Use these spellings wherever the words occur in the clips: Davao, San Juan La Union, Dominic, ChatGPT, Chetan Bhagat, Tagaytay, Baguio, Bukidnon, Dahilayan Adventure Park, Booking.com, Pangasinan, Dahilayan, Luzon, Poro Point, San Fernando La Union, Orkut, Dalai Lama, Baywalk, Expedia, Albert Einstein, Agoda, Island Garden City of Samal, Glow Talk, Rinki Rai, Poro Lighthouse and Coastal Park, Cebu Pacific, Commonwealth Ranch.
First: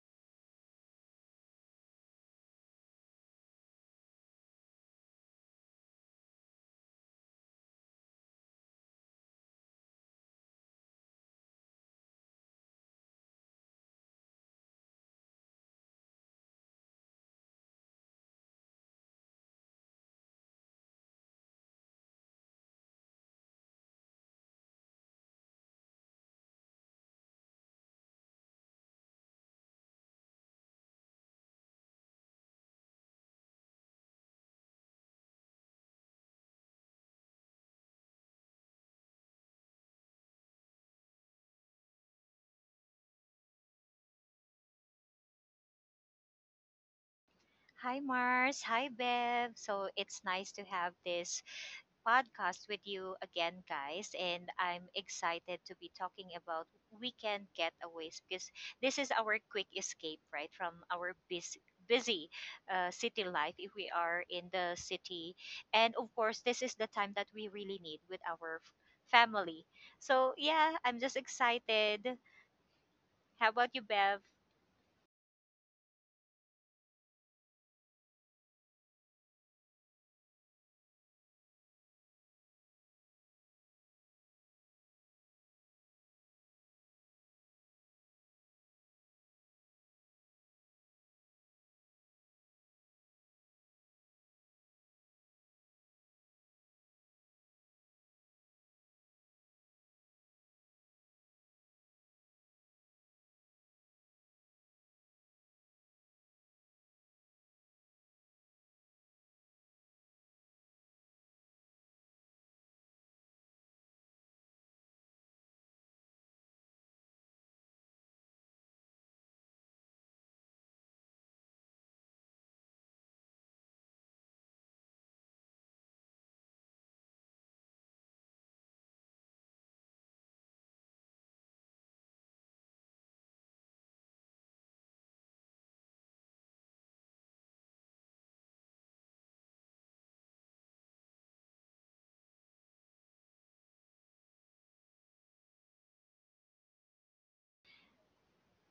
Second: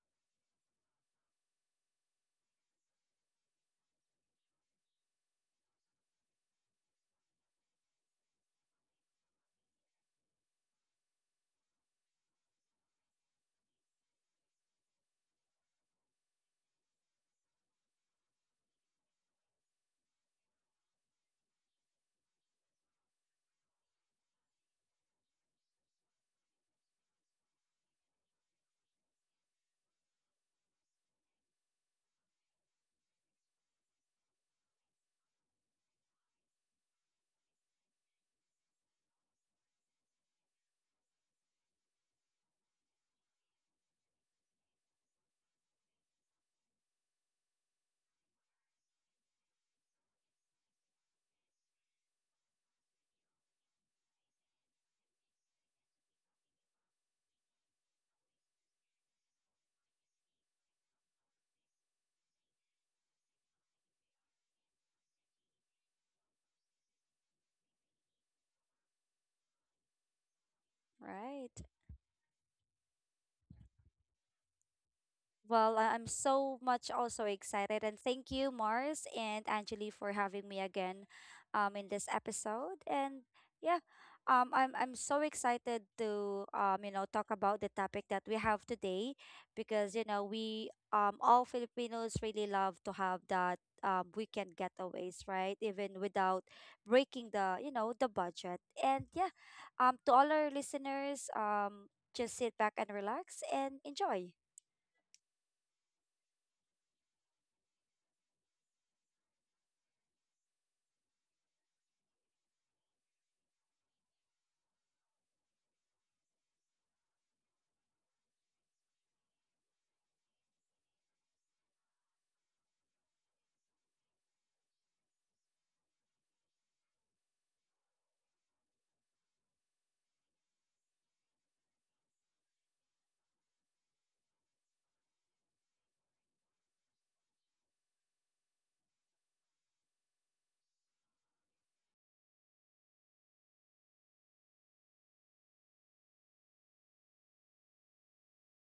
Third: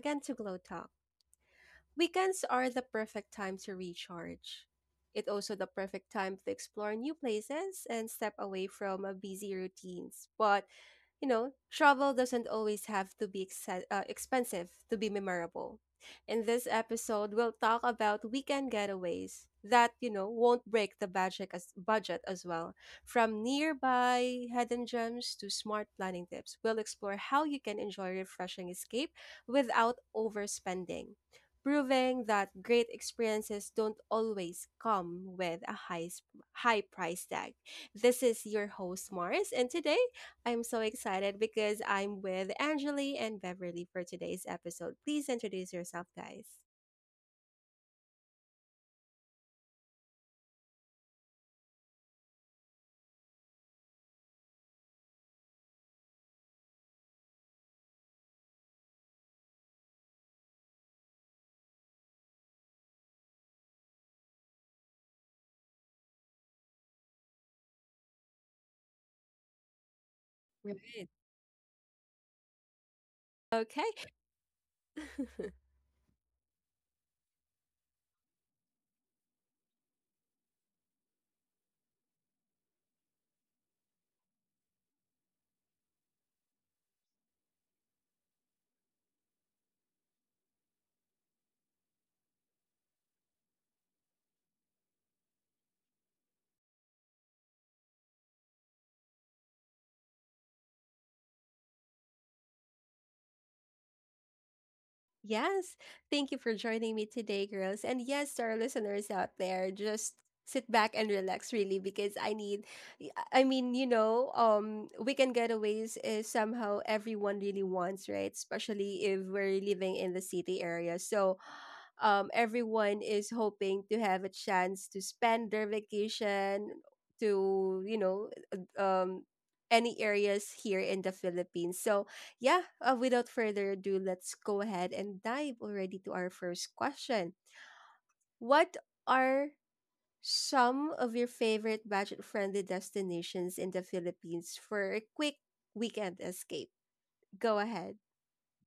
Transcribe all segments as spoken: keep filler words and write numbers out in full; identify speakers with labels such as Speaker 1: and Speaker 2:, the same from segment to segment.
Speaker 1: again to Glow Talk. Weekends are the perfect time to recharge. It's also the perfect time to explore new places and step away from uh, busy routines. But, you know, travel doesn't always have to be exce- uh, expensive to be memorable. In this episode, we'll talk about weekend getaways that, you know, won't break the budget as, budget as well. From nearby hidden gems to smart planning tips, we'll explore how you can enjoy refreshing escape without overspending, proving that great experiences don't always come with a high s- high price tag. This is your host Mars, and today I'm so excited because I'm with Angeli and Beverly for today's episode. Please introduce yourself, guys.
Speaker 2: Hi, Mars. Hi, Bev. So it's nice to have this podcast with you again, guys. And I'm excited to be talking about weekend getaways because this is our quick escape, right, from our busy, busy uh, city life if we are in the city. And of course, this is the time that we really need with our f- family. So, yeah, I'm
Speaker 1: Right.
Speaker 2: just
Speaker 3: Right.
Speaker 2: excited. How about you,
Speaker 1: Okay.
Speaker 2: Bev?
Speaker 3: Well, I- I'm so much also excited. And thank you, Mars and Angeli, for having me again um, in this episode. And yeah, um, I'm, I'm so excited to, um, you know, talk about the topic that we have today because, you know, we um, all Filipinos really love to have that um, weekend getaways, right? Even without breaking the, you know, the budget. And yeah, um, to all our listeners, um, just sit back and relax and enjoy.
Speaker 1: Yes. Thank you for joining me today, girls. And yes, to our listeners out there, just sit back and relax really because I need I mean, you know, um weekend getaways is somehow everyone really wants, right? Especially if we're living in the city area. So um everyone is hoping to have a chance to spend their vacation to, you know, uh, um any areas here in the Philippines. So yeah, uh, without further ado, let's go ahead and dive already to our first question. What are some of your favorite budget friendly destinations in the Philippines for a quick weekend escape? Go ahead.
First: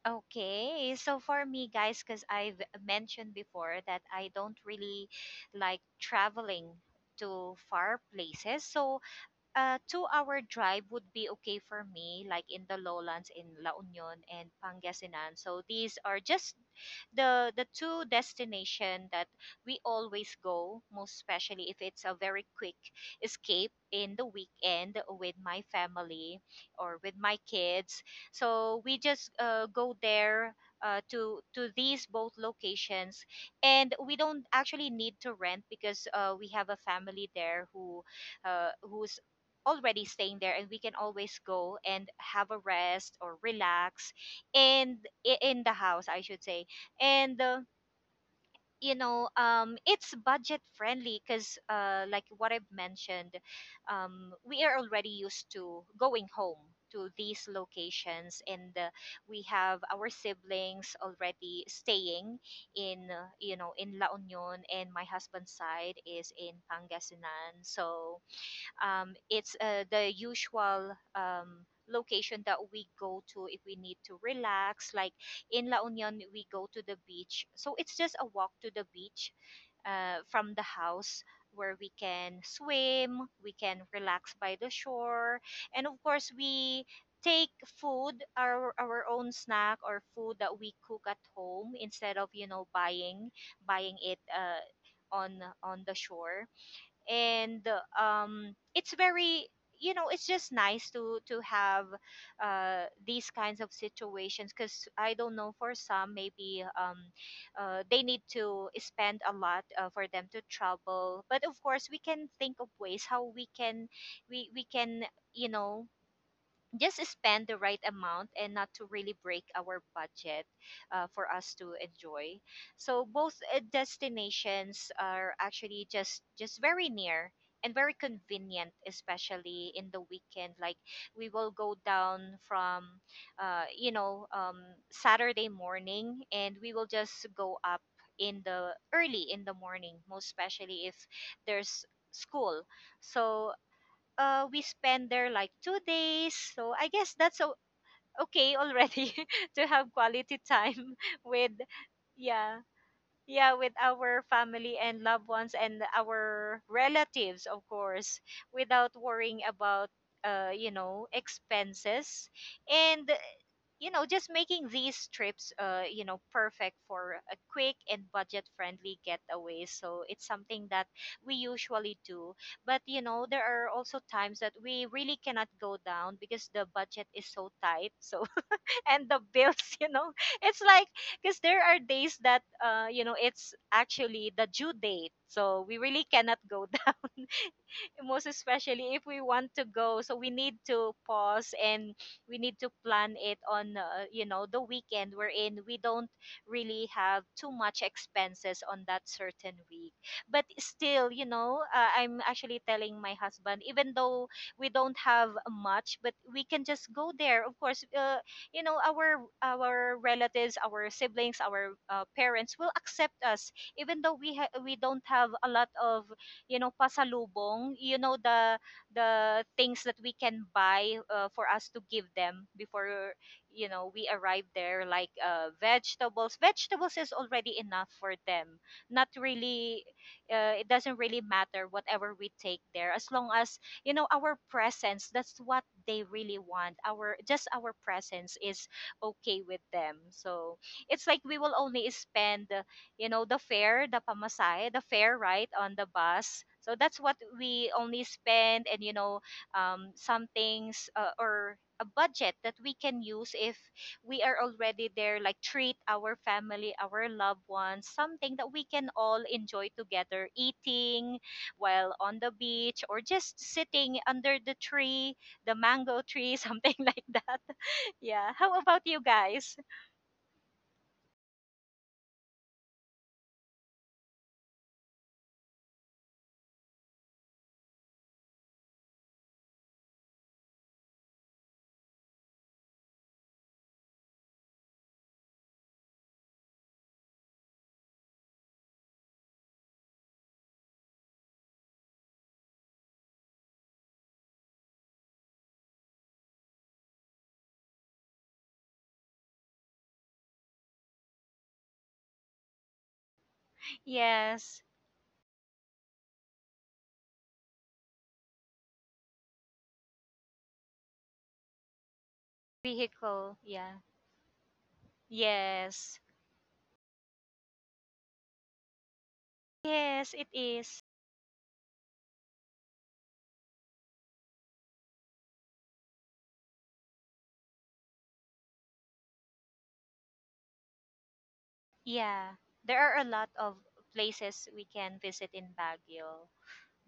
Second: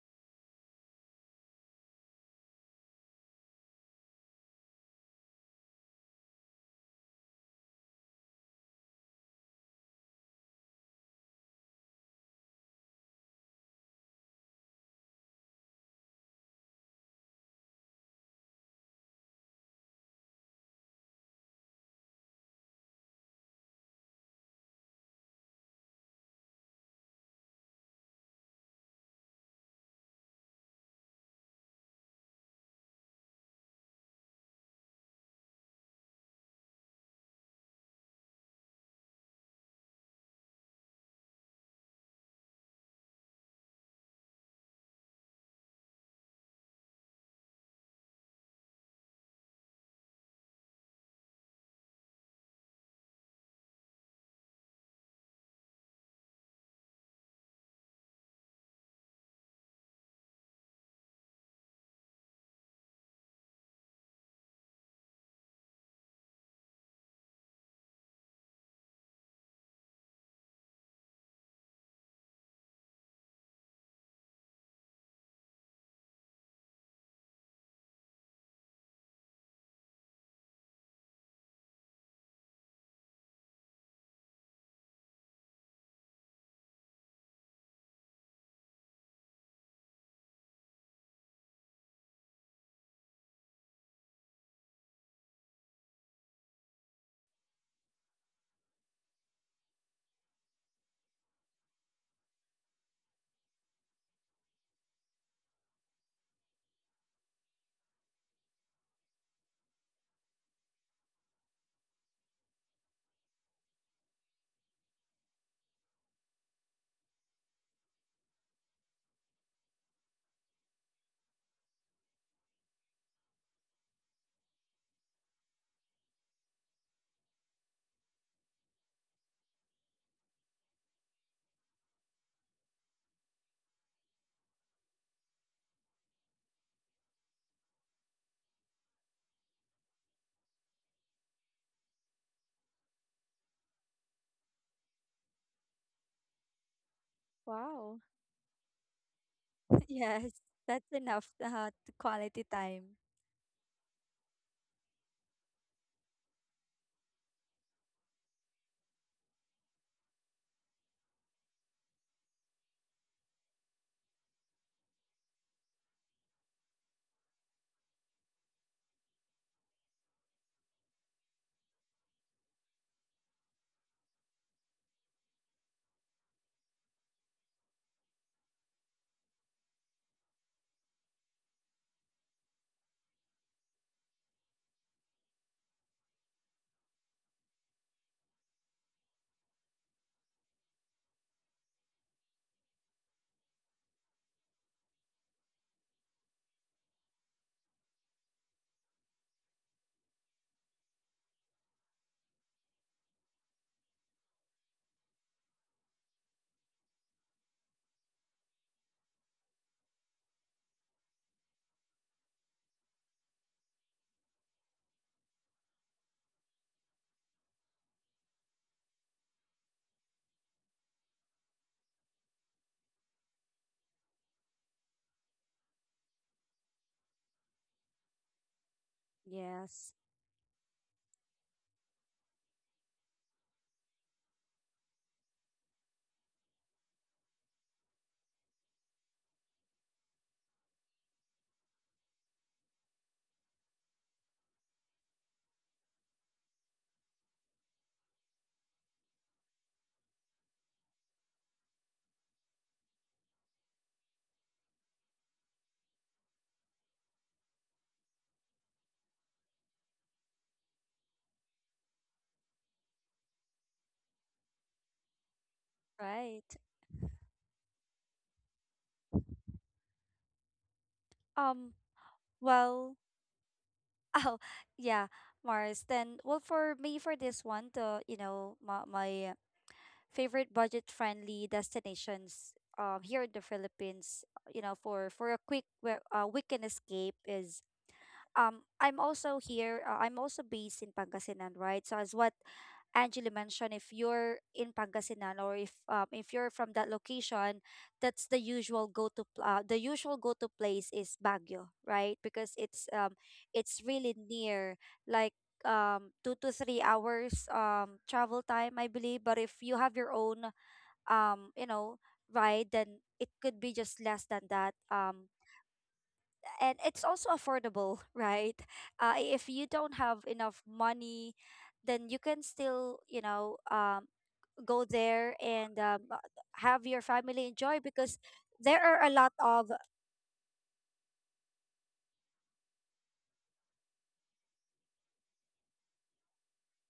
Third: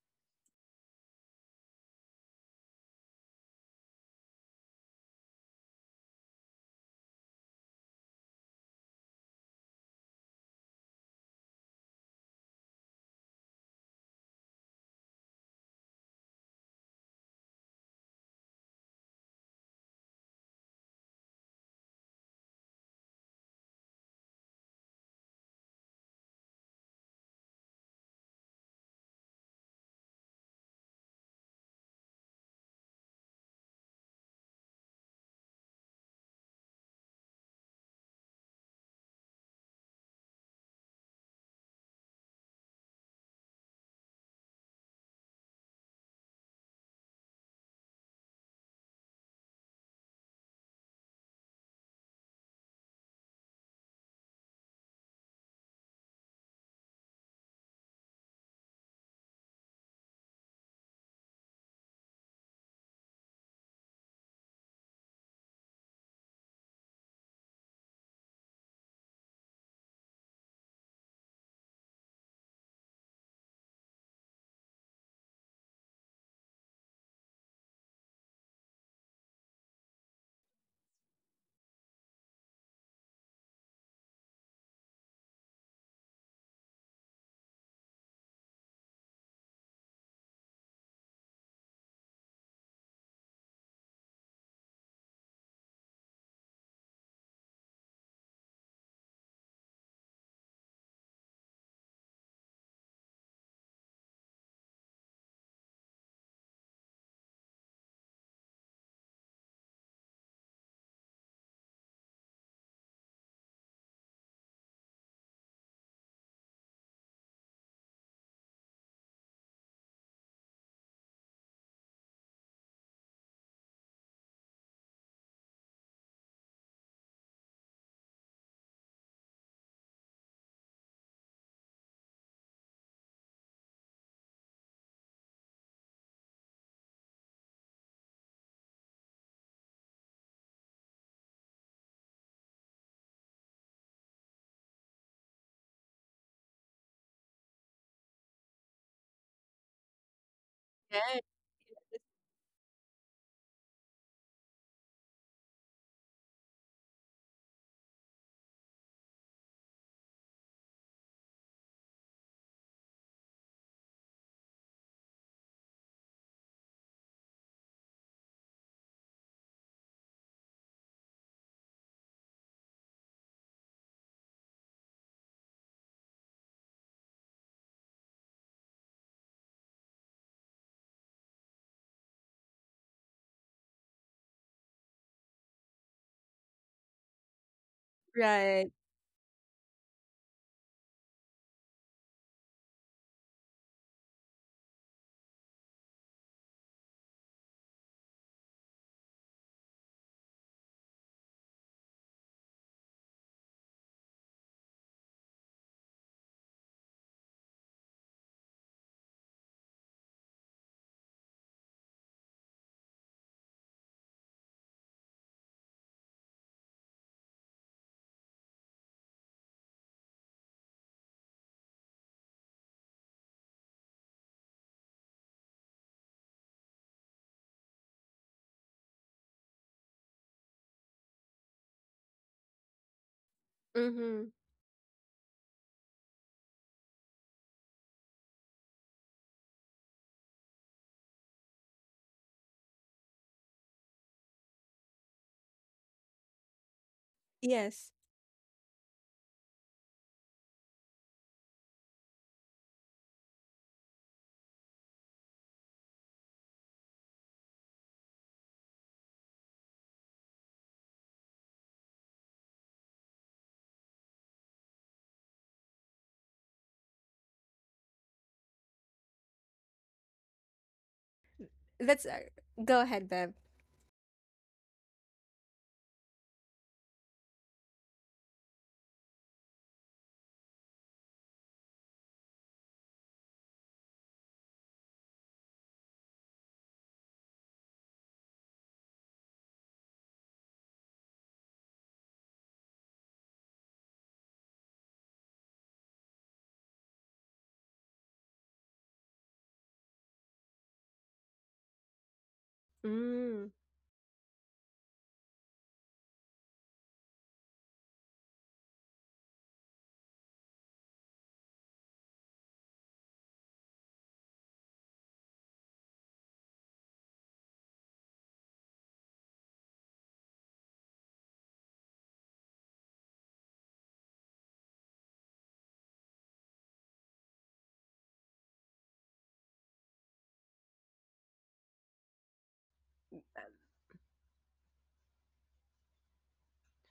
Speaker 2: Okay, so for me, guys, because I've mentioned before that I don't really like traveling to far places. So a two-hour drive would be okay for me, like in the lowlands in La Union and Pangasinan. So these are just the the two destination that we always go, most especially if it's a very quick escape in the weekend with my family or with my kids. So we just uh, go there. Uh, to to these both locations, and we don't actually need to rent because uh, we have a family there who uh, who's already staying there, and we can always go and have a rest or relax and i- in the house I should say. And uh, you know um it's budget friendly because uh like what I've mentioned, um we are already used to going home to these locations, and uh, we have our siblings already staying in uh, you know in La Union, and my husband's side is in Pangasinan. So um, it's uh, the usual um, location that we go to if we need to relax. Like in La Union, we go to the beach. So it's just a walk to the beach uh, from the house where we can swim, we can relax by the shore, and of course, we take food, our our own snack or food that we cook at home instead of, you know, buying buying it uh, on on the shore. And um, it's very. You know it's just nice to to have uh, these kinds of situations because I don't know, for some maybe um, uh, they need to spend a lot uh, for them to travel, but of course we can think of ways how we can we we can, you know just spend the right amount and not to really break our budget uh, for us to enjoy. So both uh, destinations are actually just just very near and very convenient, especially in the weekend. Like we will go down from uh, you know um, Saturday morning, and we will just go up in the early in the morning, most especially if there's school. So uh, we spend there like two days. So I guess that's o-
Speaker 3: Wow.
Speaker 2: okay already to have
Speaker 3: Yes,
Speaker 2: quality
Speaker 3: that's
Speaker 2: time
Speaker 1: Yes.
Speaker 3: enough
Speaker 2: with,
Speaker 3: uh, t- quality
Speaker 2: yeah,
Speaker 3: time.
Speaker 2: yeah, with our family and loved ones and our relatives, of course, without worrying about, uh, you know, expenses. And, you know just making these trips, uh you know perfect for a quick and budget friendly getaway. So it's something that we usually do. But, you know there are also times that we really cannot go down because the budget is so tight. So, and the bills, you know, it's like, because there are days that uh you know it's actually the due date, so we really cannot go down, most
Speaker 1: Right.
Speaker 2: especially if we want to go. So we need to pause, and we need to plan it on uh, you know the weekend we're in we don't really have too much expenses on that certain week. But still, you know uh, I'm actually telling my husband, even though we don't have much, but we can just go there. Of course, uh, you know our our relatives, our siblings, our uh, parents will accept us, even though we ha- we don't have a lot of, you know, pasalubong, you know, the the things that we can buy uh, for us to give them before you know we arrive there, like uh, vegetables vegetables is already enough for them. Not really.
Speaker 3: Yes,
Speaker 2: Uh, it doesn't really matter whatever we take there, as long as, you know,
Speaker 1: Mm-hmm.
Speaker 2: our presence, that's what they really want. Our Just our presence is okay with them. So it's like we will only spend, you know, the fare, the pamasay, the fare, right, on the bus. So that's what we
Speaker 1: Yes.
Speaker 2: only spend, and you know, um, some things uh, or a budget that we can use if we are already there, like treat our family, our loved ones, something that we can all enjoy together, eating while on the beach or just sitting under the tree, the mango tree,
Speaker 3: right.
Speaker 2: something like that. Yeah. How about you guys?
Speaker 3: Um,
Speaker 1: That's uh, go
Speaker 3: well,
Speaker 1: ahead, Bev.
Speaker 3: oh, yeah, Mars. Then, well, for me, for this one, the, you know, my, my favorite budget-friendly destinations um here in the Philippines, uh, you know, for for a quick we- uh, weekend escape is um I'm also here. Uh, I'm also based in Pangasinan, right? So as what Angela mentioned, if you're in Pangasinan, or if um, if you're from that location, that's the usual go-to pl- uh, the usual go-to place is Baguio, right? Because it's um
Speaker 1: Mm.
Speaker 3: it's really
Speaker 2: Yes.
Speaker 3: near, like um two to three hours um travel time, I believe. But if you have your own um you know ride, then it
Speaker 2: Vehicle.
Speaker 3: could be
Speaker 2: Yeah.
Speaker 3: just less than that. Um,
Speaker 2: Yes.
Speaker 3: and it's also affordable, right? Uh, if you don't
Speaker 2: Yes,
Speaker 3: have
Speaker 2: it
Speaker 3: enough
Speaker 2: is.
Speaker 3: money, then you can still you know um go there and um, uh, have your family enjoy, because there are a lot of.
Speaker 2: Yeah. There are a lot of places we can visit in Baguio,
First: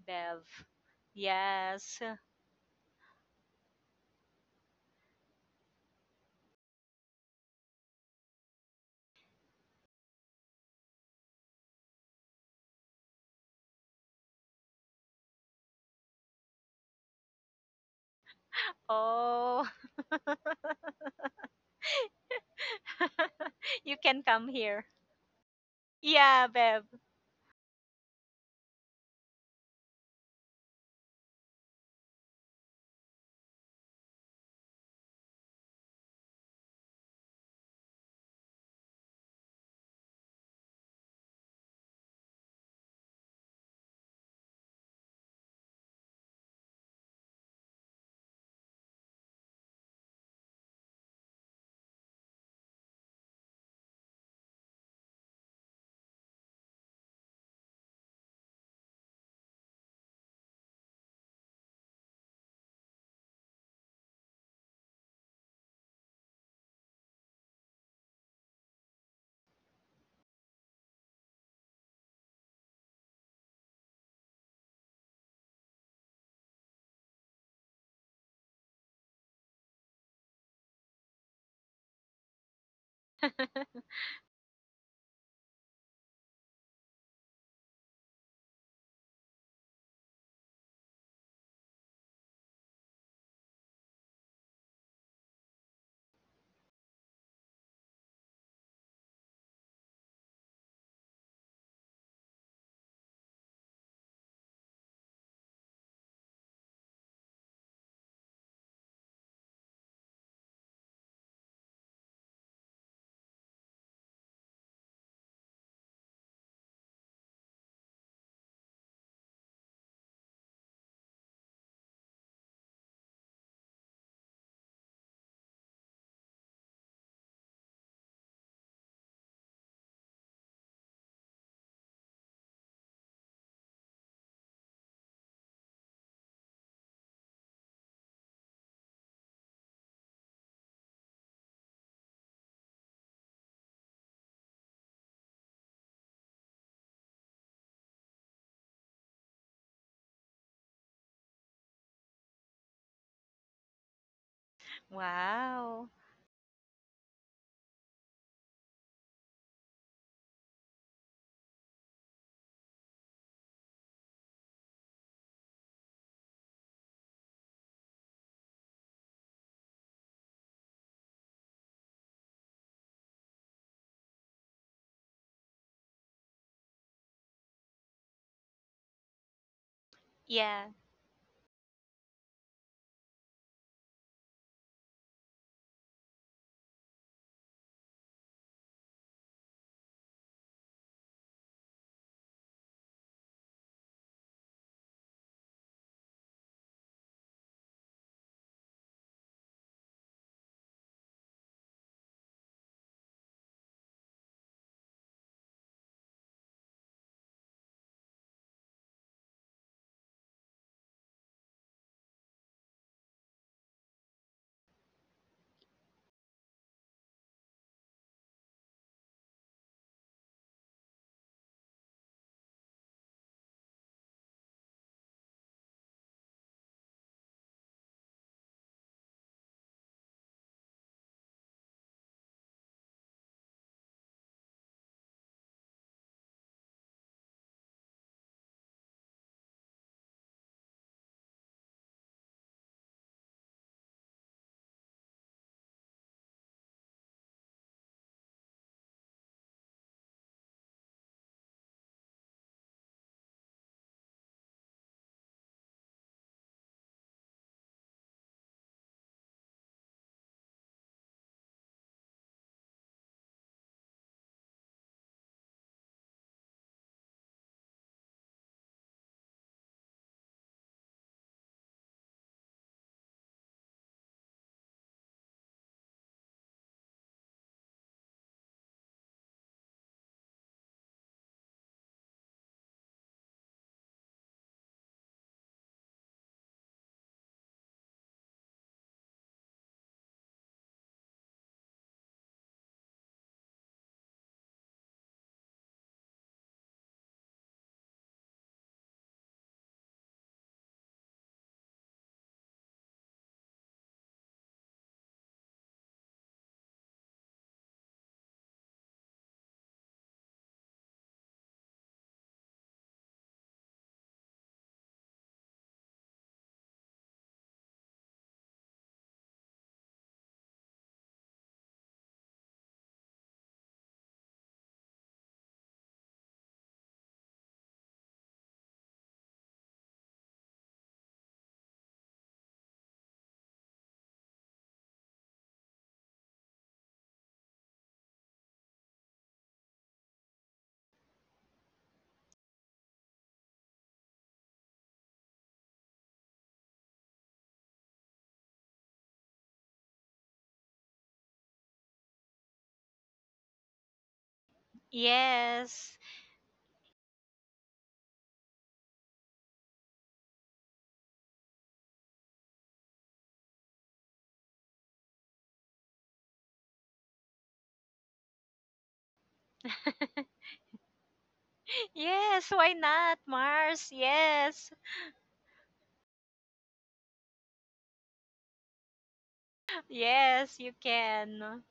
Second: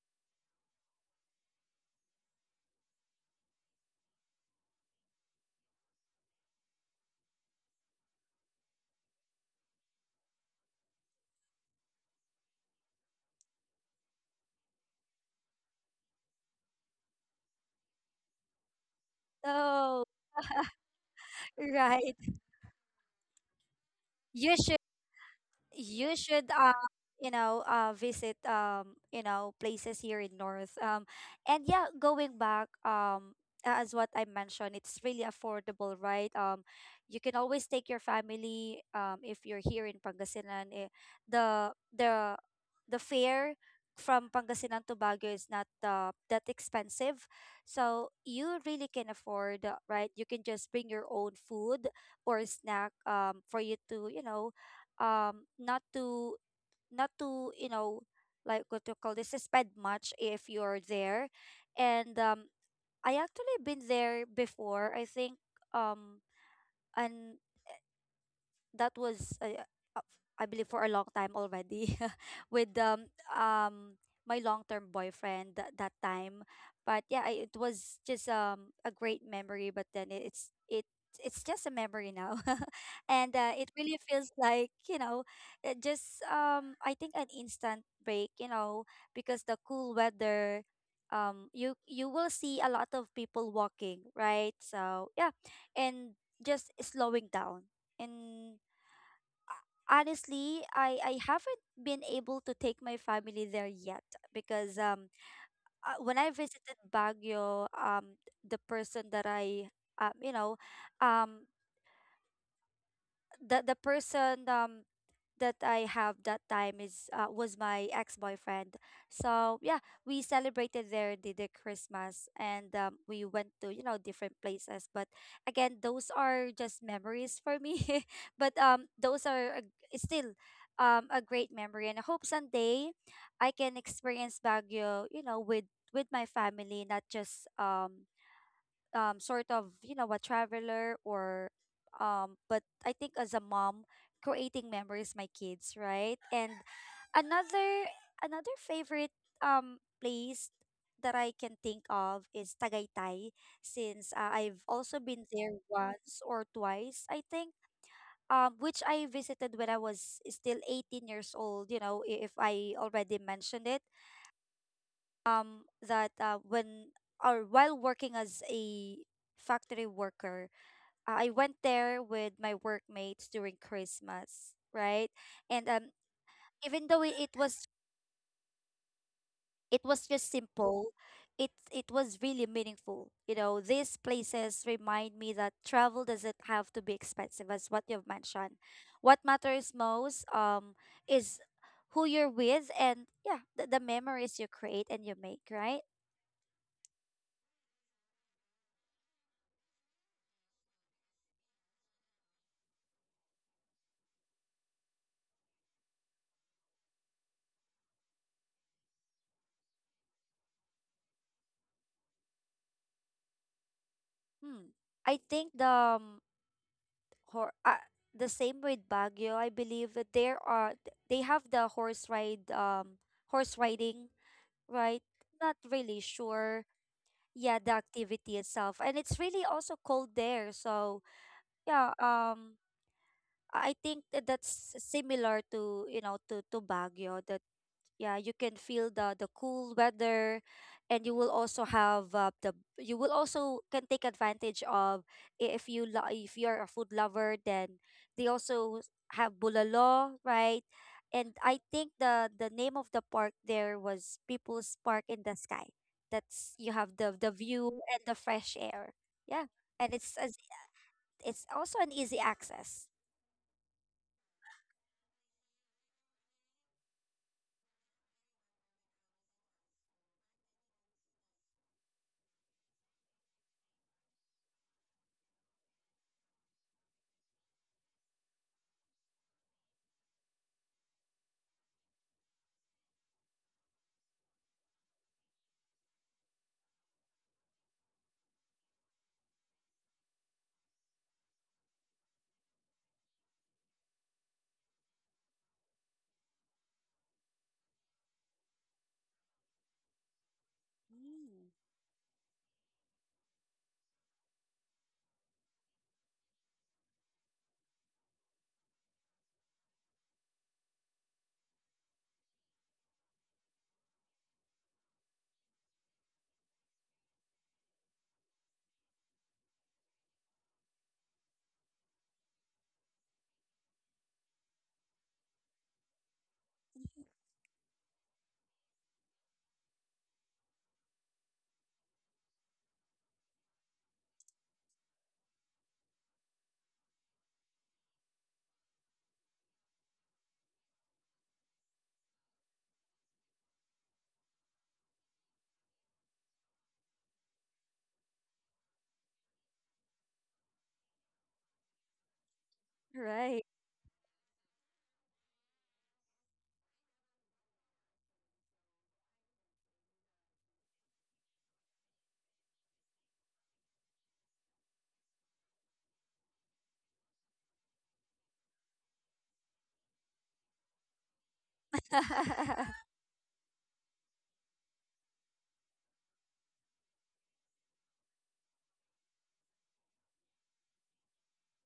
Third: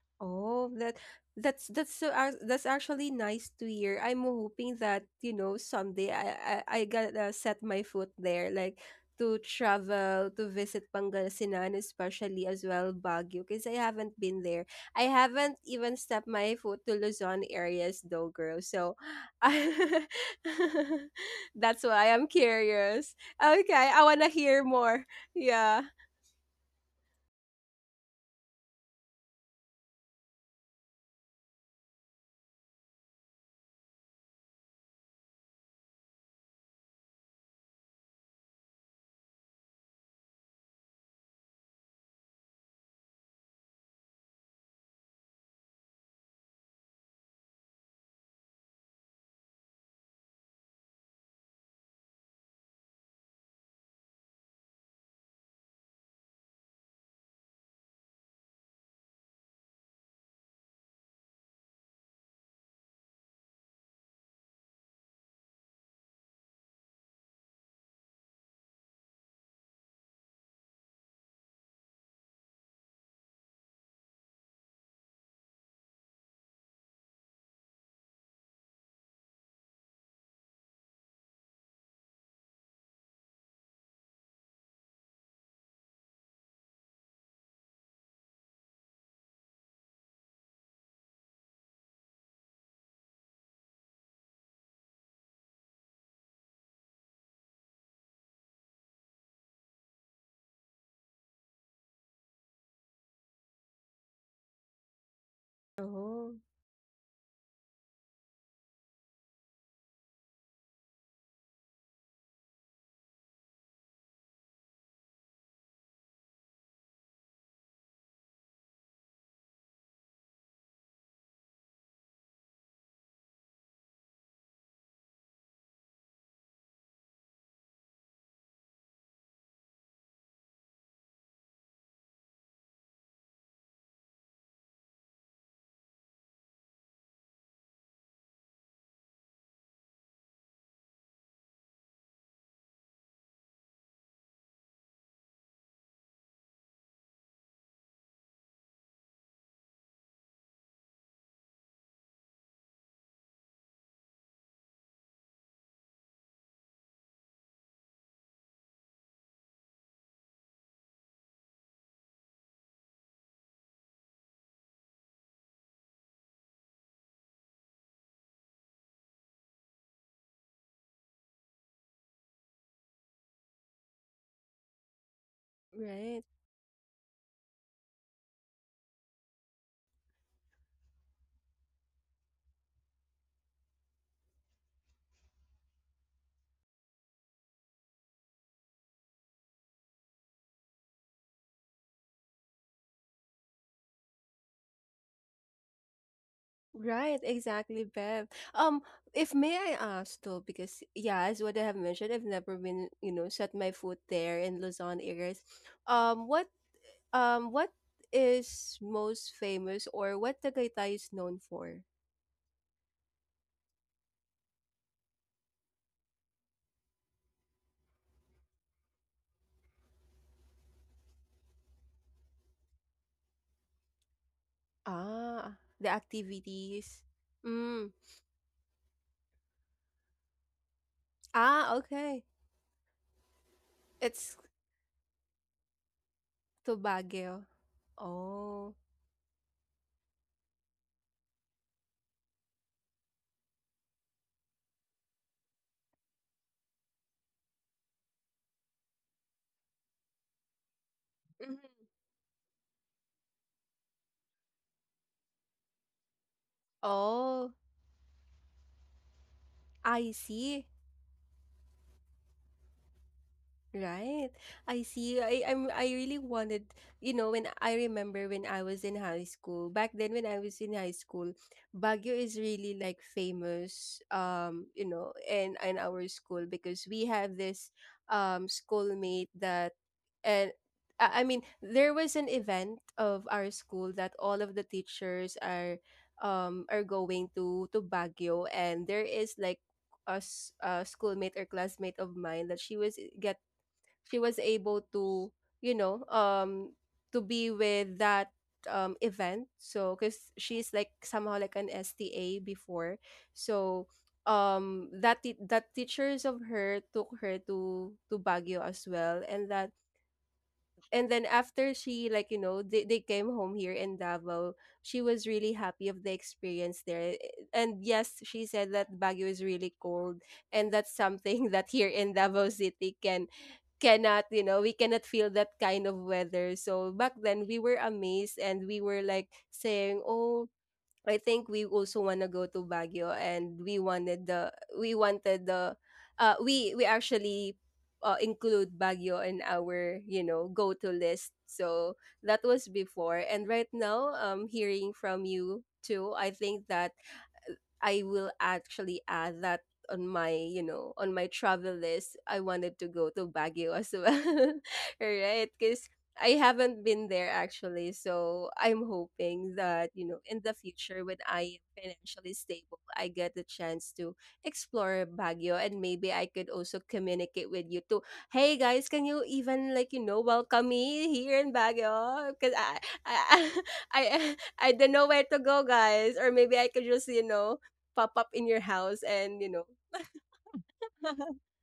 Speaker 2: Bev.
Speaker 1: Oh, that that's that's
Speaker 2: Yes.
Speaker 1: so ac- that's actually nice to hear. I'm hoping that you know someday I I, I gotta set my foot there, like to travel to visit Pangasinan, especially as well Baguio, because I haven't been there. I haven't even stepped my foot to Luzon areas though, girl. So,
Speaker 2: Oh,
Speaker 3: Oh.
Speaker 1: I, that's
Speaker 3: Right.
Speaker 1: why I'm curious. Okay,
Speaker 2: you
Speaker 1: I
Speaker 2: can
Speaker 1: wanna
Speaker 2: come
Speaker 3: you
Speaker 1: hear
Speaker 2: here.
Speaker 1: more. Yeah.
Speaker 3: you
Speaker 2: Yeah,
Speaker 3: should uh
Speaker 2: Bev.
Speaker 3: you know uh visit, um you know places here in north. Um and yeah, going back, um a- as what I mentioned, it's really affordable, right. Um you can always take your family um if you're here in Pangasinan, eh, the the the fare from Pangasinan to Baguio is not uh, that expensive. So you really can afford, uh, right. You can just bring your own food or snack, um for you to, you know um not to not to, you know like, what to call this, spend much if you're there. And um I actually been there before, I think. um and that was uh, uh, I believe for a long time already, with um um my long-term boyfriend that that time. But yeah, I, it was just um a great memory, but then it- it's it it's just a memory now. And uh, it really feels like, you know it just, um I think, an instant break, you know because the cool weather. um you you will see a lot of people walking, right? So yeah, and just slowing down. And honestly, I I haven't been able to take my family there yet, because um uh, when I
Speaker 1: Oh,
Speaker 3: visited Baguio, um the person that I, um you know, um the the person um that I have that time, is, uh, was my ex-boyfriend. So yeah, we celebrated there the, the Christmas, and um, we went to, you know different places. But again, those are just memories for me. but um, those are a, still um a great memory, and I hope someday I can experience Baguio, you know, with with my family, not just um um sort of, you know a traveler, or um but I think, as a mom, creating memories my kids, right. And another another favorite um place that I can think of is Tagaytay, since uh, I've also been there
Speaker 2: Wow.
Speaker 3: once or twice, I think, um, which I visited when I was still eighteen years old, you know, i- if I already mentioned it. Um that uh, when, or while working as a factory worker, uh, I went there with my workmates during Christmas, right. And um
Speaker 1: right.
Speaker 3: even though it it was it was just
Speaker 2: Yeah.
Speaker 3: simple, it it was really meaningful. You know, these places remind me that travel doesn't have to be expensive, as what you've mentioned. What matters most, um is who you're with, and yeah, the, the memories you create and you make, right.
Speaker 1: Right, exactly, Bev. Um, if may I ask though, because yeah, as what I have mentioned, I've never been, you know, set my foot there in Luzon areas. Um, what um what is most famous or what Tagaytay is known for?
Speaker 3: Hmm. I think the um, hor- uh, the same with Baguio. I believe that there are th- they have the horse ride um horse riding, right? Not
Speaker 1: Ah, the
Speaker 3: really sure.
Speaker 1: activities.
Speaker 3: Yeah, the
Speaker 1: Mm.
Speaker 3: activity itself, and it's really also cold there. So
Speaker 1: Ah,
Speaker 3: yeah,
Speaker 1: okay.
Speaker 3: um, I I think that
Speaker 1: It's
Speaker 3: that's similar to, you know to to
Speaker 1: to
Speaker 3: Baguio. That.
Speaker 1: Baguio.
Speaker 3: Yeah, you can
Speaker 1: Oh.
Speaker 3: feel the the cool weather, and you will also have uh, the you will also can take advantage of. I- if you lo- if you're a food lover, then they also have bulalo, right. And I
Speaker 1: Mhm.
Speaker 3: think the the name of the park there was People's Park in the Sky. That's, you have the the
Speaker 1: Oh,
Speaker 3: view and the fresh air. Yeah, and
Speaker 1: I
Speaker 3: it's as-
Speaker 1: see.
Speaker 3: it's also an easy access.
Speaker 1: Right. I see. I I'm I really wanted, you know, when I remember when I was in high school, back then when I was in high school, Baguio is really like famous um, you know, in in our school because we have this um schoolmate that and I I mean, there was an event of our school that all of the teachers are um are going to to Baguio, and there is like a, s- a schoolmate or classmate of mine that she was get she was able to, you know, um to be with that um event, so because she's like somehow
Speaker 3: Mm.
Speaker 1: like an sta before, so um that t- that teachers of her took her to to Baguio as well. And that and then after, she like, you know, they, they came home here in Davao. She was really happy of the experience there, and yes, she said that Baguio is really cold. And that's something that here in Davao City can cannot, you know, we cannot feel that kind of weather. So back then we were amazed, and we were like saying, oh, I think we also want to go to Baguio. And we wanted the we wanted the uh we we actually, uh, include Baguio in our, you know, go to list. So that was before, and right now, um hearing from you too, I think that I will actually add that on my, you know, on my travel list. I wanted to go to
Speaker 3: Right.
Speaker 1: Baguio as well. All right? Because
Speaker 2: Yes.
Speaker 1: I haven't been there actually. So I'm hoping that, you know, in the future when I am financially stable, I get the chance to explore Baguio, and maybe I could also communicate with you too. Hey guys, can you even like, you know, welcome me here in Baguio?
Speaker 2: Yes,
Speaker 1: Because
Speaker 2: why
Speaker 1: I,
Speaker 2: not,
Speaker 1: I,
Speaker 2: Mars?
Speaker 1: I
Speaker 2: Yes.
Speaker 1: I don't know where to go, guys. Or maybe I could just, you know, pop up in your house and, you know.
Speaker 2: Yes, you can.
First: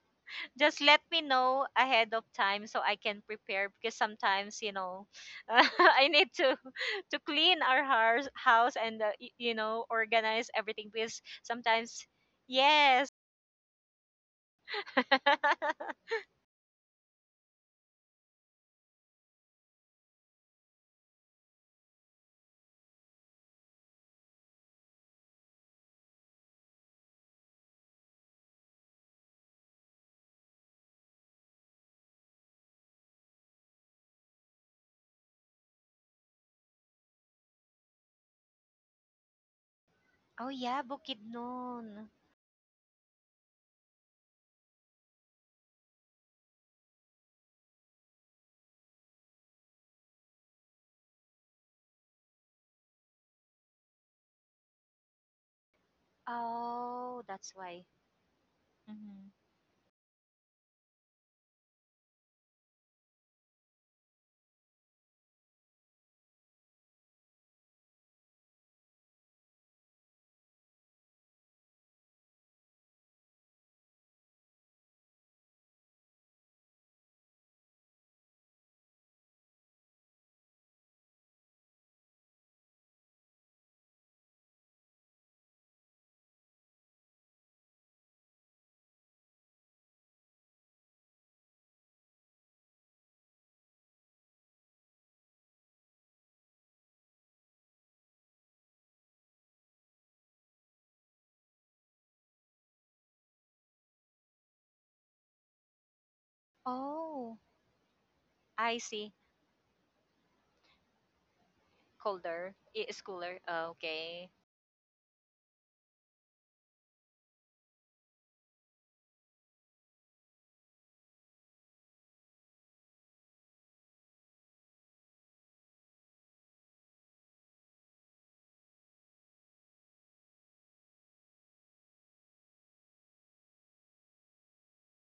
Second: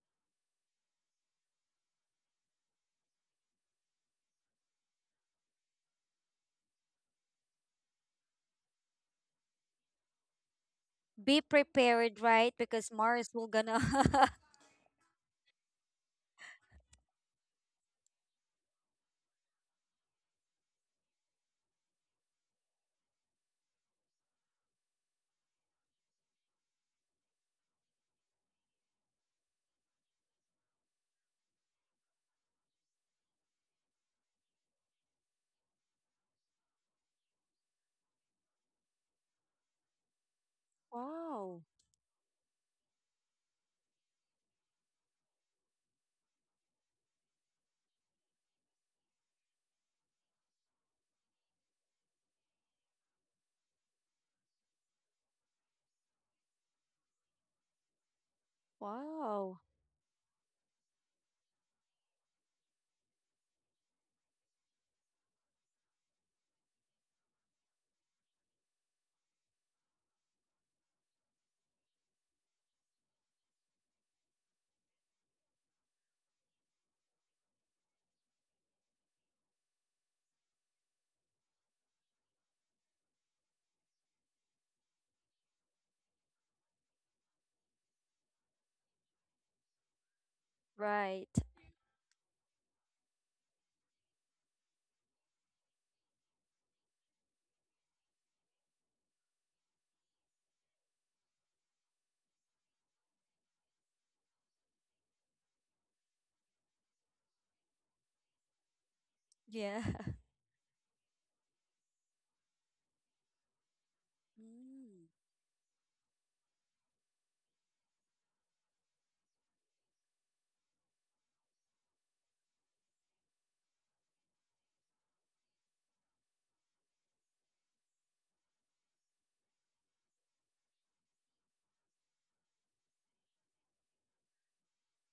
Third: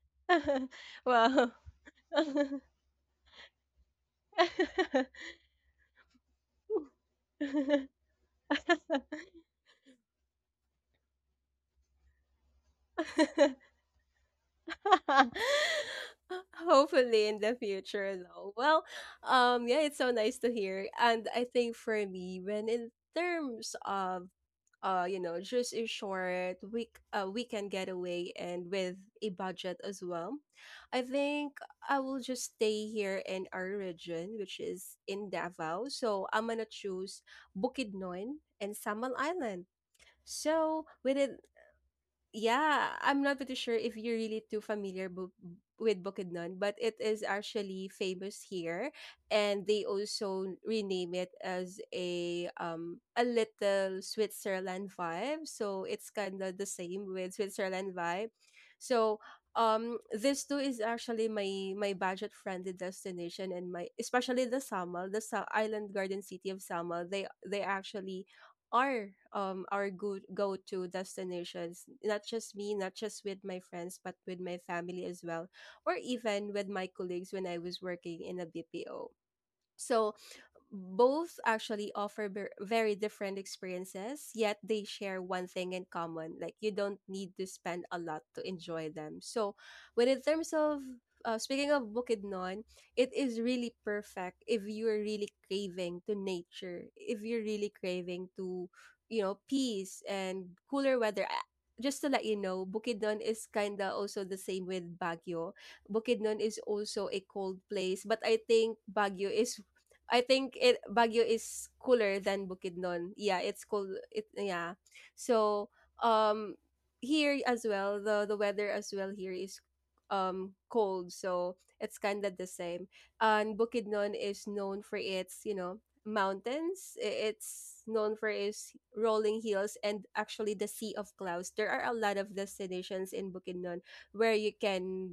Speaker 2: Just let me
Speaker 1: Wow.
Speaker 2: know ahead of time so I can prepare because sometimes, you know, I need to to clean our house house and uh, y- you know, organize everything, because
Speaker 3: Be
Speaker 2: sometimes,
Speaker 3: prepared, right? Because
Speaker 2: yes.
Speaker 3: Mars will gonna.
Speaker 1: Hopefully in the future though. Well, um yeah, it's so nice to hear. And I think for me, when in terms of uh you know, just a short week uh weekend getaway and with a budget as well, I think I will just stay here in our region, which is in Davao. So I'm gonna choose Bukidnon and Samal Island.
Speaker 2: Oh yeah,
Speaker 1: So with it,
Speaker 3: Wow.
Speaker 2: Bukidnon.
Speaker 1: yeah, I'm not pretty sure if you're really too familiar bu- with Bukidnon, but it is actually famous here, and they also rename it as a um a little Switzerland vibe. So it's kind of the same
Speaker 2: Oh,
Speaker 1: with
Speaker 2: that's why.
Speaker 1: Switzerland vibe. So
Speaker 2: Hmm.
Speaker 3: Wow.
Speaker 1: um this too is actually my my budget friendly destination, and my especially the Samal, the Sa- island garden city of Samal. They they actually are um our go go to destinations. Not just me, not just with my friends, but with my family as well, or even with my colleagues when I was working in a B P O. So both actually offer ver- very different experiences, yet they share one thing in common. Like, you don't need to spend a lot to enjoy them. So, when in terms of,
Speaker 3: Right.
Speaker 1: uh, speaking of Bukidnon, it is really perfect if you are really craving to nature, if you're really craving to, you know, peace and cooler weather. I- Just to let you know, Bukidnon is kinda also the same with Baguio. Bukidnon is also a
Speaker 2: Oh,
Speaker 1: cold place, but I
Speaker 2: I
Speaker 1: think
Speaker 2: see.
Speaker 1: Baguio is,
Speaker 3: Yeah.
Speaker 1: I think it Baguio is cooler than
Speaker 2: Colder. It's
Speaker 1: Bukidnon.
Speaker 2: cooler.
Speaker 1: Yeah, it's cold. It
Speaker 2: Okay.
Speaker 1: yeah.
Speaker 3: Mm.
Speaker 1: So um here as well, the the weather as well here is um cold, so it's kind of the same. And Bukidnon is known for its, you know, mountains. I- It's known for its rolling hills and actually the Sea of Clouds. There are a lot of destinations in Bukidnon where you can,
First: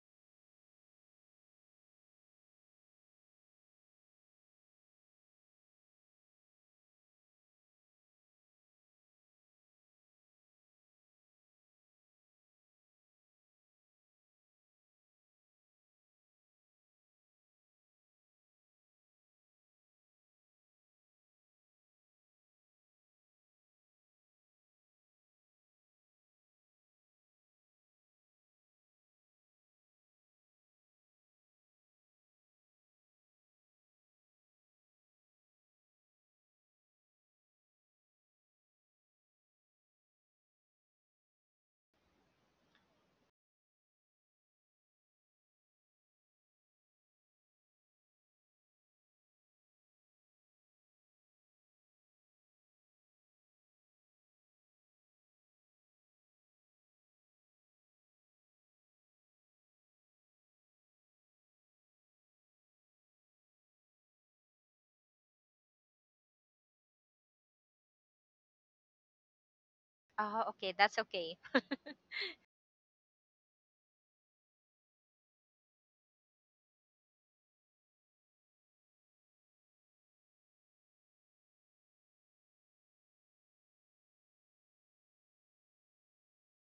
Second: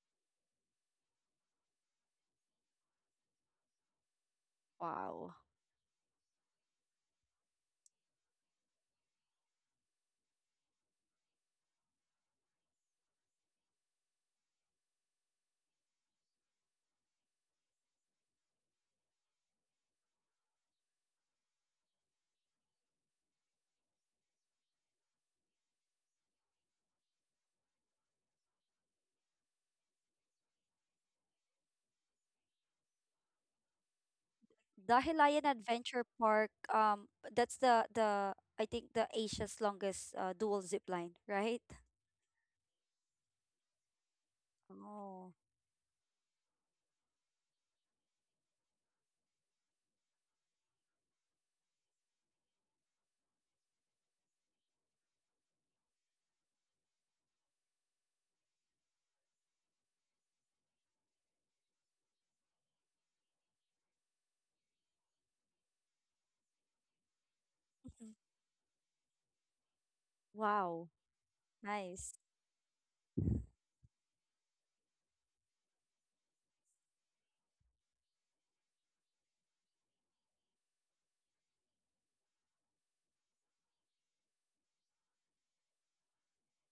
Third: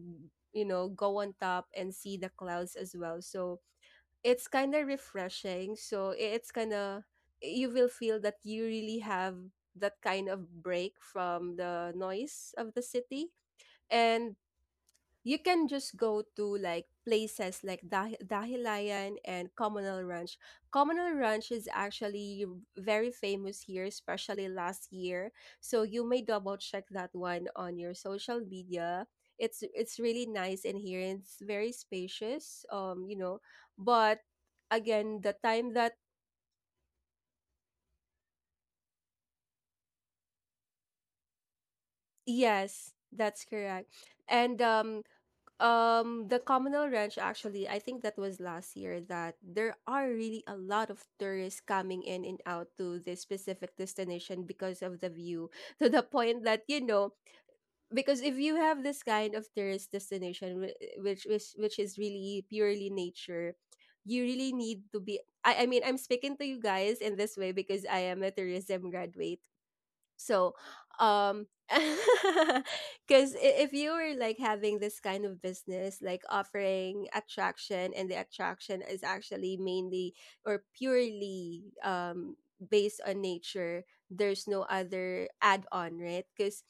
Speaker 1: you know, go on top and see the clouds as well, so it's kind of
Speaker 3: Wow.
Speaker 1: refreshing. So i- it's kind of, you will feel that you really have that kind of break from the noise of the city. And you can just go to like places like Dah- Dahilayan and Commonwealth Ranch. Commonwealth Ranch is actually very famous here, especially last year. So you may double check that one on your social media. It's it's really nice in here. And it's very spacious. Um, you know, but again, the
Speaker 3: Dahilayan
Speaker 1: time that
Speaker 3: Adventure Park, um that's the the I think the Asia's longest uh, dual zip line, right?
Speaker 1: yes, that's correct. And um
Speaker 3: Oh.
Speaker 1: Um, the communal ranch actually, I think that was last year, that there are really a lot of tourists coming in and out to this specific destination because of the view. To the point that, you know, because if you have this kind of tourist destination whi- which which which is really purely nature, you really need to be, I, I mean, I'm speaking to you guys in this way because
Speaker 3: Mhm.
Speaker 1: I am a tourism graduate,
Speaker 2: Oh,
Speaker 1: so,
Speaker 2: okay.
Speaker 3: Wow.
Speaker 2: That's okay.
Speaker 1: um,
Speaker 3: Nice.
Speaker 1: because if you were like having this kind of business, like offering attraction, and the attraction is actually mainly or purely um based on nature, there's no other add on, right? Because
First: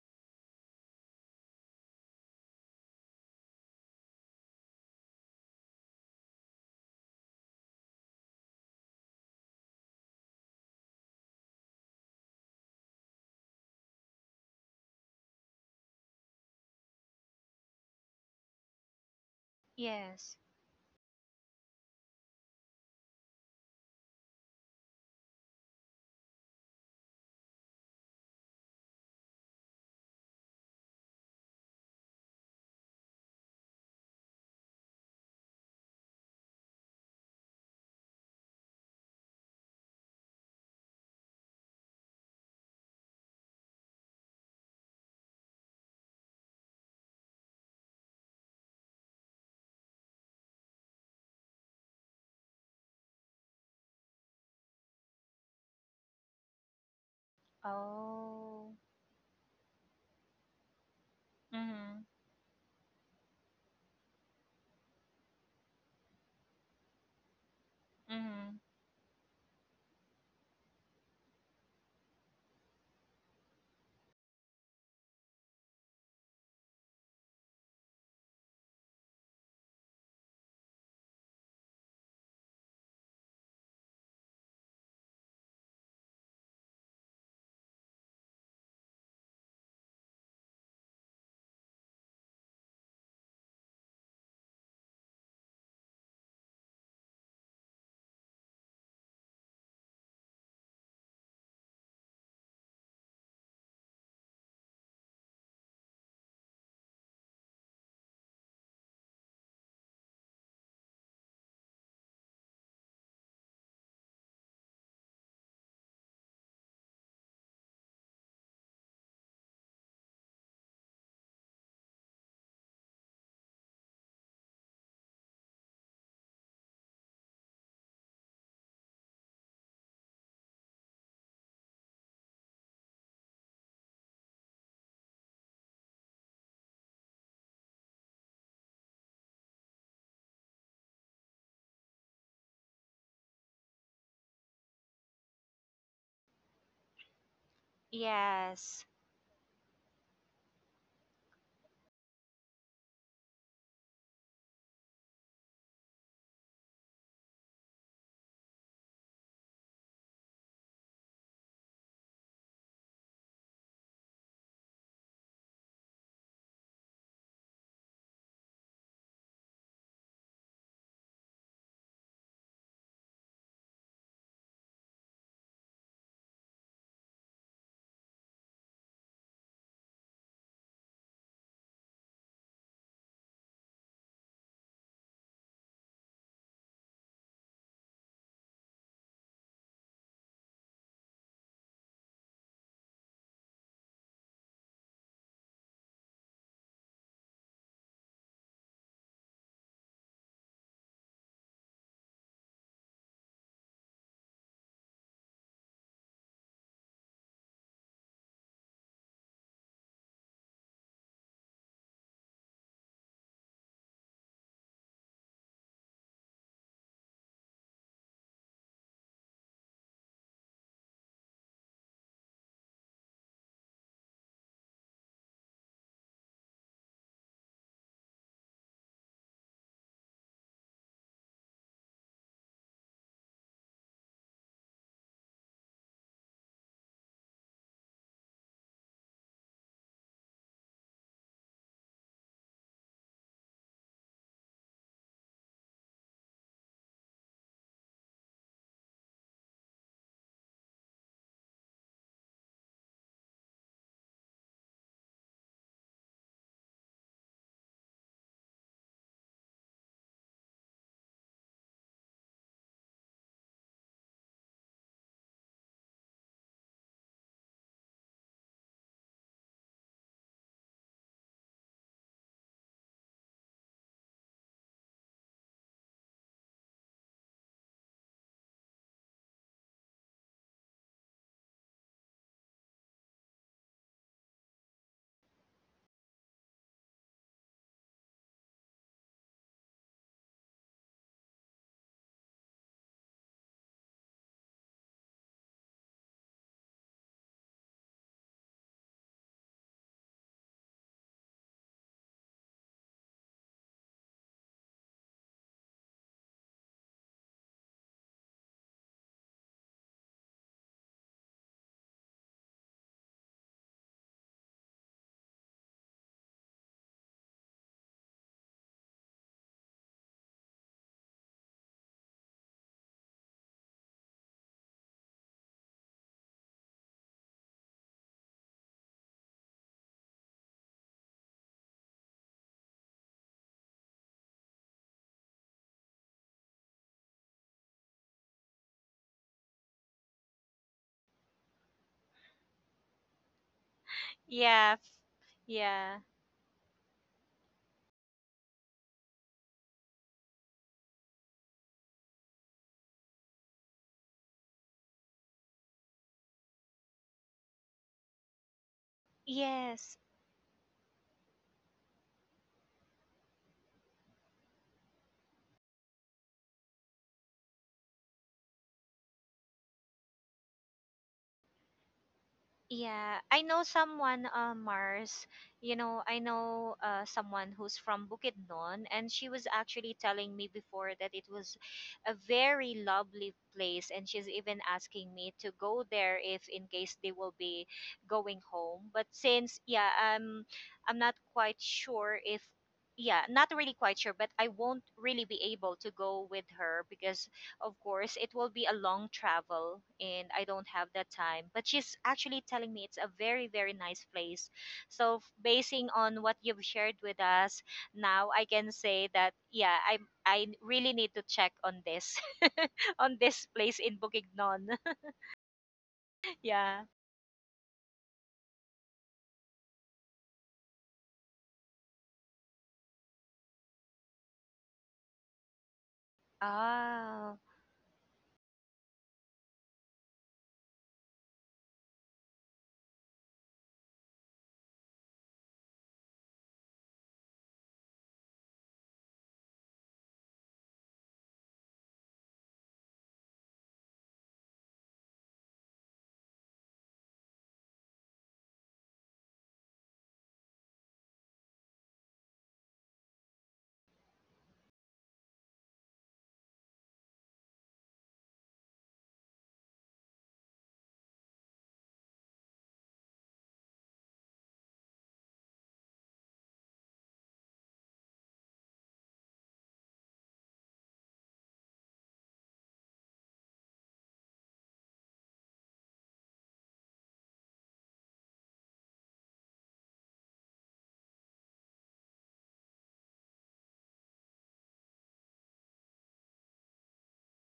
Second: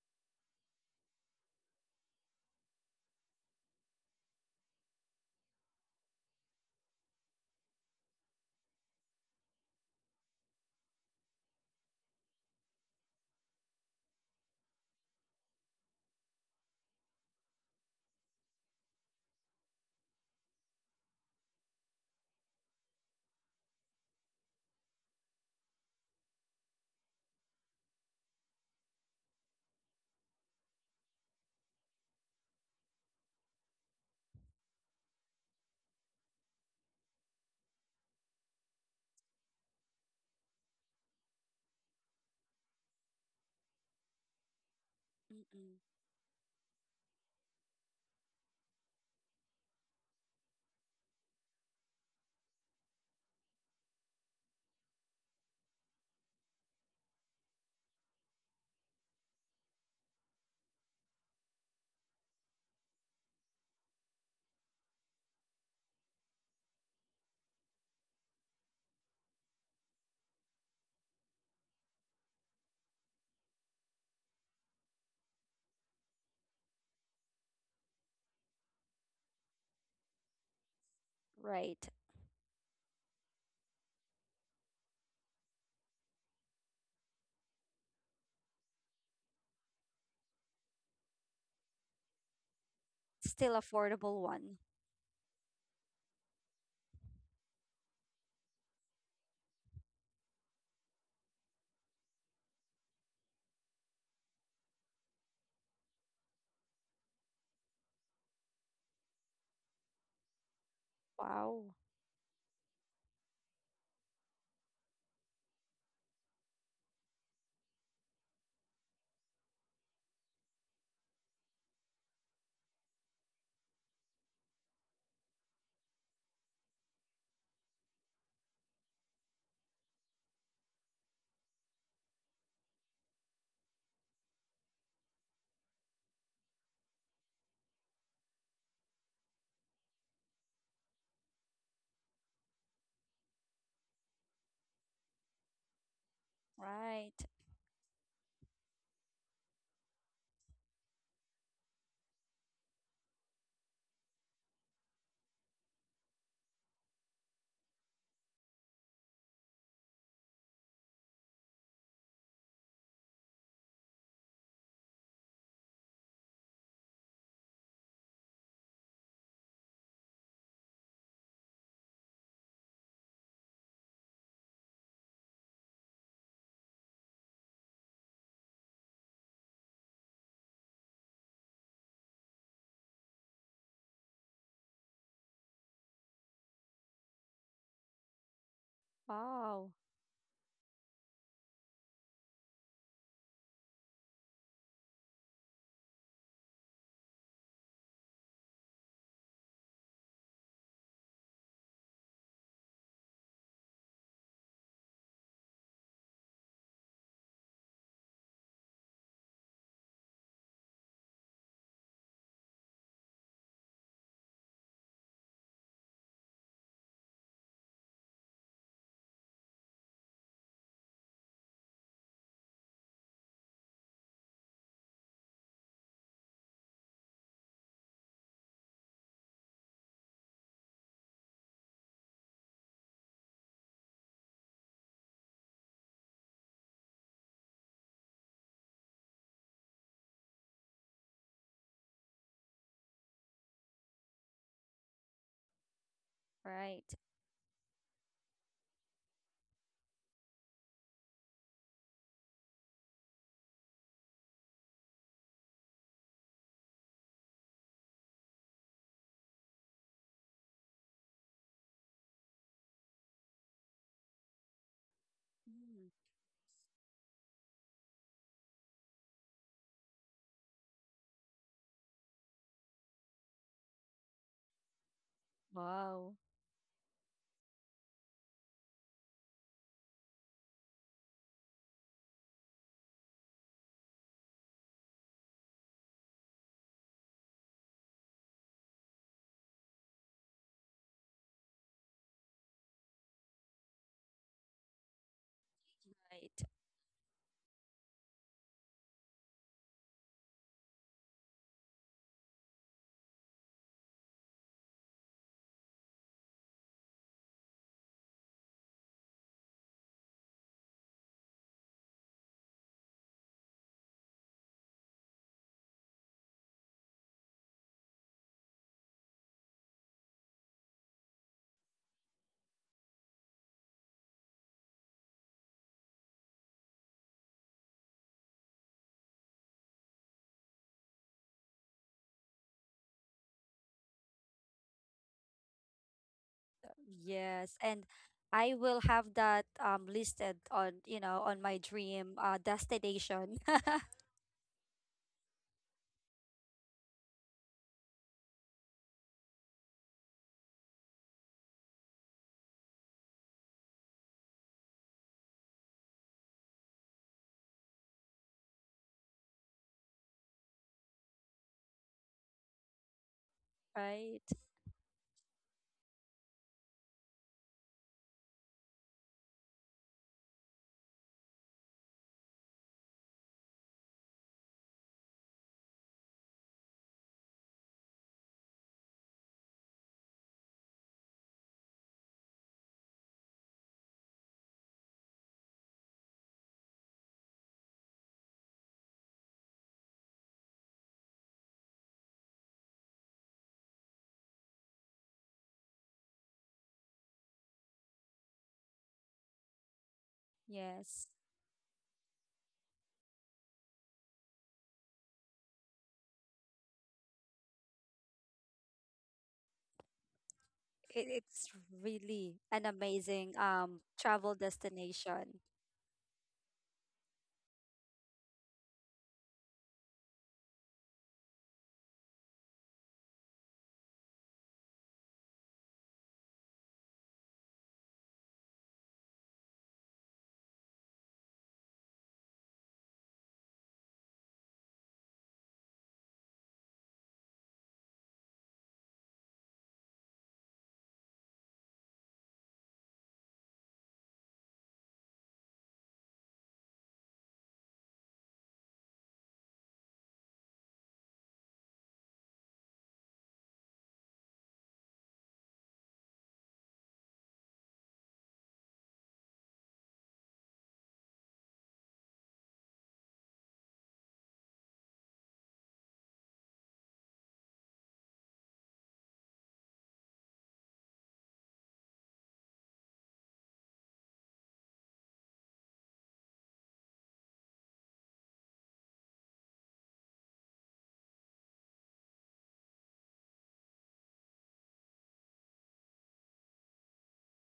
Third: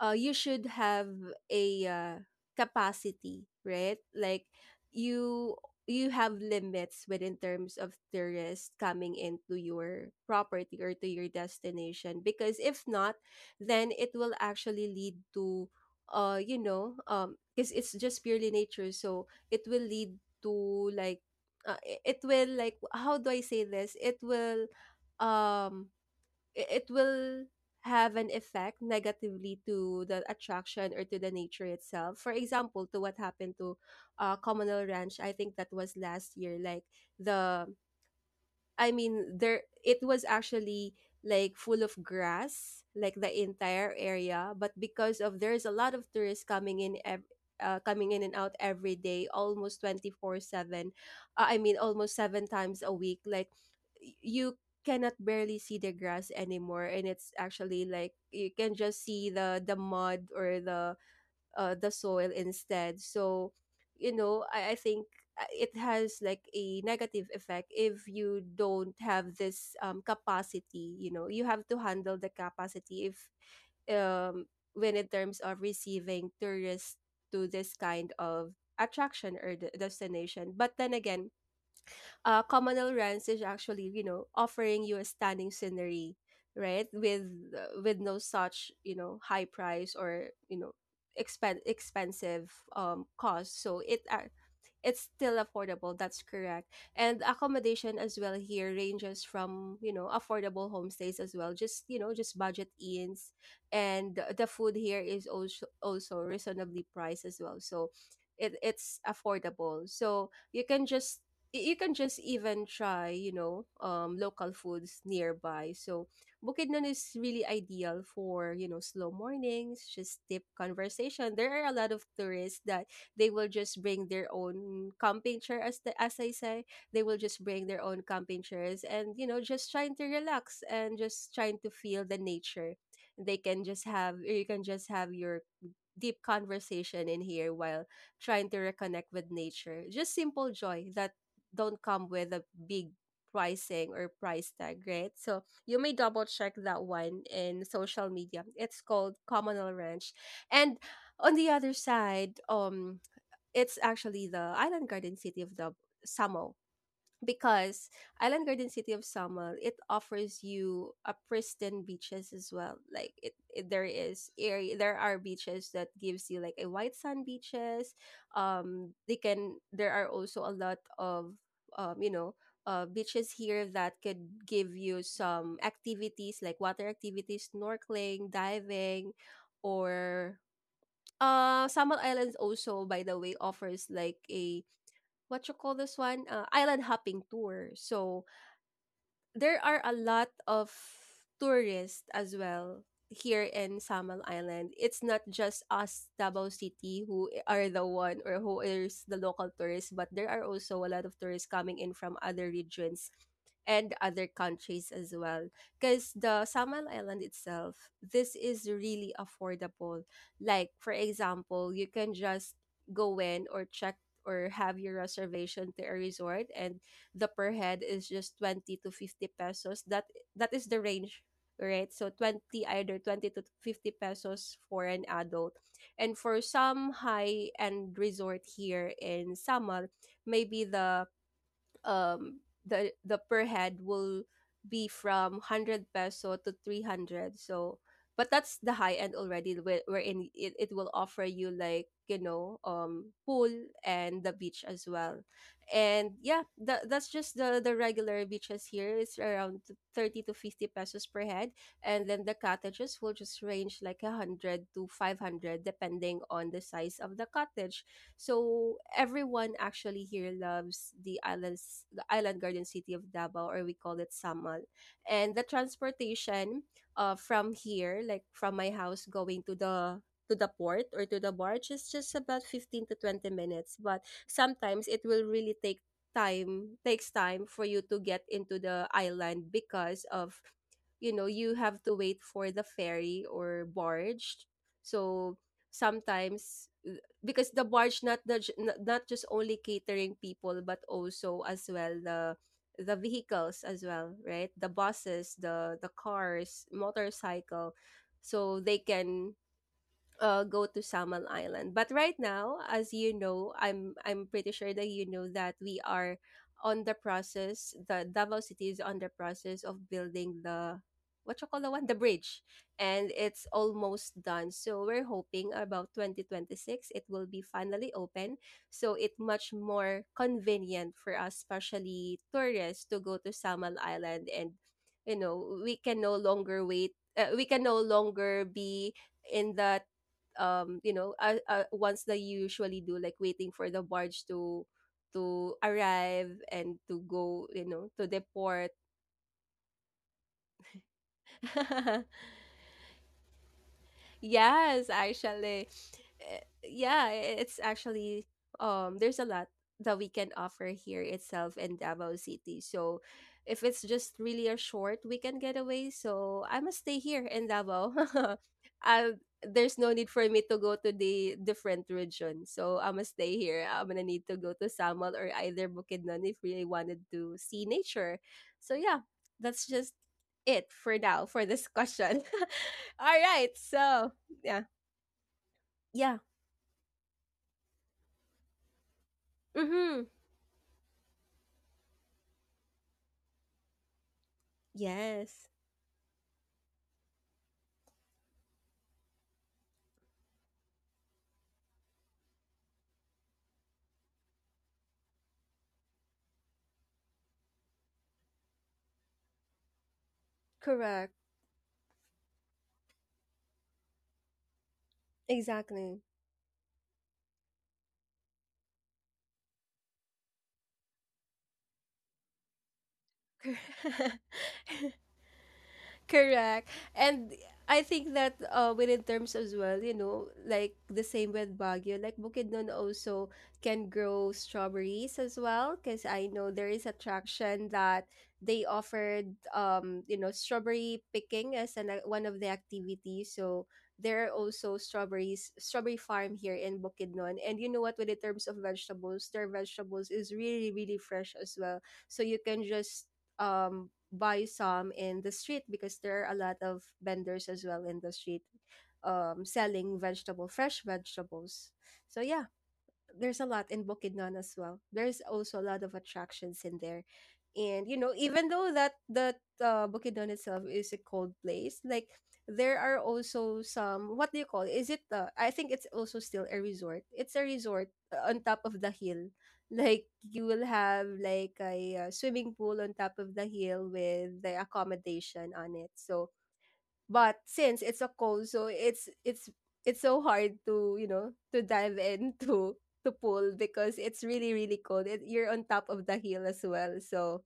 Speaker 1: uh, you should have a uh, capacity, right? Like you you have limits within terms of tourists coming into your property or to your destination, because if not, then it will actually lead to, uh you know, um because it's just purely nature, so it will lead
Speaker 2: Yes.
Speaker 1: to, like, uh, i- it will, like, how do I say this, it will, um i- it will have an effect negatively to the attraction or to the nature itself. For example, to what happened to, uh, Commonwealth Ranch, I think that was last year. Like the I mean, there it was actually like full of grass, like the entire area. But because of there's a
Speaker 3: Mm-mm.
Speaker 1: lot of tourists coming in, ev- uh, coming in and out every day, almost twenty four seven. Uh, I mean, almost seven times a week. Like y- you cannot barely see the grass anymore, and it's actually like you
Speaker 2: Oh.
Speaker 1: can just see the the mud or the, uh, the
Speaker 2: Mm-hmm.
Speaker 1: soil instead. So, you know, I, I think, uh, it has like a negative effect if you
Speaker 2: Mm-hmm.
Speaker 1: don't have this, um, capacity. You know, you have to handle the capacity if, um, when in terms of receiving tourists to this kind of attraction or de- destination. But then again,
Speaker 3: Right.
Speaker 1: uh, communal runs is actually, you know, offering you a stunning scenery, right, with, uh, with no such, you know, high price or, you know, expen- expensive um
Speaker 3: Still
Speaker 1: cost. So it,
Speaker 3: affordable
Speaker 1: uh,
Speaker 3: one.
Speaker 1: it's still affordable. That's correct. And accommodation as well here ranges from, you know, affordable homestays as well. Just, you know, just budget inns. And the the food here is also also reasonably priced as well. So it, it's affordable. So you can just
Speaker 3: Wow.
Speaker 1: y- you can just even try, you know, um, local foods nearby. So Bukidnon is really ideal for, you know, slow mornings, just deep conversation. There are a lot of tourists that they will just bring their own camping chair, as the, as I say, they will just bring their own camping chairs and, you know just trying to relax and just trying to feel the nature. They can just have you can just have your deep conversation in here while trying to reconnect with nature, just simple joy that don't come with a big pricing or price tag, right? So you may double check that
Speaker 3: Right.
Speaker 1: one in social media. It's
Speaker 2: Yes.
Speaker 1: called Communal Ranch. And on the other side, um it's actually the Island Garden City of the Samo, because Island Garden City of Samo, it offers you a pristine beaches as well. Like, it, it there is area there are beaches that gives you like a white sand beaches. Um they can there are also a lot of um you know uh, beaches here that could give you some activities like water activities, snorkeling, diving, or uh, Samar Islands also, by the way, offers like a what you call this one? Uh, island hopping tour. So there
Speaker 3: Wow.
Speaker 1: are a lot of tourists as well here in Samal Island. It's not just us Davao City who are the one or who is the local tourists, but there are also a lot of tourists coming in from other regions and other countries as well. Because the Samal Island itself, this is really affordable. Like, for example, you can just go in or check or have your reservation to a resort, and the per head is just twenty to fifty pesos. That that is the range, right? So twenty, either twenty to fifty pesos for an adult. And for some high-end resort here in Samar, maybe the um the the per head will be from one hundred peso to three hundred. So but that's the high end already, where- wherein it, it will offer you like you know um pool and the beach as well. And yeah, that,
Speaker 3: Right.
Speaker 1: that's just the the regular beaches here. It's around thirty to fifty pesos per head, and then the cottages will just range like one hundred to five hundred depending on the size of the cottage. So everyone actually here loves the islands, the Island Garden City of Davao, or we call it Samal. And the
Speaker 3: Mm.
Speaker 1: transportation, uh, from here, like from my house going to the to the port or to the barge, is just about fifteen to twenty minutes. But sometimes it will really take
Speaker 3: Wow.
Speaker 1: time takes time for you to get into the island because, of you know you have to wait for the ferry or barge. So sometimes, because the barge not the ju- not just only catering people, but also as well the the vehicles as well, right? The buses, the the
Speaker 3: Right.
Speaker 1: cars, motorcycle. So they can uh, go to Samal Island. But right now, as you know, I'm I'm pretty sure that you know that we are on the process. The Davao City is on the process of building the what you call the one the bridge, and it's almost done. So we're hoping about twenty twenty-six it will be finally open. So it much more convenient for us, especially tourists, to go to Samal Island, and you know we can no longer wait. Uh, we can no longer be in the, um you know uh, uh, once they usually do, like, waiting for the barge to to arrive and to go,
Speaker 3: Yes,
Speaker 1: you know
Speaker 3: and
Speaker 1: to the
Speaker 3: I
Speaker 1: port.
Speaker 3: will have that um listed on, you know, on my dream uh destination.
Speaker 2: Yeah,
Speaker 1: Yes, actually.
Speaker 2: yeah.
Speaker 1: Uh, Yeah, i- it's actually, um there's a lot that we can offer here itself in Davao City. So if it's just really a short weekend getaway, so I must stay here in Davao. I there's no
Speaker 2: Yes.
Speaker 1: need for me to go to the different region. So I must stay here. I'm gonna
Speaker 3: Right.
Speaker 1: need to go to Samal or either Bukidnon if really wanted to see nature. So yeah, that's just it for now for this question. All
Speaker 2: Yeah. I
Speaker 1: right,
Speaker 2: know
Speaker 1: so
Speaker 2: someone, uh
Speaker 1: yeah.
Speaker 2: Mars, you know,
Speaker 1: Yeah.
Speaker 2: I know uh someone who's from Bukidnon, and she was actually
Speaker 1: Mm-hmm.
Speaker 2: telling me before that it was a very lovely place, and she's even asking me
Speaker 1: Yes.
Speaker 2: to go there if in case they will be going home. But since, yeah, I'm I'm not quite sure if, yeah, not really quite sure, but I won't really be able to go with her because, of course, it will be a long travel and I don't have
Speaker 3: Yes.
Speaker 2: that
Speaker 1: Correct.
Speaker 2: time. But she's actually telling me it's a very, very nice place. So, f- basing
Speaker 1: Exactly.
Speaker 2: on what you've shared with us, now I can say that, yeah, I, I really
Speaker 3: It,
Speaker 2: need to
Speaker 3: it's
Speaker 2: check on this,
Speaker 3: really an
Speaker 2: on
Speaker 3: amazing
Speaker 2: this
Speaker 3: um
Speaker 2: place in
Speaker 1: Correct.
Speaker 3: travel
Speaker 2: Bukidnon.
Speaker 3: destination.
Speaker 1: Correct.
Speaker 2: Yeah.
Speaker 1: And I think that, uh, within terms as well, you know, like the same with Baguio, like Bukidnon also can grow strawberries as well, because I know there is
Speaker 2: Ah,
Speaker 1: attraction that they offered, um, you know, strawberry picking as an, uh, one of the activities. So there are also strawberries, strawberry farm here in Bukidnon. And you know what, within terms of vegetables, their vegetables is really, really fresh as well. So you can just um buy some in the street because there are a lot of vendors as well in the street um selling vegetable, fresh vegetables. So yeah, there's a lot in Bukidnon as well. There's also a lot of attractions in there. And, you know, even though that that uh, Bukidnon itself is a cold place, like, there are also some what do you call it? Is it uh, I think it's also still a resort. It's a resort uh, on top of the hill. Like you will have like a uh, swimming pool on top of the hill with the accommodation on it. So but since it's a cold, so it's it's it's so hard to, you know to dive into to to pull because it's really really cold. It, you're on top of the hill as well, so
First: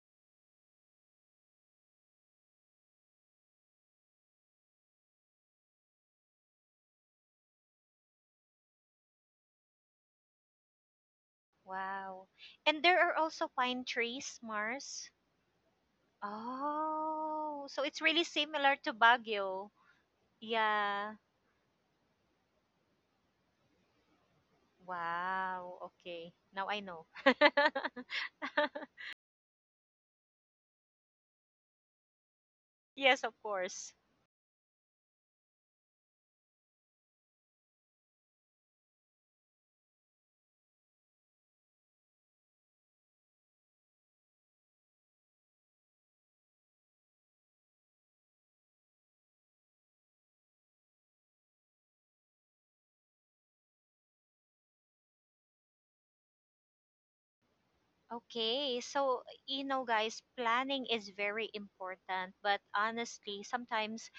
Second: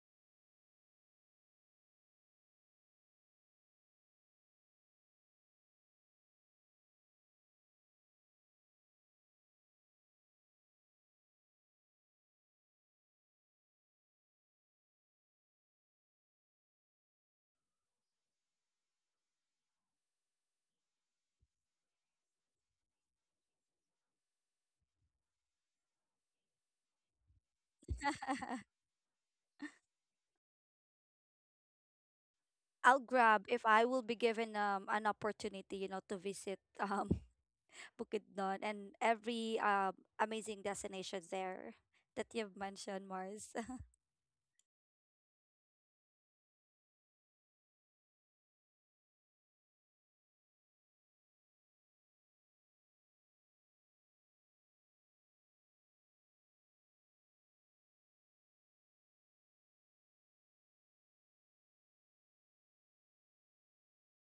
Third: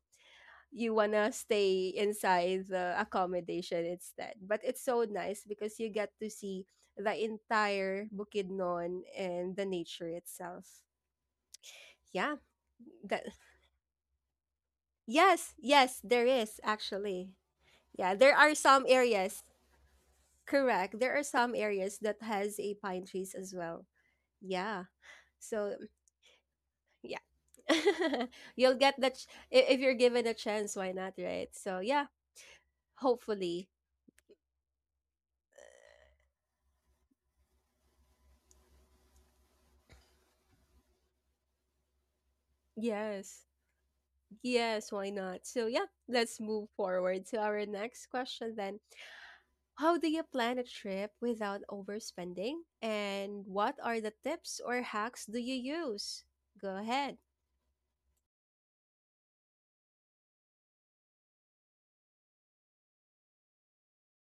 Speaker 1: you wanna stay inside the accommodation instead. But it's so nice because you get to see the entire Bukidnon and the nature itself.
Speaker 2: wow.
Speaker 1: Yeah.
Speaker 2: And there are
Speaker 1: That
Speaker 2: also pine trees, Mars.
Speaker 1: Yes, yes, there is actually.
Speaker 2: Oh, so it's
Speaker 1: Yeah,
Speaker 2: really
Speaker 1: there are
Speaker 2: similar
Speaker 1: some
Speaker 2: to
Speaker 1: areas.
Speaker 2: Baguio.
Speaker 1: Correct. There
Speaker 2: Yeah.
Speaker 1: are some areas that has a pine trees as well. Yeah. So,
Speaker 2: Wow,
Speaker 1: mm,
Speaker 2: okay. Now I know.
Speaker 1: yeah. You'll get that ch- i- if you're given a chance, why not, right? So yeah,
Speaker 3: I'll
Speaker 2: Yes, of
Speaker 3: grab if
Speaker 1: hopefully.
Speaker 3: I
Speaker 2: course.
Speaker 3: will be given um an opportunity, you know, to visit um Bukidnon, and every um amazing destination there that you've mentioned,
Speaker 1: Yes.
Speaker 3: Mars.
Speaker 1: Yes, why not? So yeah, let's move forward to our next question then. How do you plan a trip without overspending? And what are the tips or hacks do you use? Go ahead.
Speaker 2: Okay, so, you know, guys, planning is very important, but honestly, sometimes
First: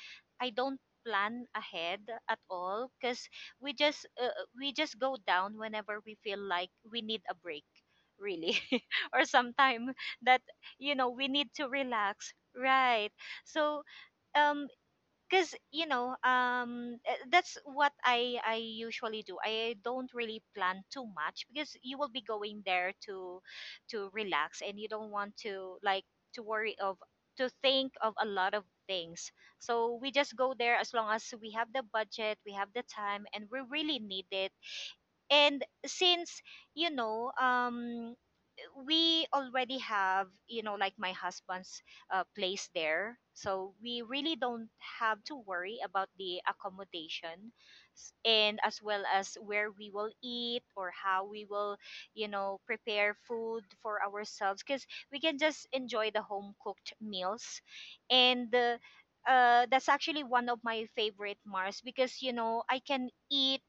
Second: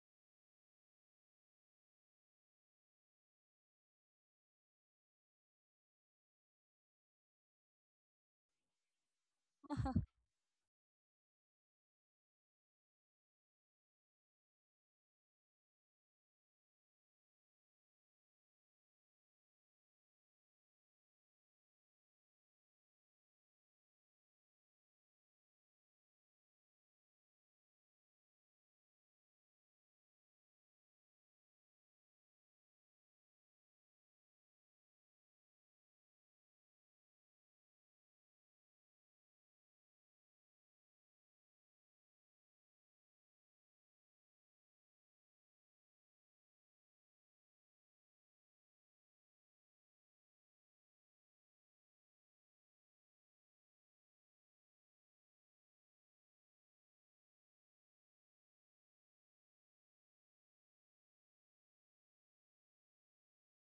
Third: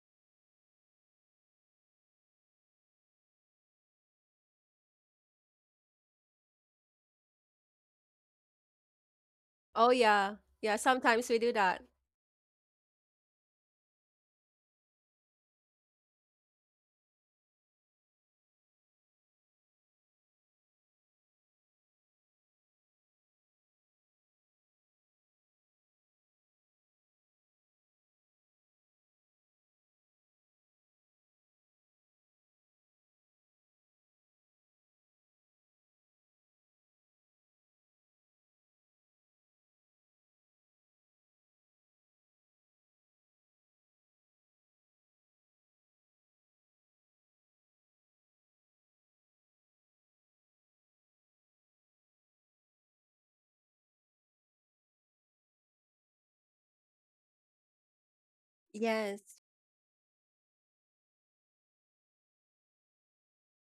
Speaker 2: I don't plan ahead at all, because we just uh, we just go down whenever we feel like we need a break, really, or
Speaker 1: Oh
Speaker 2: sometime
Speaker 1: yeah.
Speaker 2: that
Speaker 1: Yeah,
Speaker 2: you know we
Speaker 1: sometimes we
Speaker 2: need
Speaker 1: do
Speaker 2: to
Speaker 1: that.
Speaker 2: relax, right? So, um, because you know um eh, that's what i i usually do. I don't really plan too much because you will be going there to to relax, and you don't want to, like, to worry of, to think of a lot of things. So we just go there as long as we have the budget, we have the time, and we really need it. And since you know um we already have, you know like, my husband's uh, place there, so we really don't have to worry about the accommodation, S- and as well as where we will eat, or how we will you know prepare food for ourselves, because we can just enjoy the home cooked meals. And uh,
Speaker 1: Yes.
Speaker 2: uh, that's actually one of my favorite, Mars, because you know I can eat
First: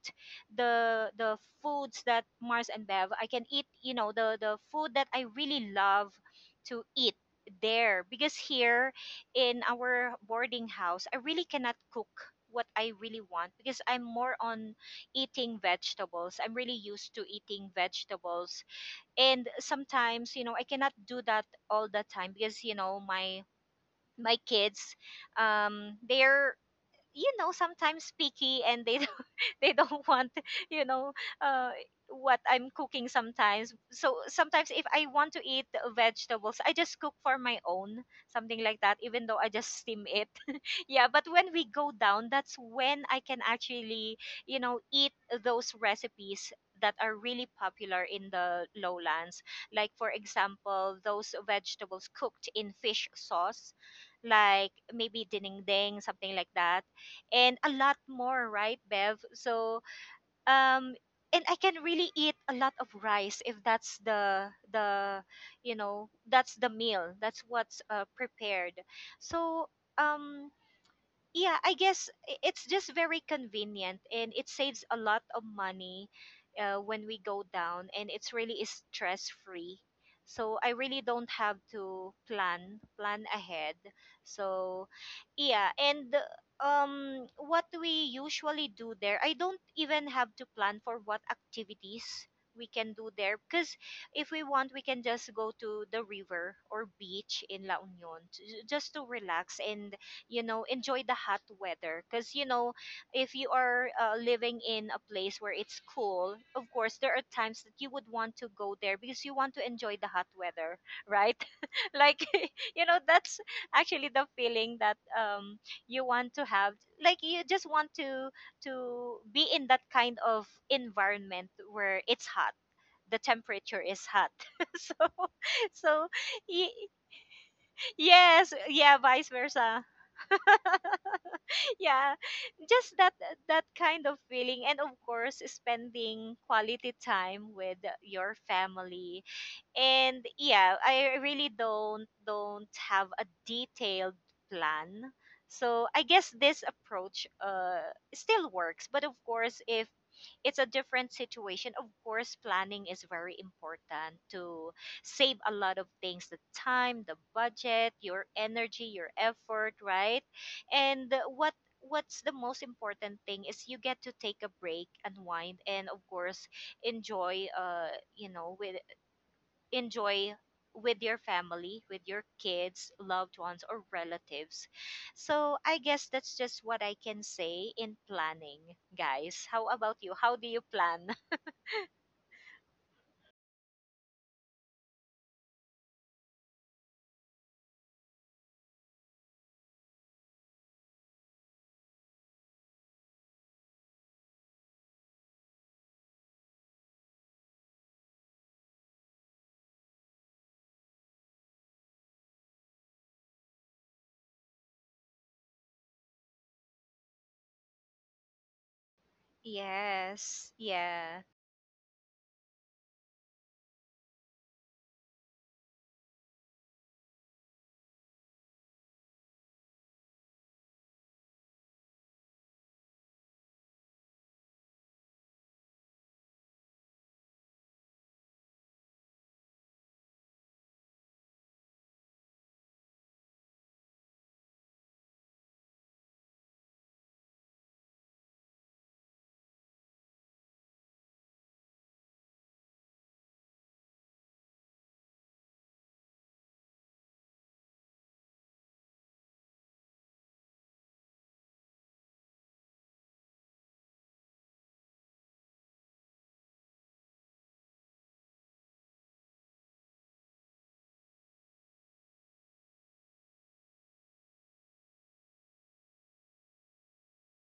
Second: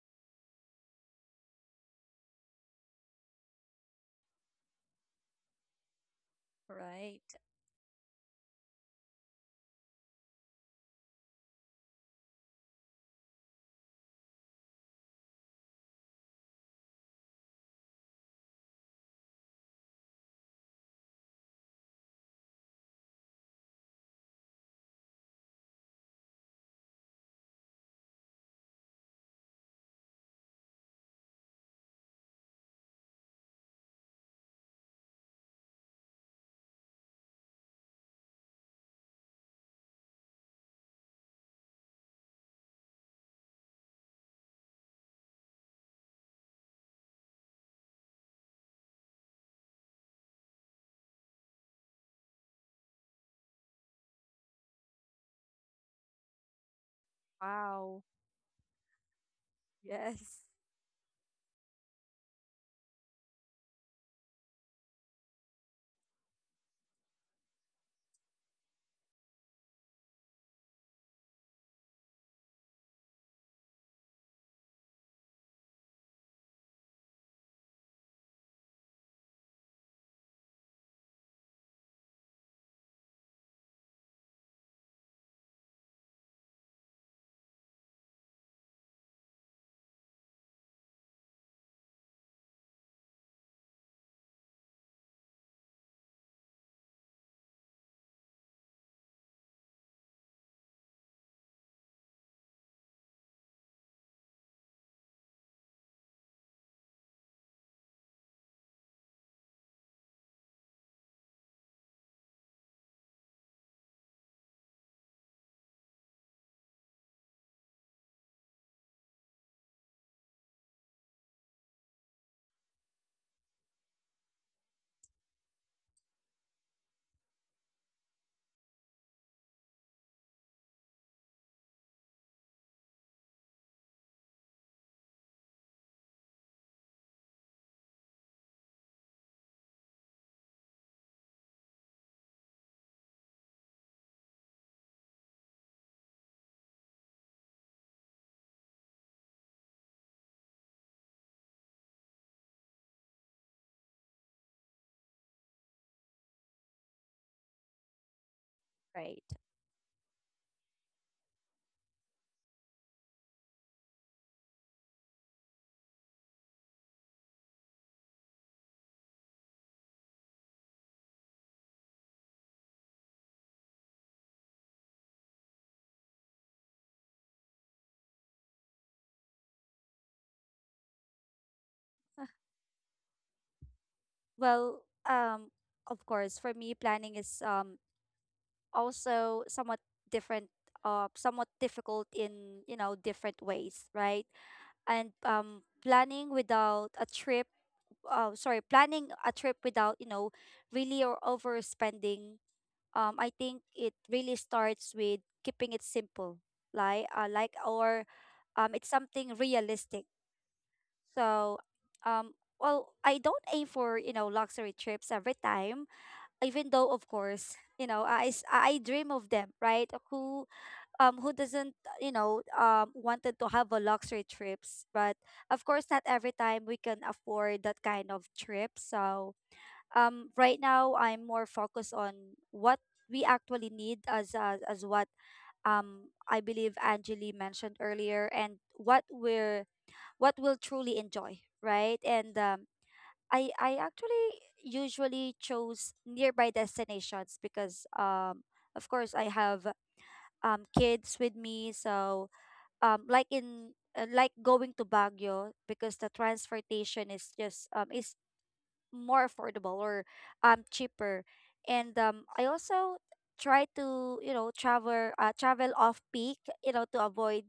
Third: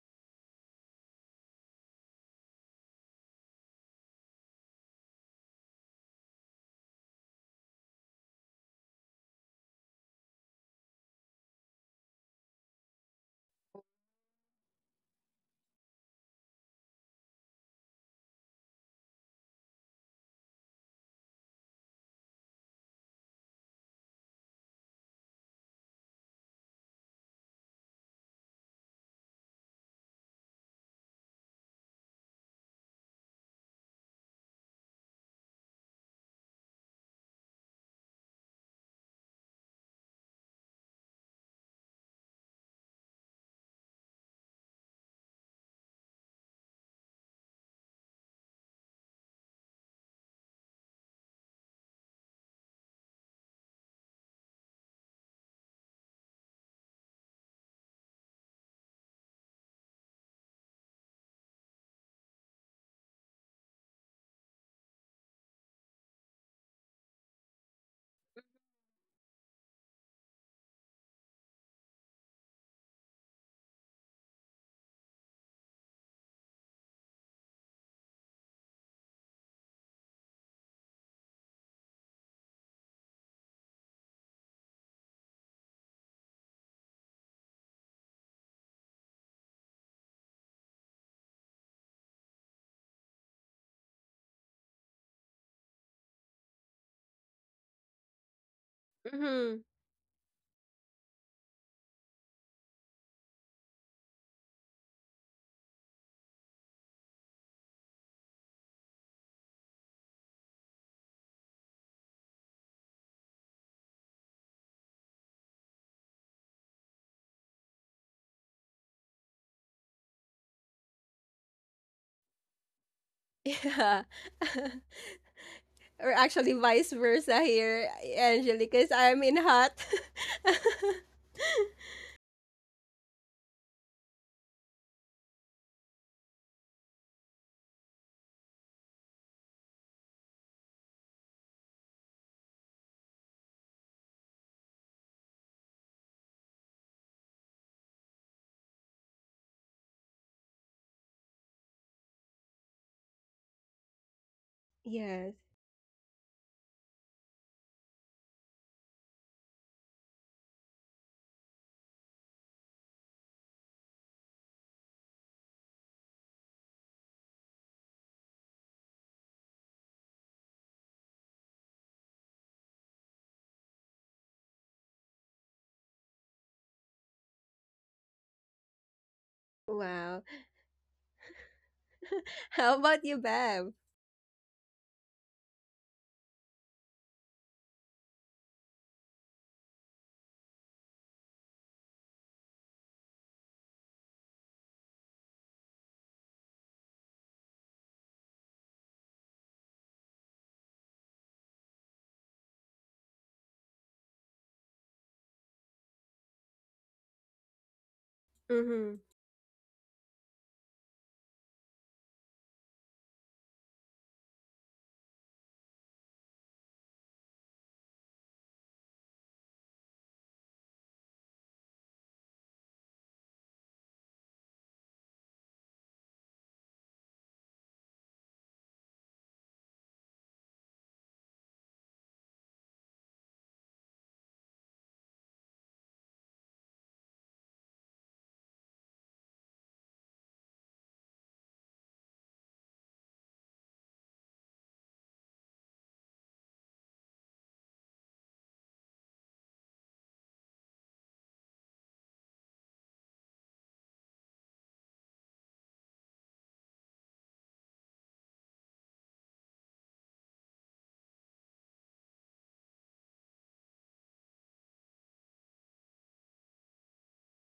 Speaker 2: the the foods that Mars and Bev, I can eat, you know, the the food that I really love to eat
Speaker 3: Right.
Speaker 2: there, because here in our boarding house I really cannot cook what I really want, because I'm more on eating vegetables. I'm really used to eating vegetables, and sometimes, you know, I cannot do that all the time, because, you know, my my kids, um they're, you know sometimes picky, and they they don't want, you know uh, what I'm cooking sometimes. So sometimes if I want to eat the vegetables, I just cook for my own, something like that, even though I just steam it. Yeah, but when we go down, that's when I can actually, you know, eat those recipes that are really popular in the lowlands. Like, for example, those vegetables cooked in fish sauce, like maybe dinding ding, something like that, and a lot
Speaker 3: Wow.
Speaker 2: more, right, Bev? So,
Speaker 3: Yes.
Speaker 2: um, and I can really eat a lot of rice if that's the the you know that's the meal, that's what's uh, prepared. So um yeah, I guess i- it's just very convenient, and it saves a lot of money uh, when we go down, and it's really is stress free. So I really don't have to plan plan ahead. So yeah, and um what we usually do there, I don't even have to plan for what activities we can do there because if we want we can just go to the river or beach in La Union to, just to relax
Speaker 1: Mm-hmm.
Speaker 2: and you know enjoy the hot weather because you know if you are uh, living in a place where it's cool, of course there are times that you would want to go there because you want to enjoy the hot weather, right? Like, you know that's actually the feeling that um you want to have, like you just want to to be in that kind of environment where it's hot, the temperature
Speaker 1: Yeah.
Speaker 2: is hot. so so
Speaker 1: Or actually
Speaker 2: y-
Speaker 1: vice versa here,
Speaker 2: yes,
Speaker 1: Angelica,
Speaker 2: yeah,
Speaker 1: I'm
Speaker 2: vice
Speaker 1: in hot.
Speaker 2: versa. Yeah, just that, that kind of feeling. And of course, spending quality time with your family. And yeah, I really don't don't have a detailed plan, so I guess this approach uh still works. But of course, if it's a different situation, of course planning is very important to
Speaker 1: Yes.
Speaker 2: save a lot of things, the time, the budget, your energy, your
Speaker 3: Right.
Speaker 2: effort, right? And what what's the most important thing is you get to take a break, unwind, and of course enjoy, uh you know with enjoy with your family, with your kids, loved ones, or relatives. So I guess that's just what I can say in planning, guys. How about you?
Speaker 1: Wow.
Speaker 2: How do you plan?
Speaker 1: How about you, Bev?
Speaker 3: Well, um, of course, for me, planning is um also somewhat different, uh, somewhat difficult in, you know different ways, right? And um, planning without a trip, uh, sorry, planning a trip without, you know really, or overspending. Um, I think it really starts with keeping it simple, like uh, like or um, it's
Speaker 1: Mm-hmm.
Speaker 3: something realistic.
Speaker 2: Yes, yeah,
Speaker 3: So, um, well, I don't aim for, you know luxury trips every time, even though, of course, you know i s- i dream of them, right. Who um who doesn't, you know um wanted to have a luxury trips. But of course, not every time we can afford that kind of trip. So um right now I'm more focused on what we actually need, as as, as what, um I believe Angeli mentioned earlier, and what we're what we'll truly enjoy, right. And um I I actually usually chose nearby destinations because, um of course I have um kids with me. So, um like in uh, like going to Baguio, because the transportation is just um is more affordable, or um cheaper. And um I also try to, you know, travel uh, travel off peak, you know, to avoid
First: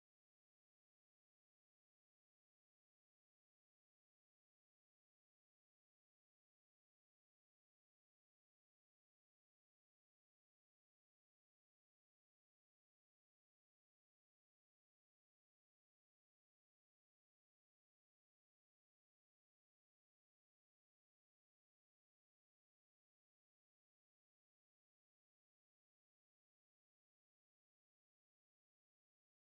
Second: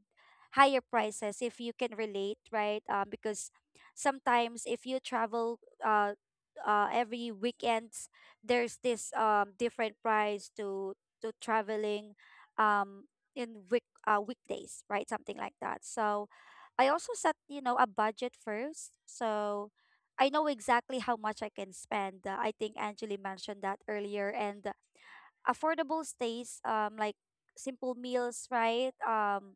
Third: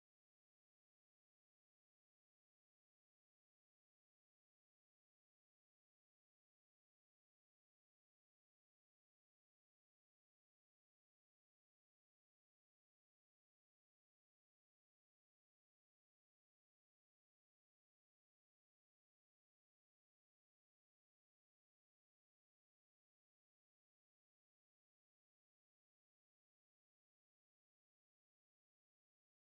Speaker 3: higher prices, if you can relate, right? Um because sometimes, if you travel uh uh every weekends, there's this um different price to to traveling, um in week uh weekdays, right? Something like that. So I also set, you know, a budget first. So I know exactly how much I can spend. Uh, I think Angeli mentioned that earlier. And affordable stays, um, like simple meals, right? Um,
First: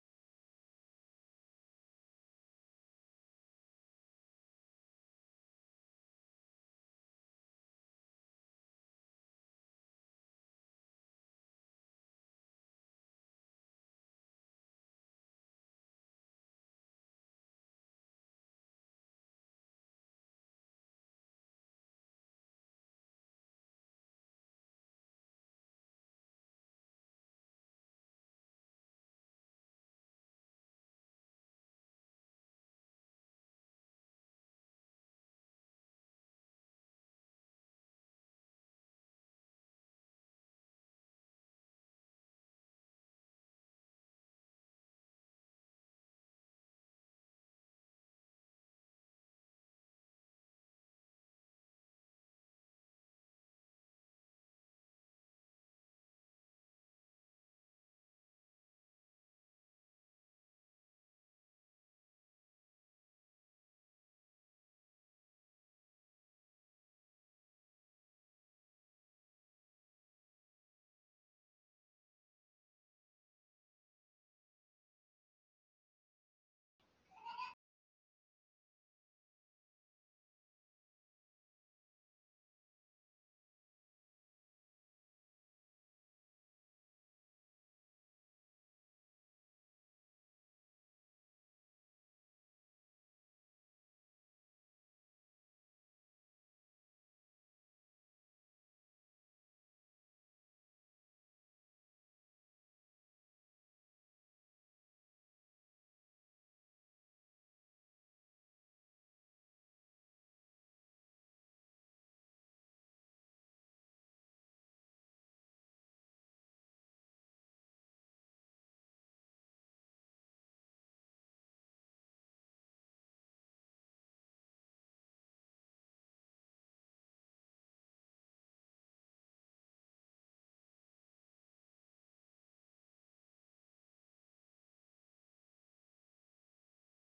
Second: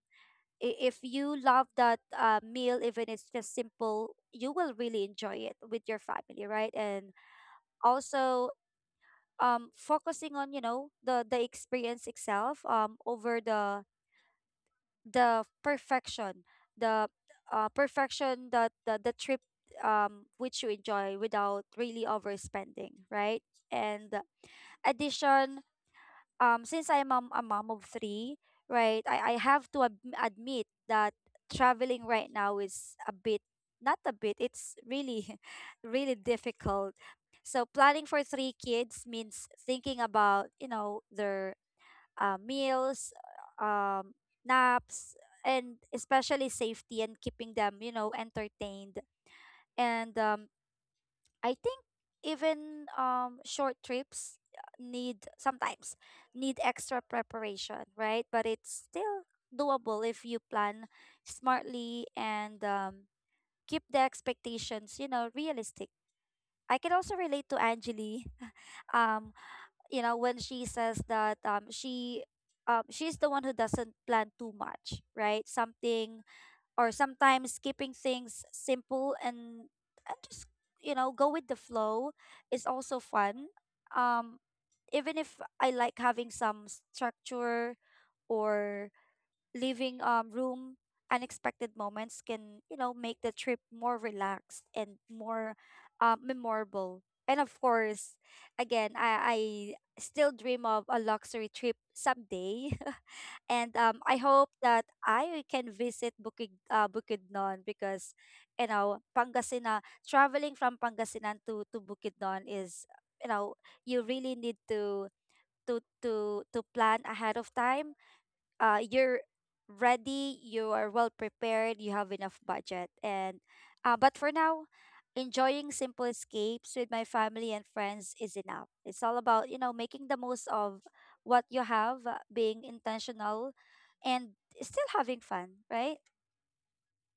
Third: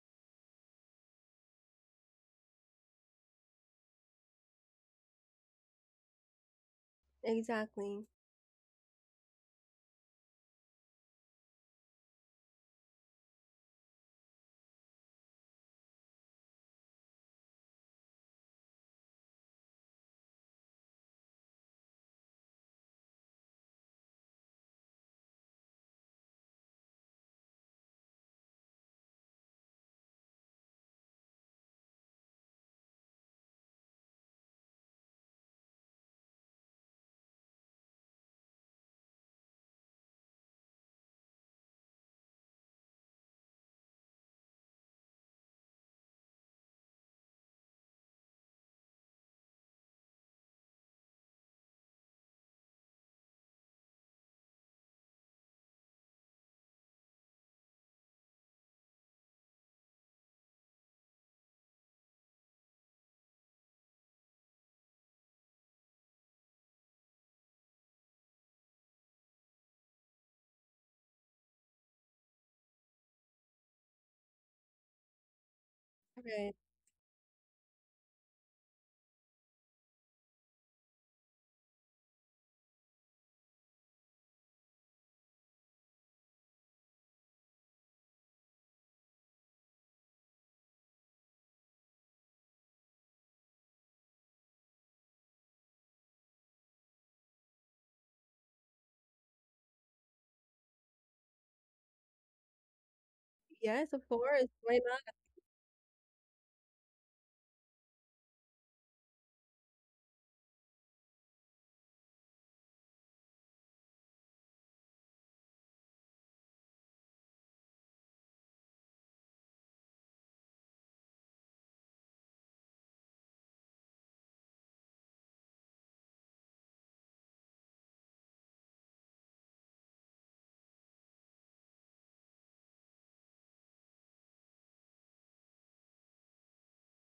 Speaker 3: i- If you love that uh, meal, even it's just simple, you will really enjoy it with your family, right? And
Speaker 1: Exactly.
Speaker 3: also, um, focusing on, you know the the experience itself, um, over the the perfection the uh, perfection that the, the trip, um which you enjoy without really overspending, right. And addition, um since I'm a, a mom of three, right. I, I have to ad- admit that traveling right now is a bit, not a bit, it's really really difficult. So planning for three kids means thinking about, you know their uh, meals, um, naps, and especially safety, and keeping them, you know, entertained. And um, I think, even um, short trips need sometimes need extra preparation, right? But it's still doable if you plan smartly, and um, keep the expectations, you know, realistic. I can also relate to Angeli. um, you know, when she says that um she um she's the one who doesn't plan too much, right. Something,
Speaker 1: Right.
Speaker 3: or sometimes keeping things simple, and, and, just, you know go with the flow is also fun. um Even if I like having some structure. Or leaving um, room unexpected moments can, you know make the trip more relaxed and more, uh, memorable. And of course, again, I, I still dream of a luxury trip someday. And
Speaker 1: Yes,
Speaker 3: um,
Speaker 1: of
Speaker 3: I
Speaker 1: course.
Speaker 3: hope
Speaker 1: Why
Speaker 3: that
Speaker 1: not?
Speaker 3: I can visit bukid uh, Bukidnon, because, you know Pangasinan, traveling from Pangasinan to to Bukidnon is, you know you really need to to to to plan ahead of time, uh, you're ready, you are well prepared, you have enough budget. And uh, but for now, enjoying simple escapes with my family and friends is enough. It's all about, you know, making the most of what you have, uh, being intentional, and still having fun, right?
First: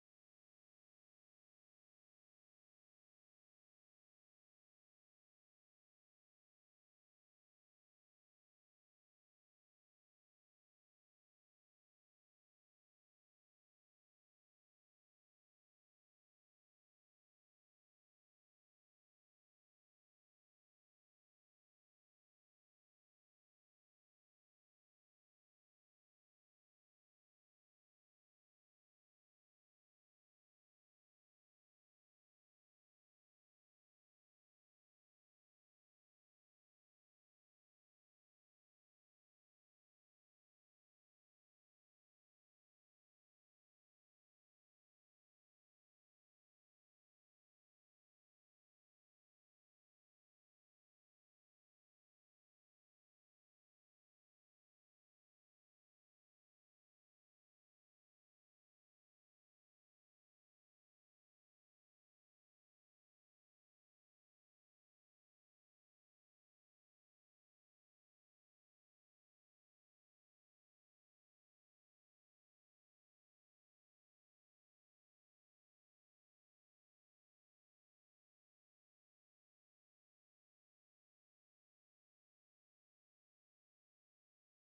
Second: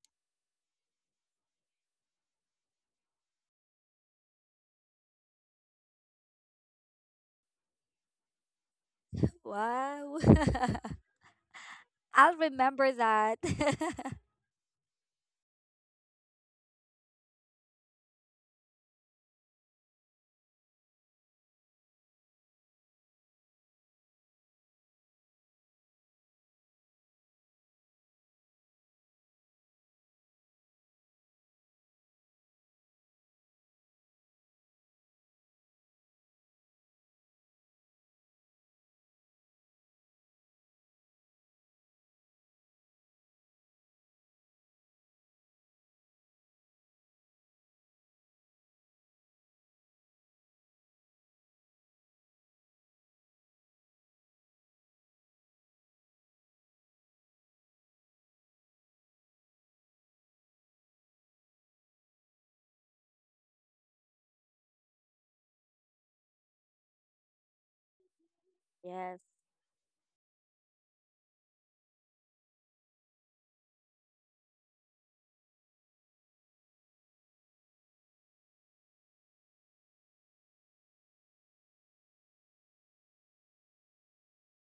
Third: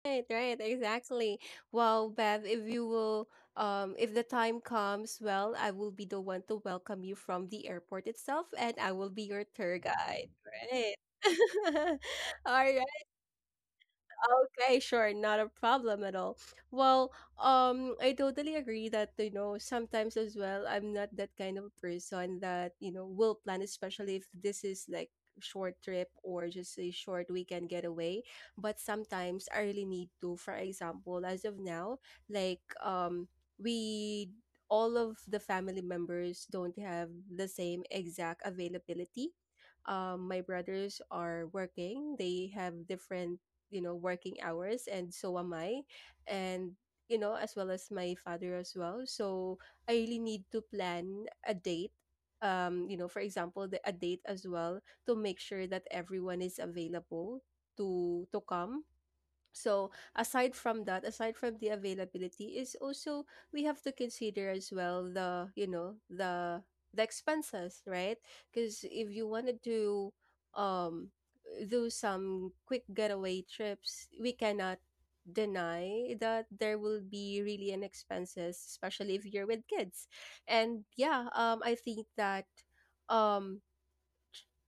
Speaker 1: Right, right, exactly. Well, Bev, if you will, um, if the time comes, well, I will be the one to welcome you from the airport itself, and I will be your tour
Speaker 3: Wow.
Speaker 1: guide. Right.
Speaker 3: I'll
Speaker 1: All right.
Speaker 3: remember that.
Speaker 1: Okay, sure, not a problem at all. Well, um, I totally agree that, you know sometimes as well I'm not that kind of a person that you know will plan, especially if this is like short trip or just a short weekend getaway. But sometimes I really need to. For example, as of now, like, um, we all of the family members don't have the same exact availability. Um, my brothers are working. They have different, you know working hours, and so am I. And, you know as well as my father as well. So I really need to plan a date, um you know for example, the, a date as well, to make sure that everyone is available to to come. So aside from that aside from the availability, is also we have to consider as well the you know the the expenses, right? Because if
Speaker 3: Yes.
Speaker 1: you wanted to do um do some quick getaway trips, we cannot deny that there will be really an expenses, especially if you're with kids. And yeah, um I think that, um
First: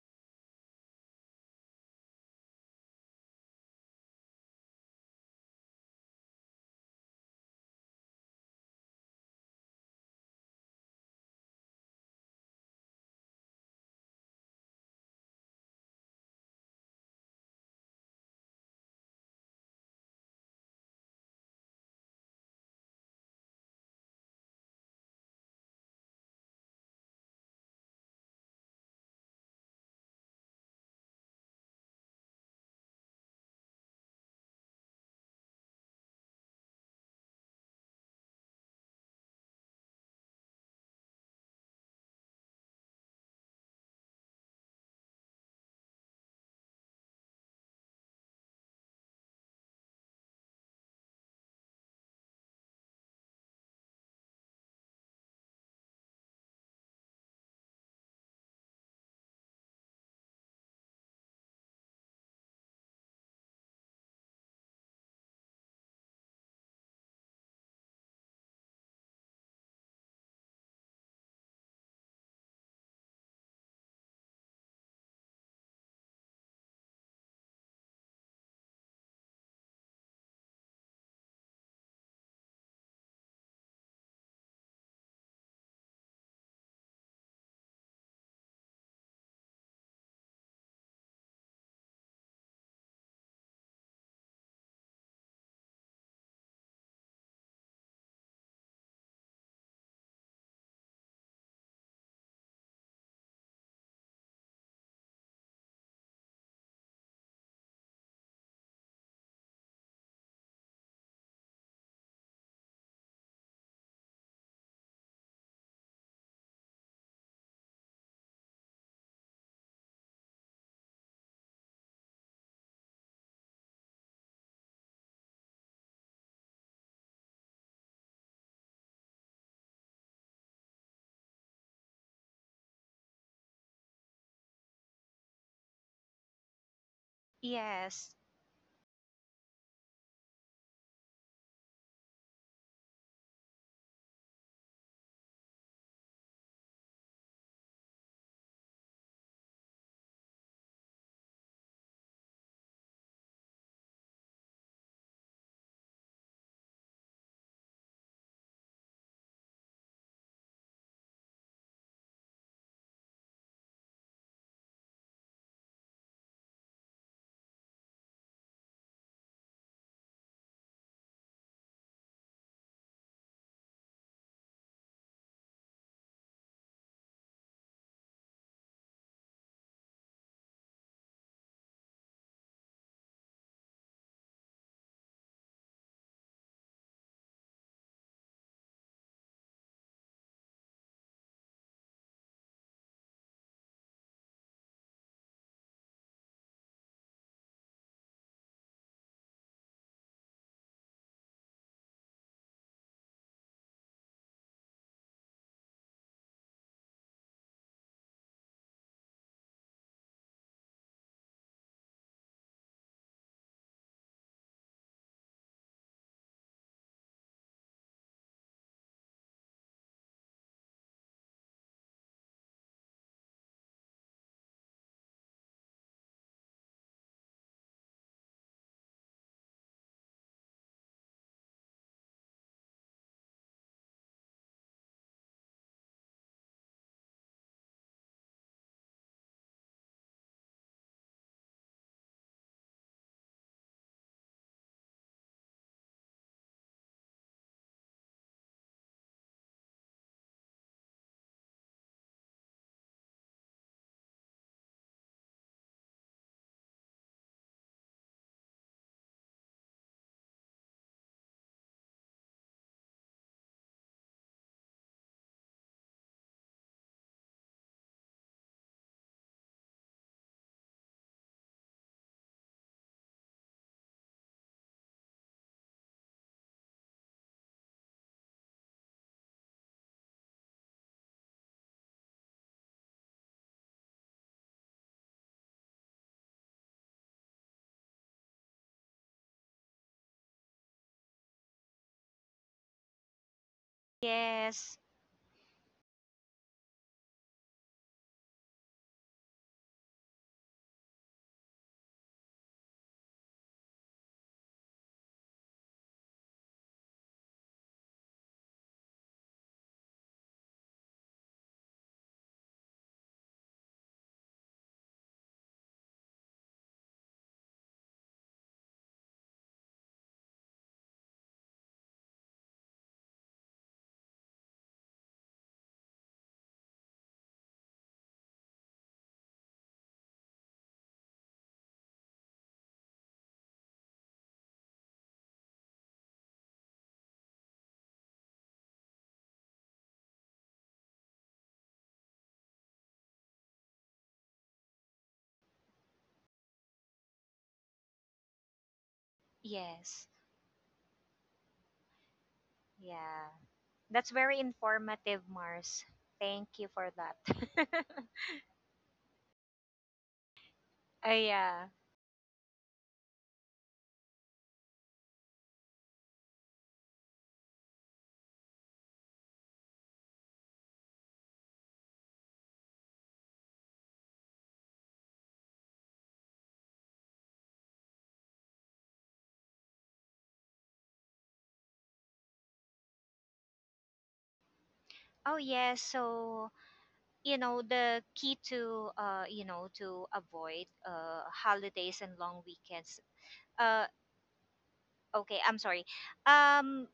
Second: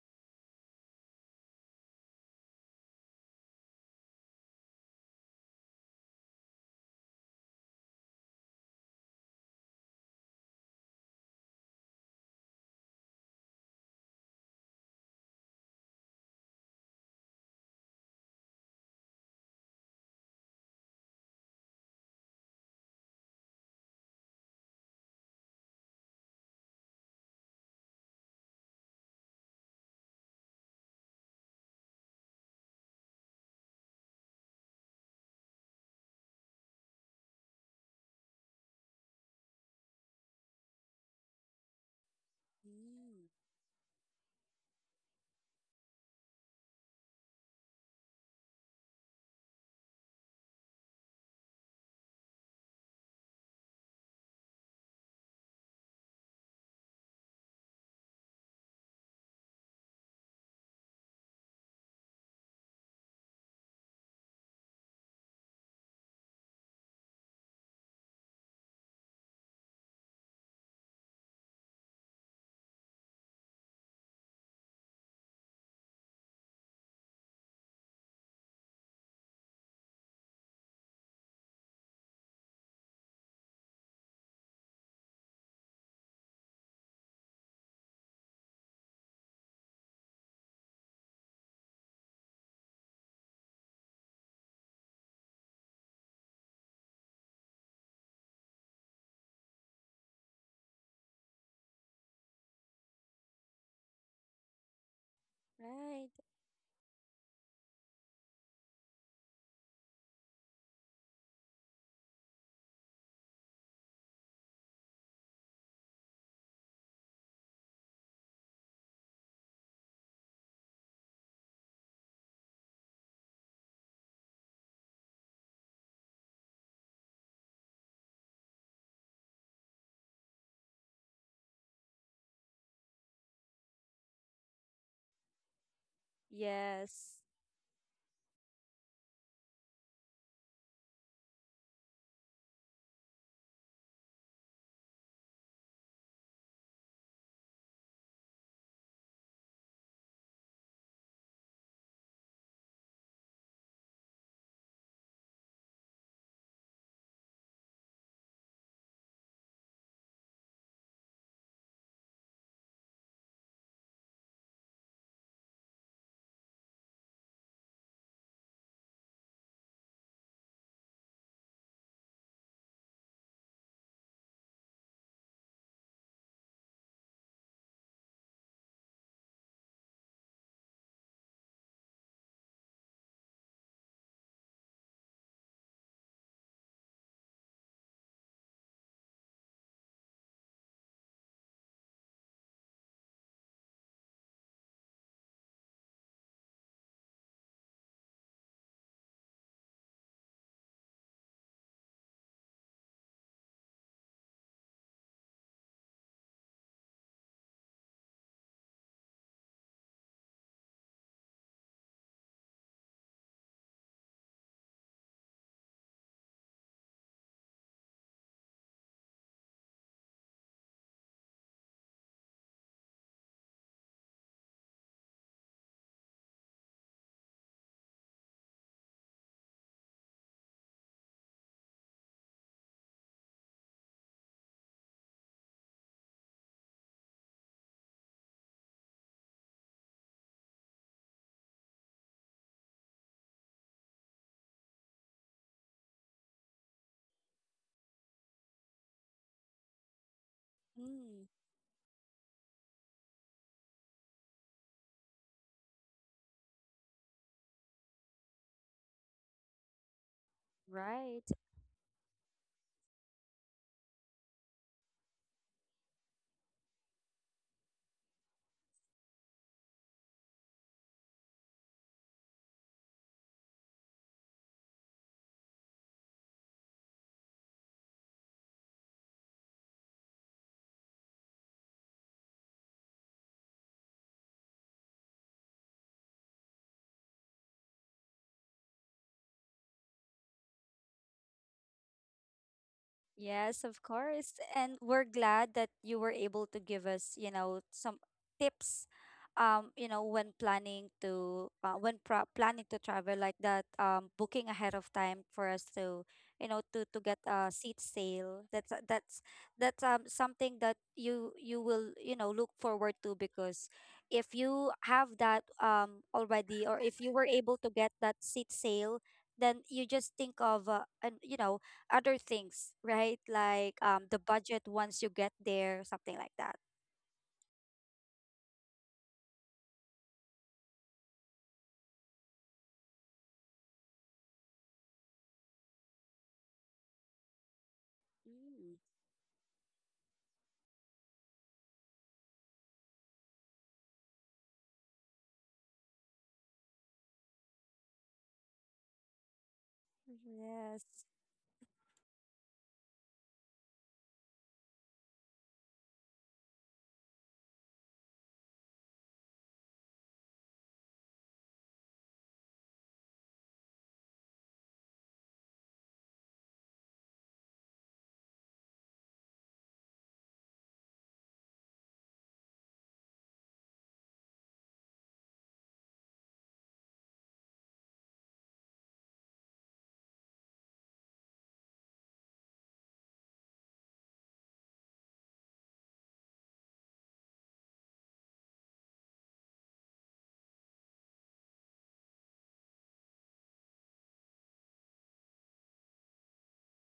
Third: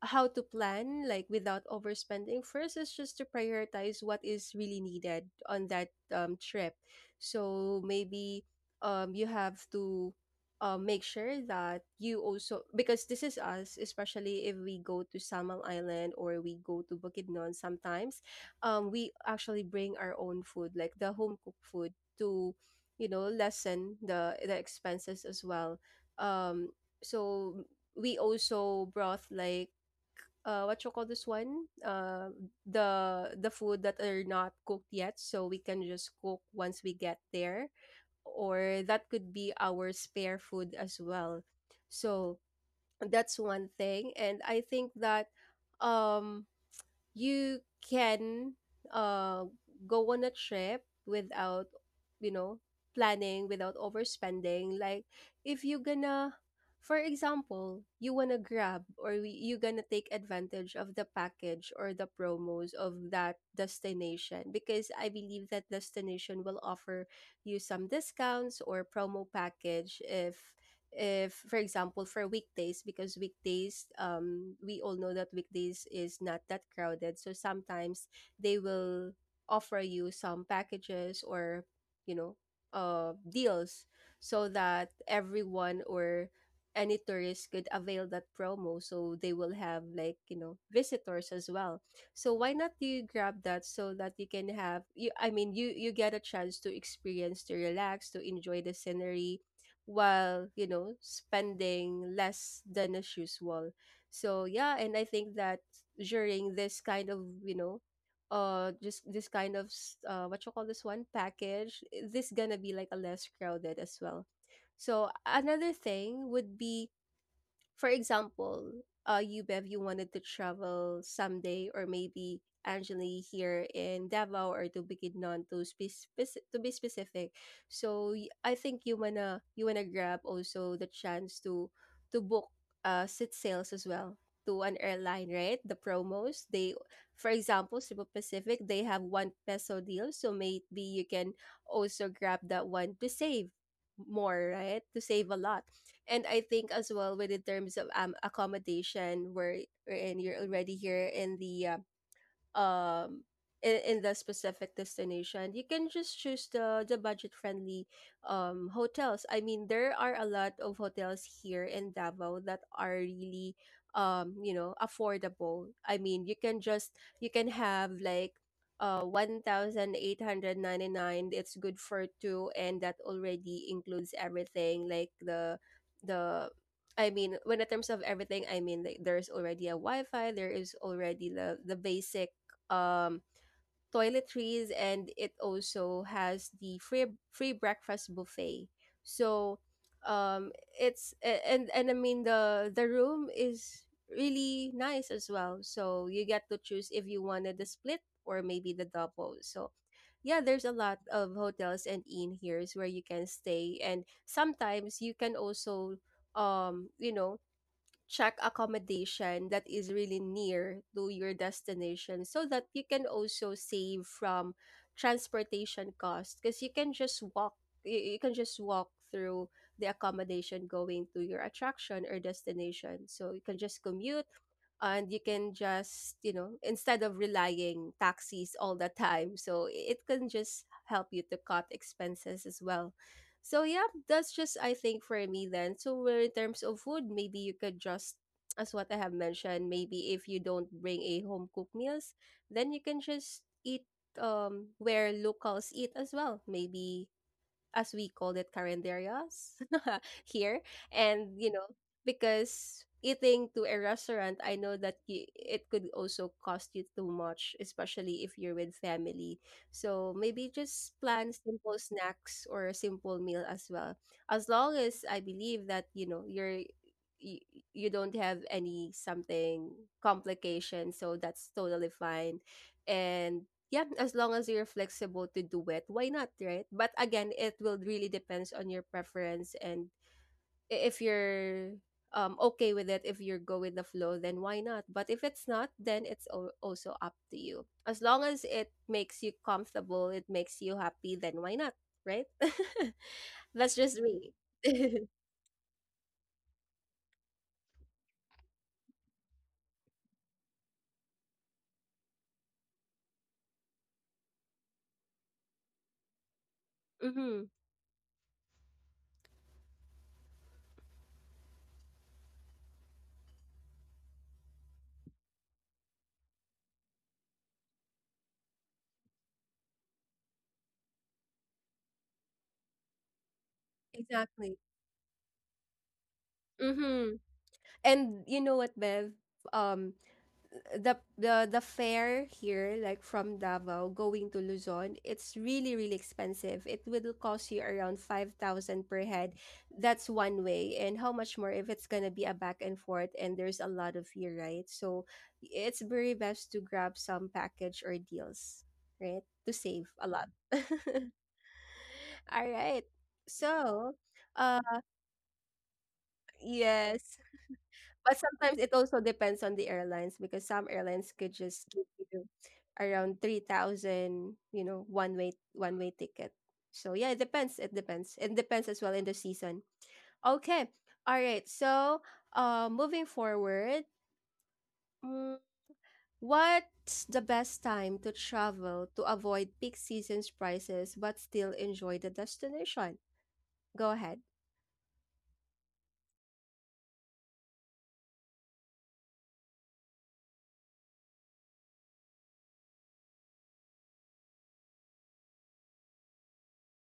Speaker 1: how to plan like without overspending, first, is just to prioritize what is really needed on that, um, trip. So maybe, um, you have to, uh, make sure that you also, because this is us, especially if we go to Samal Island or we go to Bukidnon sometimes, um, we actually bring our own food, like the home cooked food, to, you know lessen the the expenses as well. Um, so we also brought like, uh what you call this one, uh the the food that are not cooked yet, so we can just cook once we get there, or that could be our spare food as well. So
Speaker 3: Mm,
Speaker 1: that's one thing. And I think that, um you can, uh go on a trip without, you know planning without overspending, like, if you gonna, for example, you wanna grab, or we- you gonna take advantage of the package or the promos of that destination, because I believe that destination will offer you some discounts or promo package, if if for example for weekdays, because weekdays, um we all know that weekdays is not that crowded, so sometimes they will offer you some packages or, you know uh deals, so that everyone or any tourist could avail that promo, so they will have, like, you know visitors as well, so why not you grab that so that you can have, you I mean, you you get a chance to experience, to relax, to enjoy the scenery while you know spending less than as usual. So yeah, and I think that
Speaker 3: right.
Speaker 1: during this kind of you know uh just this kind of s- uh what you call this one, package, this gonna be like a less crowded as well. So another thing would be, for example, uh, you Bev, you wanted to travel someday, or maybe Angeli, here in Davao or to Bukidnon, to be speci- to be specific. So y- I think you wanna you wanna grab also the chance to to book uh seat sales as well, to an airline, right? The promos, they,
Speaker 3: Yes.
Speaker 1: for example, Cebu
Speaker 2: yes,
Speaker 1: Pacific, they have one peso deal, so maybe you can also grab that one to save more, right? To save a lot. And I think as well, with in terms of um accommodation, where and you're already here in the uh, um in, in the specific destination, you can just choose the the budget friendly um hotels. I mean, there are a lot of hotels here in Davao that are really um you know affordable. I mean, you can just, you can have like uh one thousand eight hundred ninety-nine. It's good for two and that already includes everything, like the the I mean, when in terms of everything, I mean, like, there's already a Wi-Fi. There is already the the basic um, toiletries, and it also has the free free breakfast buffet. So um, it's a- and and I mean the the room is really nice as well. So you get to choose if you wanted the split or maybe the double. So yeah, there's a lot of hotels and inn here where you can stay, and sometimes you can also um you know check accommodation that is really near to your destination so that you can also save from transportation costs, because you can just walk, you, you can just walk through the accommodation going to your attraction or destination, so you can just commute, and you can just you know instead of relying taxis all the time. So i- it can just help you to cut expenses as well. So yeah, that's just I think for me. Then so where in terms of food, maybe you could just, as what I have mentioned, maybe if you don't bring a home cooked meals, then you can just eat um where locals eat as well, maybe, as we called it, carinderias here.
Speaker 3: Mm,
Speaker 1: And, you know, because eating to a restaurant, I know that you, it could also cost you too much, especially if you're with family. So maybe just
Speaker 3: right.
Speaker 1: plan simple snacks or a simple meal as well. As long as I believe that, you know, you're you, you don't have any something complication, so that's totally fine. And yeah, as long as you're flexible to do it, why not, right? But again, it will really depends on your preference. And i- if you're um okay with it, if you're go with the flow, then why not? But if it's not, then it's al- also up to you. As long as it makes you comfortable, it makes you happy, then why not, right?
Speaker 3: Yes,
Speaker 1: That's
Speaker 3: of
Speaker 1: just me.
Speaker 3: course.
Speaker 2: yes,
Speaker 3: And we're glad that you were able to give us, you know, some tips, um, you know, when planning to, uh, when pro- planning to travel like that, um, booking ahead of time for us to, you know, to to get
Speaker 1: Mm-hmm.
Speaker 3: a seat sale. That's uh, that's that's um something that you you will, you know, look forward to, because if you have that um already, or if you were able to get that seat sale, then you just think of uh, and, you know, other things, right? Like um the
Speaker 1: Exactly.
Speaker 3: budget once you get there, something like that.
Speaker 1: Mm-hmm. And you know what, Bev? Um, the the the fare here, like from Davao going to Luzon, it's really, really expensive. It will cost you around
Speaker 3: Mm,
Speaker 1: five thousand per head. That's one way. And how much more if it's gonna be a back and forth and there's a lot of you, right? So it's very best to grab some package or deals, right? To save a
Speaker 2: yes,
Speaker 1: lot.
Speaker 3: Yes.
Speaker 1: All right.
Speaker 2: yeah.
Speaker 1: So,
Speaker 2: That's very
Speaker 1: uh,
Speaker 2: informative, Mars. Thank you for that.
Speaker 1: yes. But sometimes it also depends on the airlines because some
Speaker 2: Ah,
Speaker 1: airlines could
Speaker 2: yeah.
Speaker 1: just give you around three thousand, you know, one way one way ticket. So yeah, it depends. It depends. It depends as well in the season. Okay. All right. So, uh, moving forward, mm, what's the best time to travel to avoid peak season's prices but still enjoy the destination? Go ahead.
Speaker 2: Oh, yes. So, you know the key to uh you know to avoid uh holidays and long weekends uh okay I'm sorry um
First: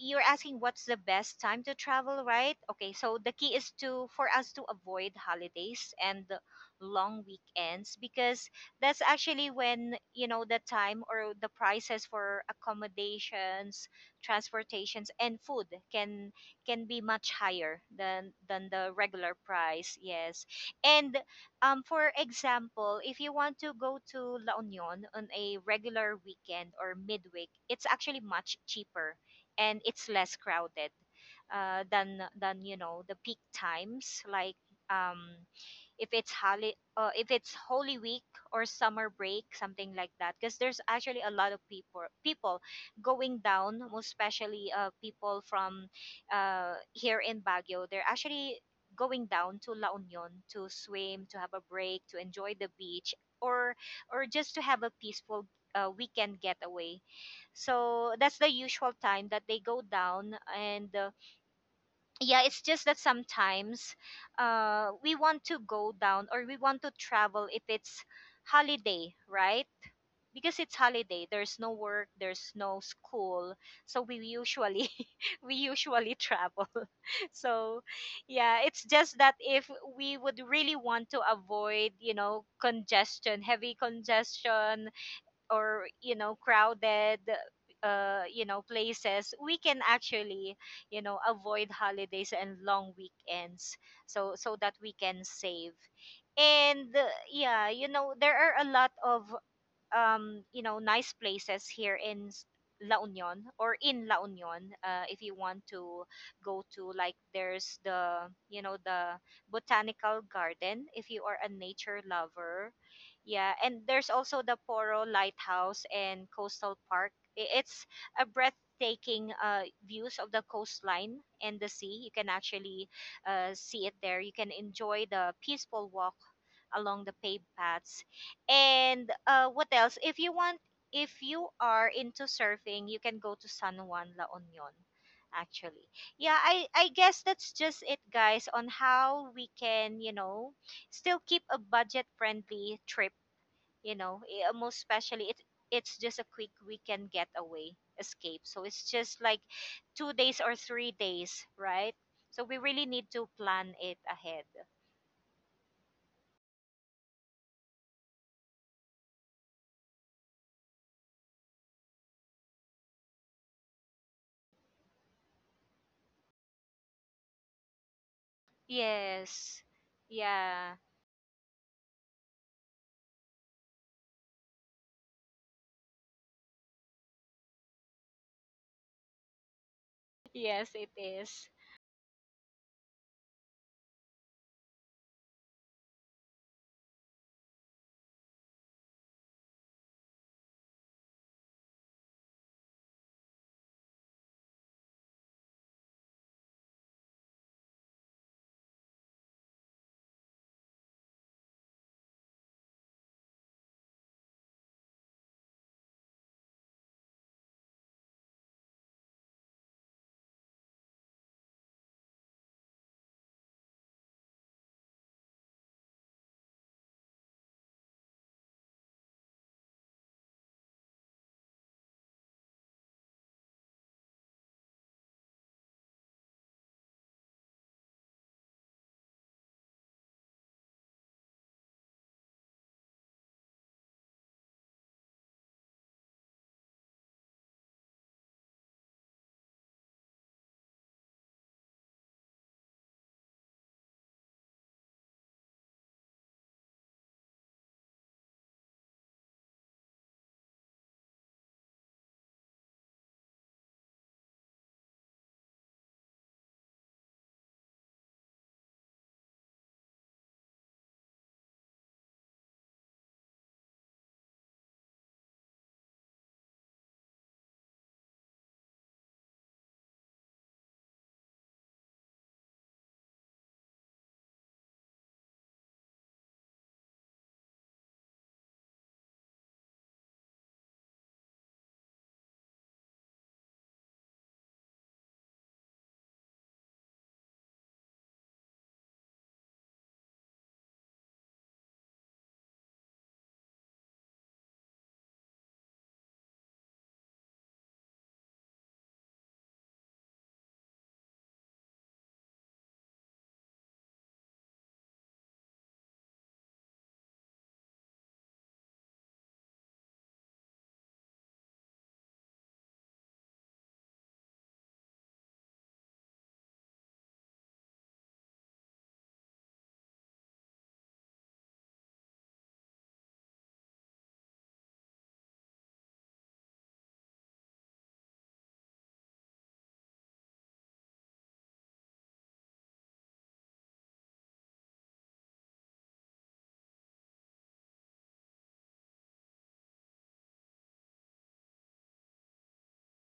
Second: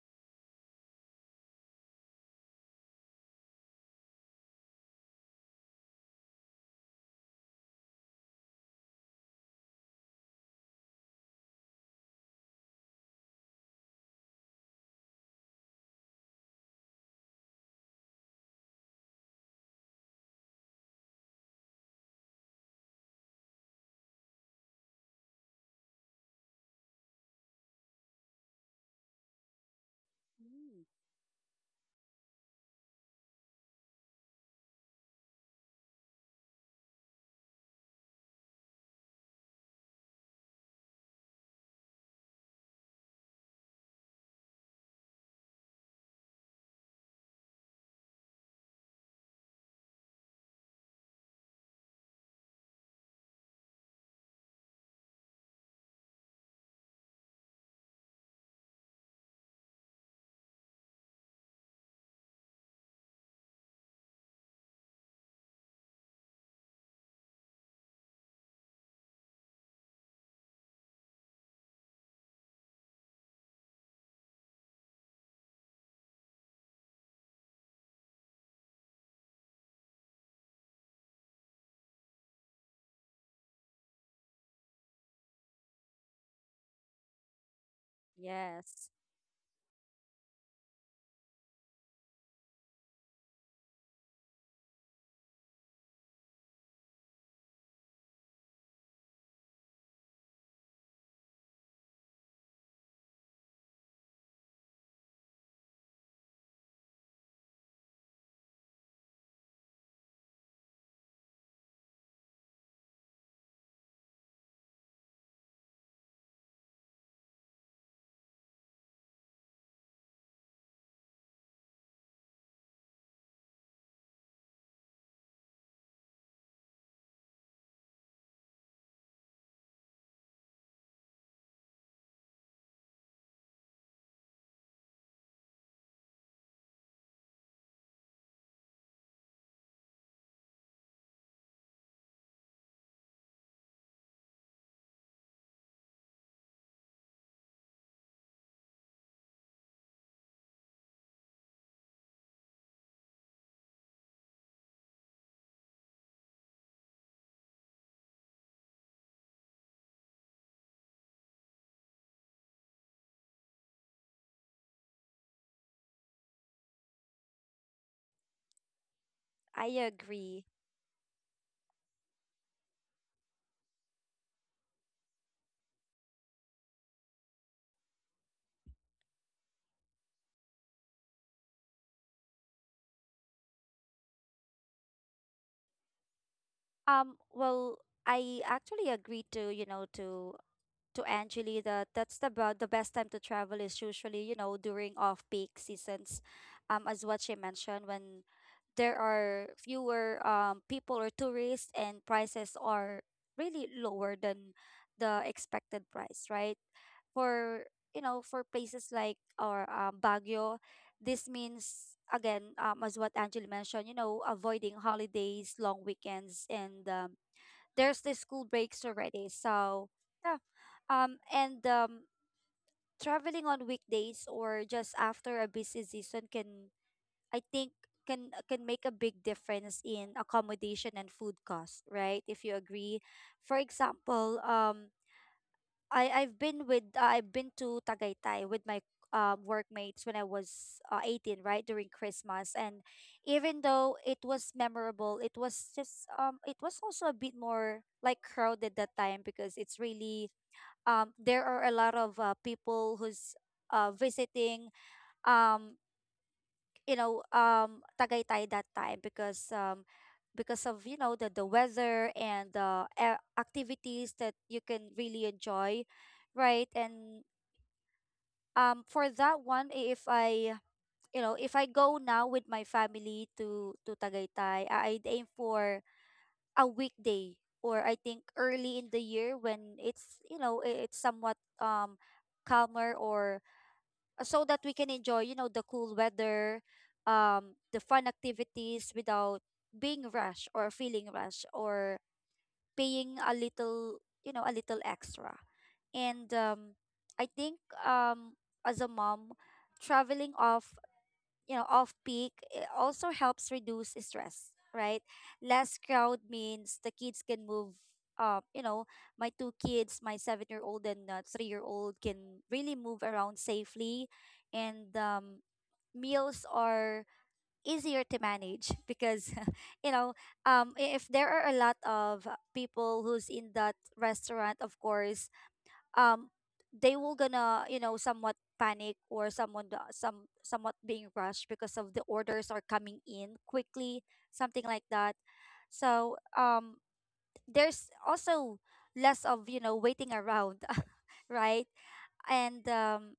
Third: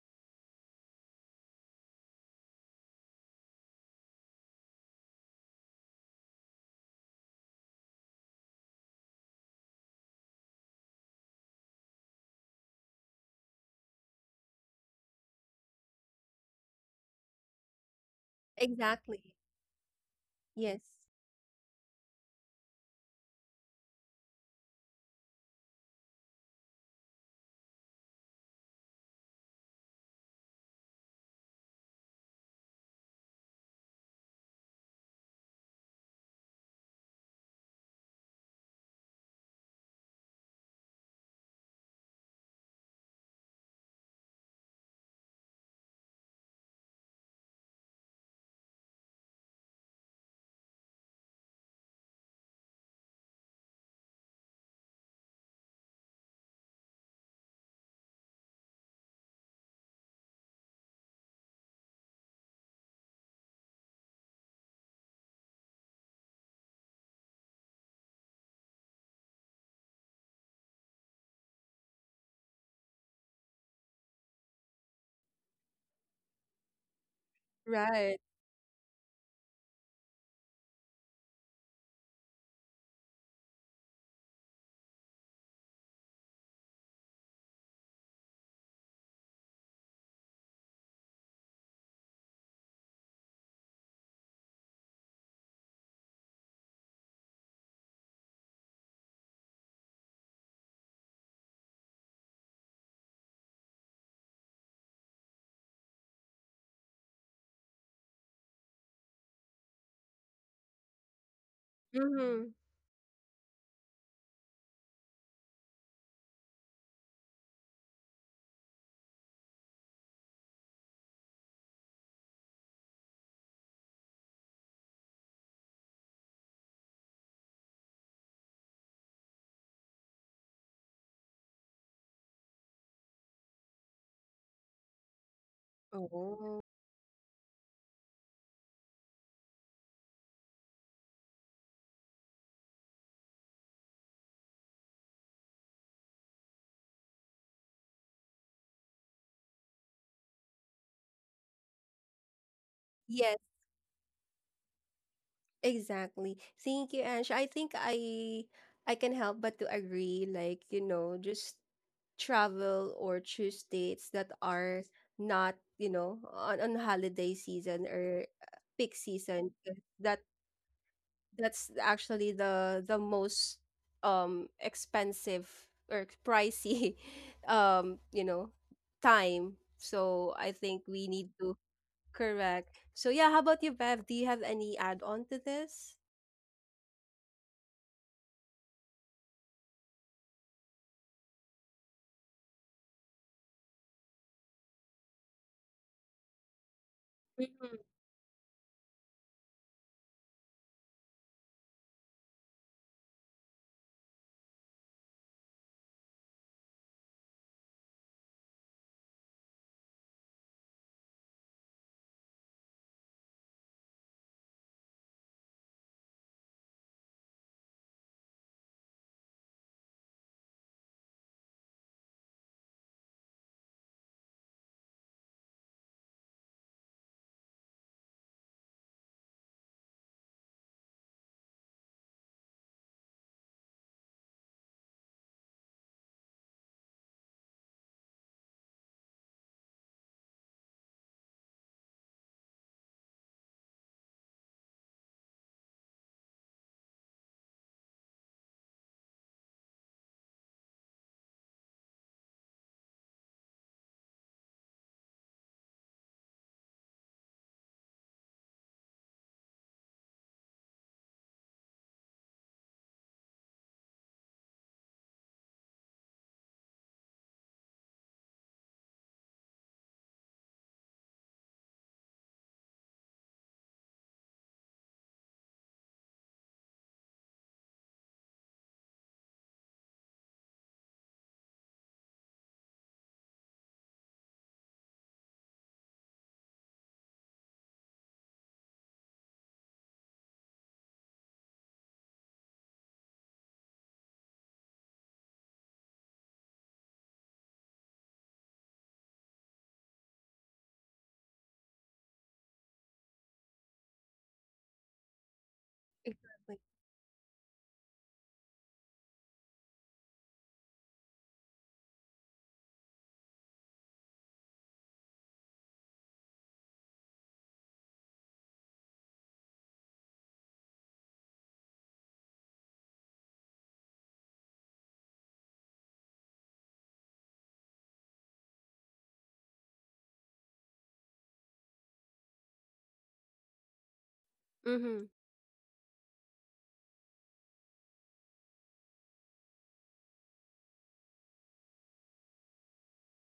Speaker 2: you're asking what's the best time to travel, right? Okay, so the key is to for us to avoid holidays and the long weekends, because that's actually when, you know, the time or the prices for accommodations, transportations and food can can be much higher than than the
Speaker 1: Exactly.
Speaker 2: regular price. Yes.
Speaker 1: Yes.
Speaker 2: And um for example, if you want to go to La Union on a regular weekend or midweek, it's actually much cheaper and it's less
Speaker 3: Mm,
Speaker 2: crowded, uh, than than you know the peak times, like, um if it's holi- uh, if it's Holy Week or summer break, something like that. Because there's actually a lot of people people going down, most especially uh, people from uh, here in Baguio. They're actually going down to La Union to swim, to have a break, to enjoy the beach, or or just to have a peaceful uh, weekend getaway. So that's the usual time that they go down. And uh, yeah, it's just that sometimes uh we want to go down or we want to travel if it's holiday, right? Because it's holiday, there's no work, there's no school, so we usually we usually travel. So
Speaker 1: Right.
Speaker 2: yeah, it's just that if we would really want to avoid, you know, congestion, heavy congestion, or you know crowded uh you know
Speaker 3: yes.
Speaker 2: places, we can actually, you know, avoid holidays and long weekends, so so that we can save. And uh, yeah, you know, there are a lot of um, you know, nice places here in s- La Union or in La Union. Uh, if you want to go to, like, there's the, you know, the botanical garden if you are a nature
Speaker 1: Mm-hmm.
Speaker 2: lover. Yeah, and there's also the Poro Lighthouse and Coastal Park. I- It's a breathtaking uh, views of the coastline and the sea. You can actually uh, see it there. You can enjoy the peaceful walk along the paved paths. And uh, what else? If you want, if you are into surfing, you can go to San Juan La Union. Actually, yeah,
Speaker 1: Oh.
Speaker 2: I I guess that's just it, guys, on how we can, you know, still keep a budget friendly trip. You know, eh, most especially it, it's just a quick weekend getaway escape. So it's just like two days or three days, right? So we really need to
Speaker 1: Yes.
Speaker 2: plan it ahead.
Speaker 1: Exactly. Thank you, Ange. I think I I can help but to agree, like, you know, just travel or choose dates that are not, you know, on, on holiday season or uh, peak season.
Speaker 2: Yes.
Speaker 3: I
Speaker 1: uh, That
Speaker 3: agree.
Speaker 2: Yeah.
Speaker 1: that's actually the the most um expensive or pricey um, you know, time. So I
Speaker 2: Yes,
Speaker 1: think
Speaker 2: it
Speaker 1: we need
Speaker 2: is.
Speaker 1: to correct. So yeah, how about you, Bev? Do you have any add on to this?
Speaker 3: Um, well, I actually agree to, you know, to to Angeli that that's the about the best time to travel is usually, you know, during off-peak seasons. Um, as what she
Speaker 1: Mhm.
Speaker 3: mentioned, when there are fewer um, people or tourists, and prices are really lower than the expected price, right? For You know, for places like, or um, Baguio, this means again, um, as what Angeli mentioned, you know, avoiding holidays, long weekends, and um, there's the school breaks already. So, yeah, um, and um, traveling on weekdays or just after a busy season can, I think, can can make a big difference in accommodation and food costs, right? If you agree, for example, um. I I've been with uh, I've been to Tagaytay with my uh, workmates when I was uh, eighteen, right during Christmas, and even though it was memorable, it was just um it was also a bit more like crowded that time, because it's really, um, there are a lot of uh, people who's uh visiting, um you know um Tagaytay, that time because um because of, you know, the the weather and the uh, activities that you can really enjoy, right? And um for that one, i- if i, you know, if I go now with my family to to Tagaytay, I- I'd aim for a weekday, or I think early in the year when it's, you know, i- it's somewhat um calmer, or uh, so that we can enjoy, you know, the cool weather, um the fun activities, without being rushed or feeling rushed, or paying a little, you know, a little extra. And um I think um as a mom, traveling off, you know, off peak, it also helps reduce stress, right? Less crowd means the kids can move, um you know, my two kids, my seven year old and, uh, three year old, can really move around safely. And um meals are easier to manage because you know, um i- if there are a lot of people who's in that restaurant, of course, um they will gonna, you know, somewhat panic, or someone the- some somewhat being rushed because of the orders are coming in quickly, something like
Speaker 1: Mm-hmm.
Speaker 3: that. So, um there's also less of, you know, waiting around right? And um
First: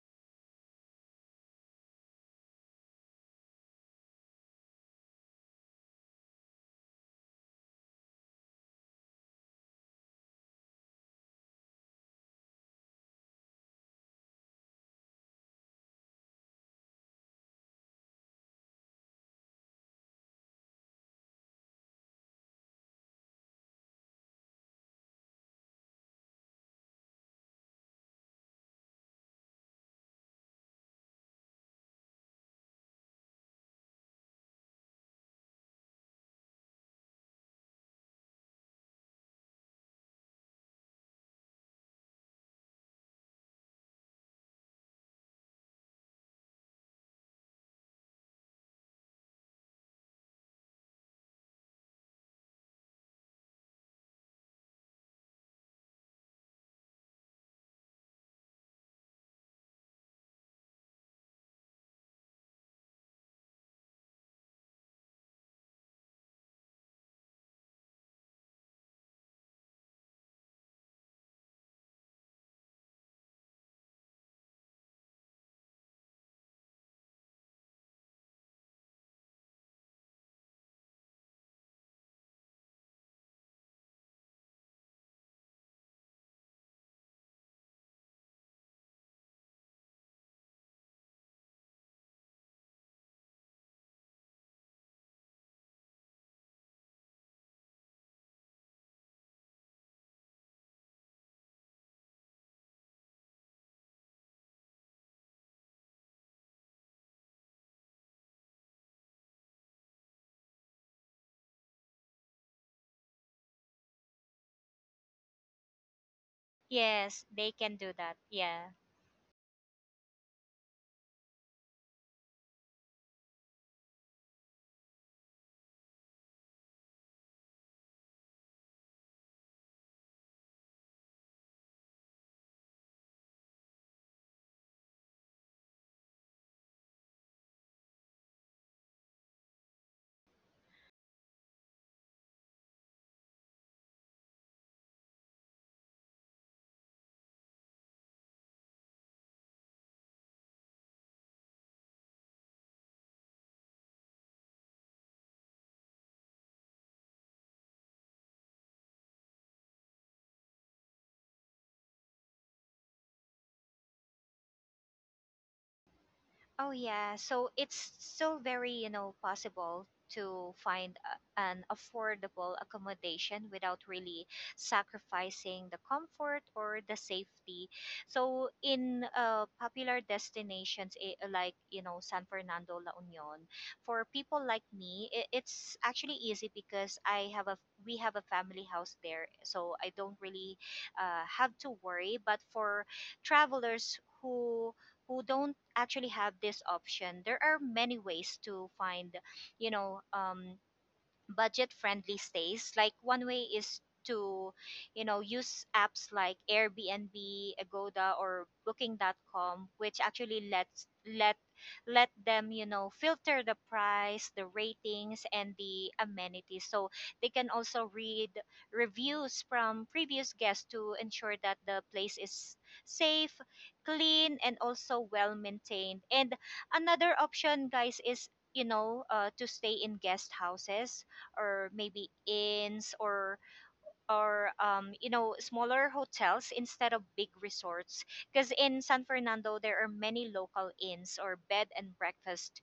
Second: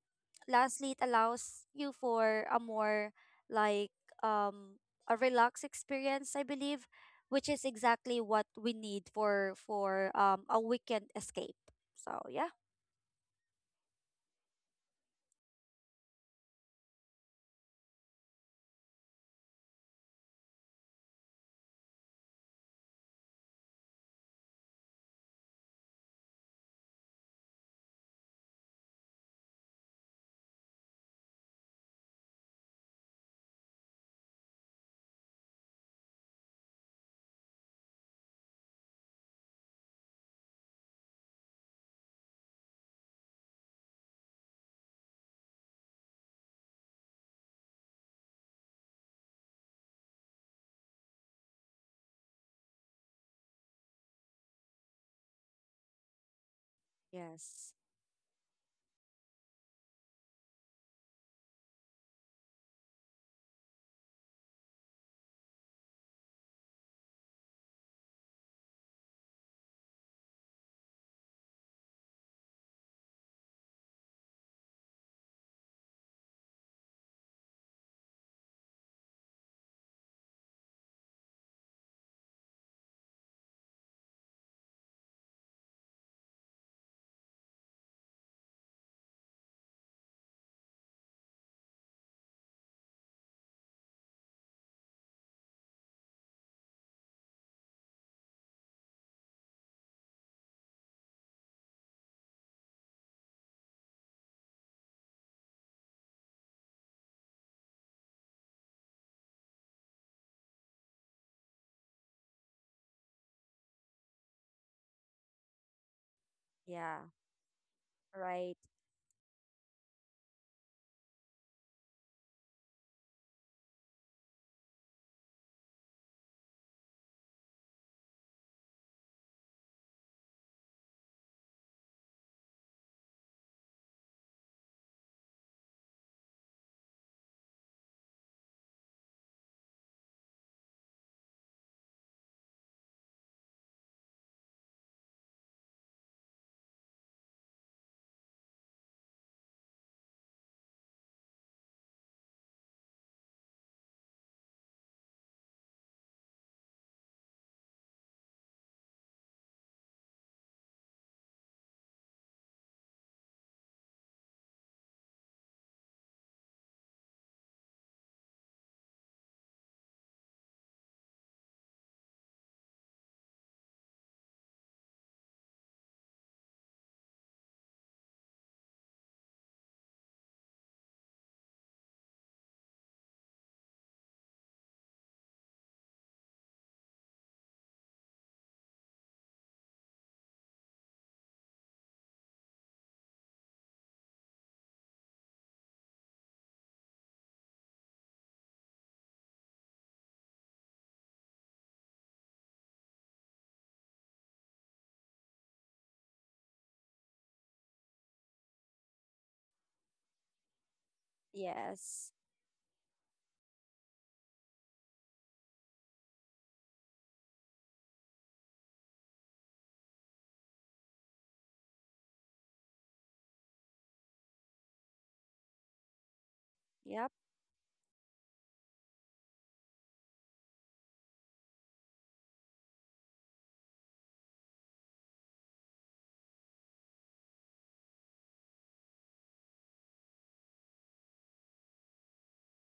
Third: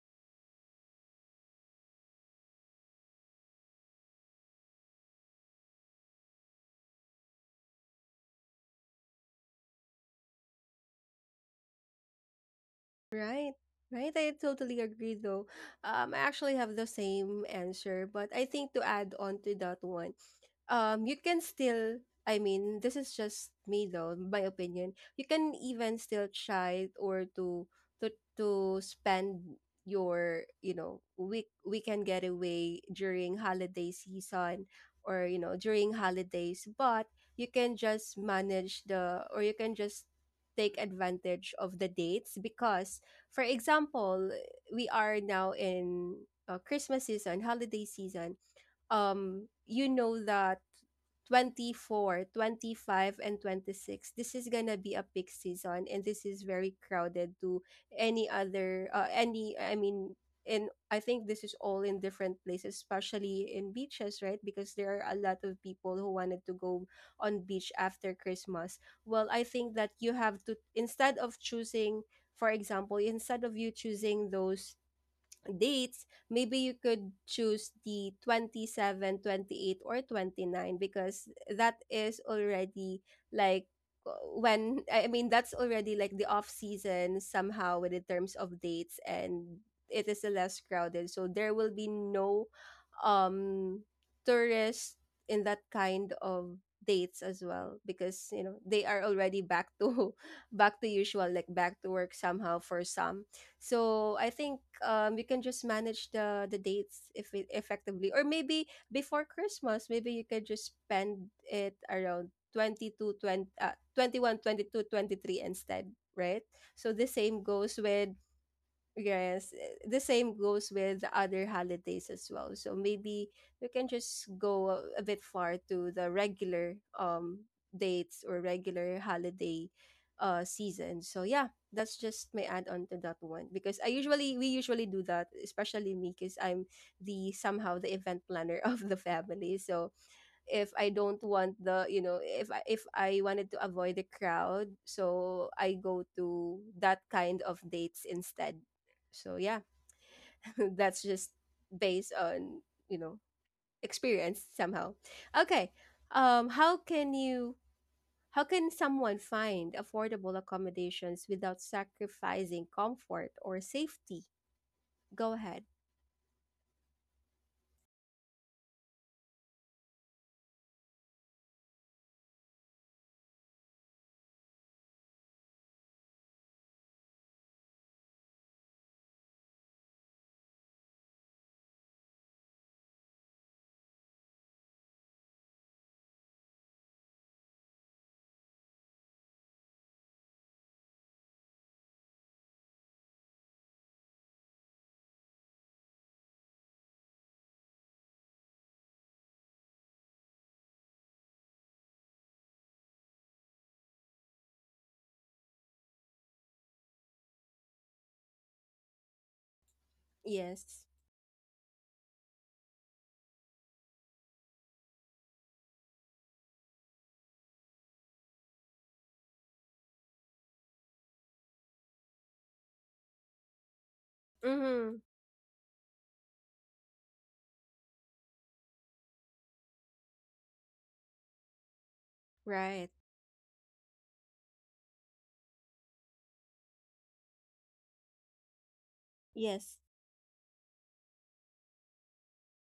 Speaker 3: lastly, it allows you for a more, like, um a relaxed experience, I believe, which is exactly what we need for, for um a weekend escape. So, yeah.
Speaker 1: Right. Right. I totally agree though. Um, I actually have the same answer, but I think to add on to that one, um you can still, I mean this is just me though, my opinion, you can even still try or to to to spend your you know week weekend getaway during holiday season or you know during holidays, but you can just manage the, or you can just take advantage of the dates because, for example, we are now in uh, Christmas season, holiday season. um you know that twenty four, twenty five, and twenty-six, this is gonna be a peak season and this is very crowded to
Speaker 3: Yes.
Speaker 1: any other uh, any I mean and I think this is all in different places, especially in beaches, right, because there are a lot of people who wanted to go on beach after Christmas. Well, I think that you have to, instead of choosing, for example, instead of you choosing those dates, maybe you could choose the twenty seven, twenty eight, or twenty-nine, because that is already, like, uh, when I I mean that's already like the off season somehow with the terms of dates and it is less crowded. So there will be no um tourists in that kind of dates as well, because you know they are already back to back to usual, like back to work somehow for some. So I think um you can just manage the the dates if it effectively, or maybe before Christmas maybe you can just spend it around twenty-two twenty uh, twenty-one twenty-two twenty-three instead, right? So
Speaker 3: Yeah.
Speaker 1: the
Speaker 2: Yes,
Speaker 1: same
Speaker 2: they can
Speaker 1: goes
Speaker 2: do
Speaker 1: with
Speaker 2: that.
Speaker 3: Right.
Speaker 2: Yeah.
Speaker 1: Yes, eh, the same goes with the other holidays as well. So maybe we can just go a, a bit far to the regular um dates or regular holiday uh season. So yeah, that's just my add on to that one, because I usually, we usually do that, especially me because I'm the somehow the event planner of the family. So if I don't want the, you know if I, if I wanted to avoid the crowd, so I go to that kind of dates instead. So yeah, that's just based on you know experience somehow. Okay, um, how can you? How can someone find affordable accommodations without sacrificing comfort or safety? Go ahead.
Speaker 2: Oh yeah, so it's still very, you know, possible to find a, an affordable accommodation without really sacrificing the comfort or the safety. So in uh, popular destinations, eh, like, you know, San Fernando, La Union, for people like me, it, it's actually easy because I have a we have a family house there, so I don't really uh, have to worry. But for travelers who who don't actually have this option, there are many ways to find, you know, um, budget friendly stays. Like, one way is to, you know, use apps like Airbnb, Agoda or Booking. Dot com, which actually lets
Speaker 1: Yes.
Speaker 2: let let
Speaker 3: Yes.
Speaker 2: them, you know, filter the price, the ratings and the amenities, so they can also read reviews from previous guests to ensure that the place is safe, clean and
Speaker 1: Mm-hmm.
Speaker 2: also well maintained. And
Speaker 3: Yep.
Speaker 2: another option, guys, is, you know, uh, to stay in guest houses or maybe
Speaker 1: Right.
Speaker 2: inns, or or um, you know, smaller hotels instead of big resorts, because in San Fernando
Speaker 1: Yes.
Speaker 2: there are many local inns or bed and breakfast,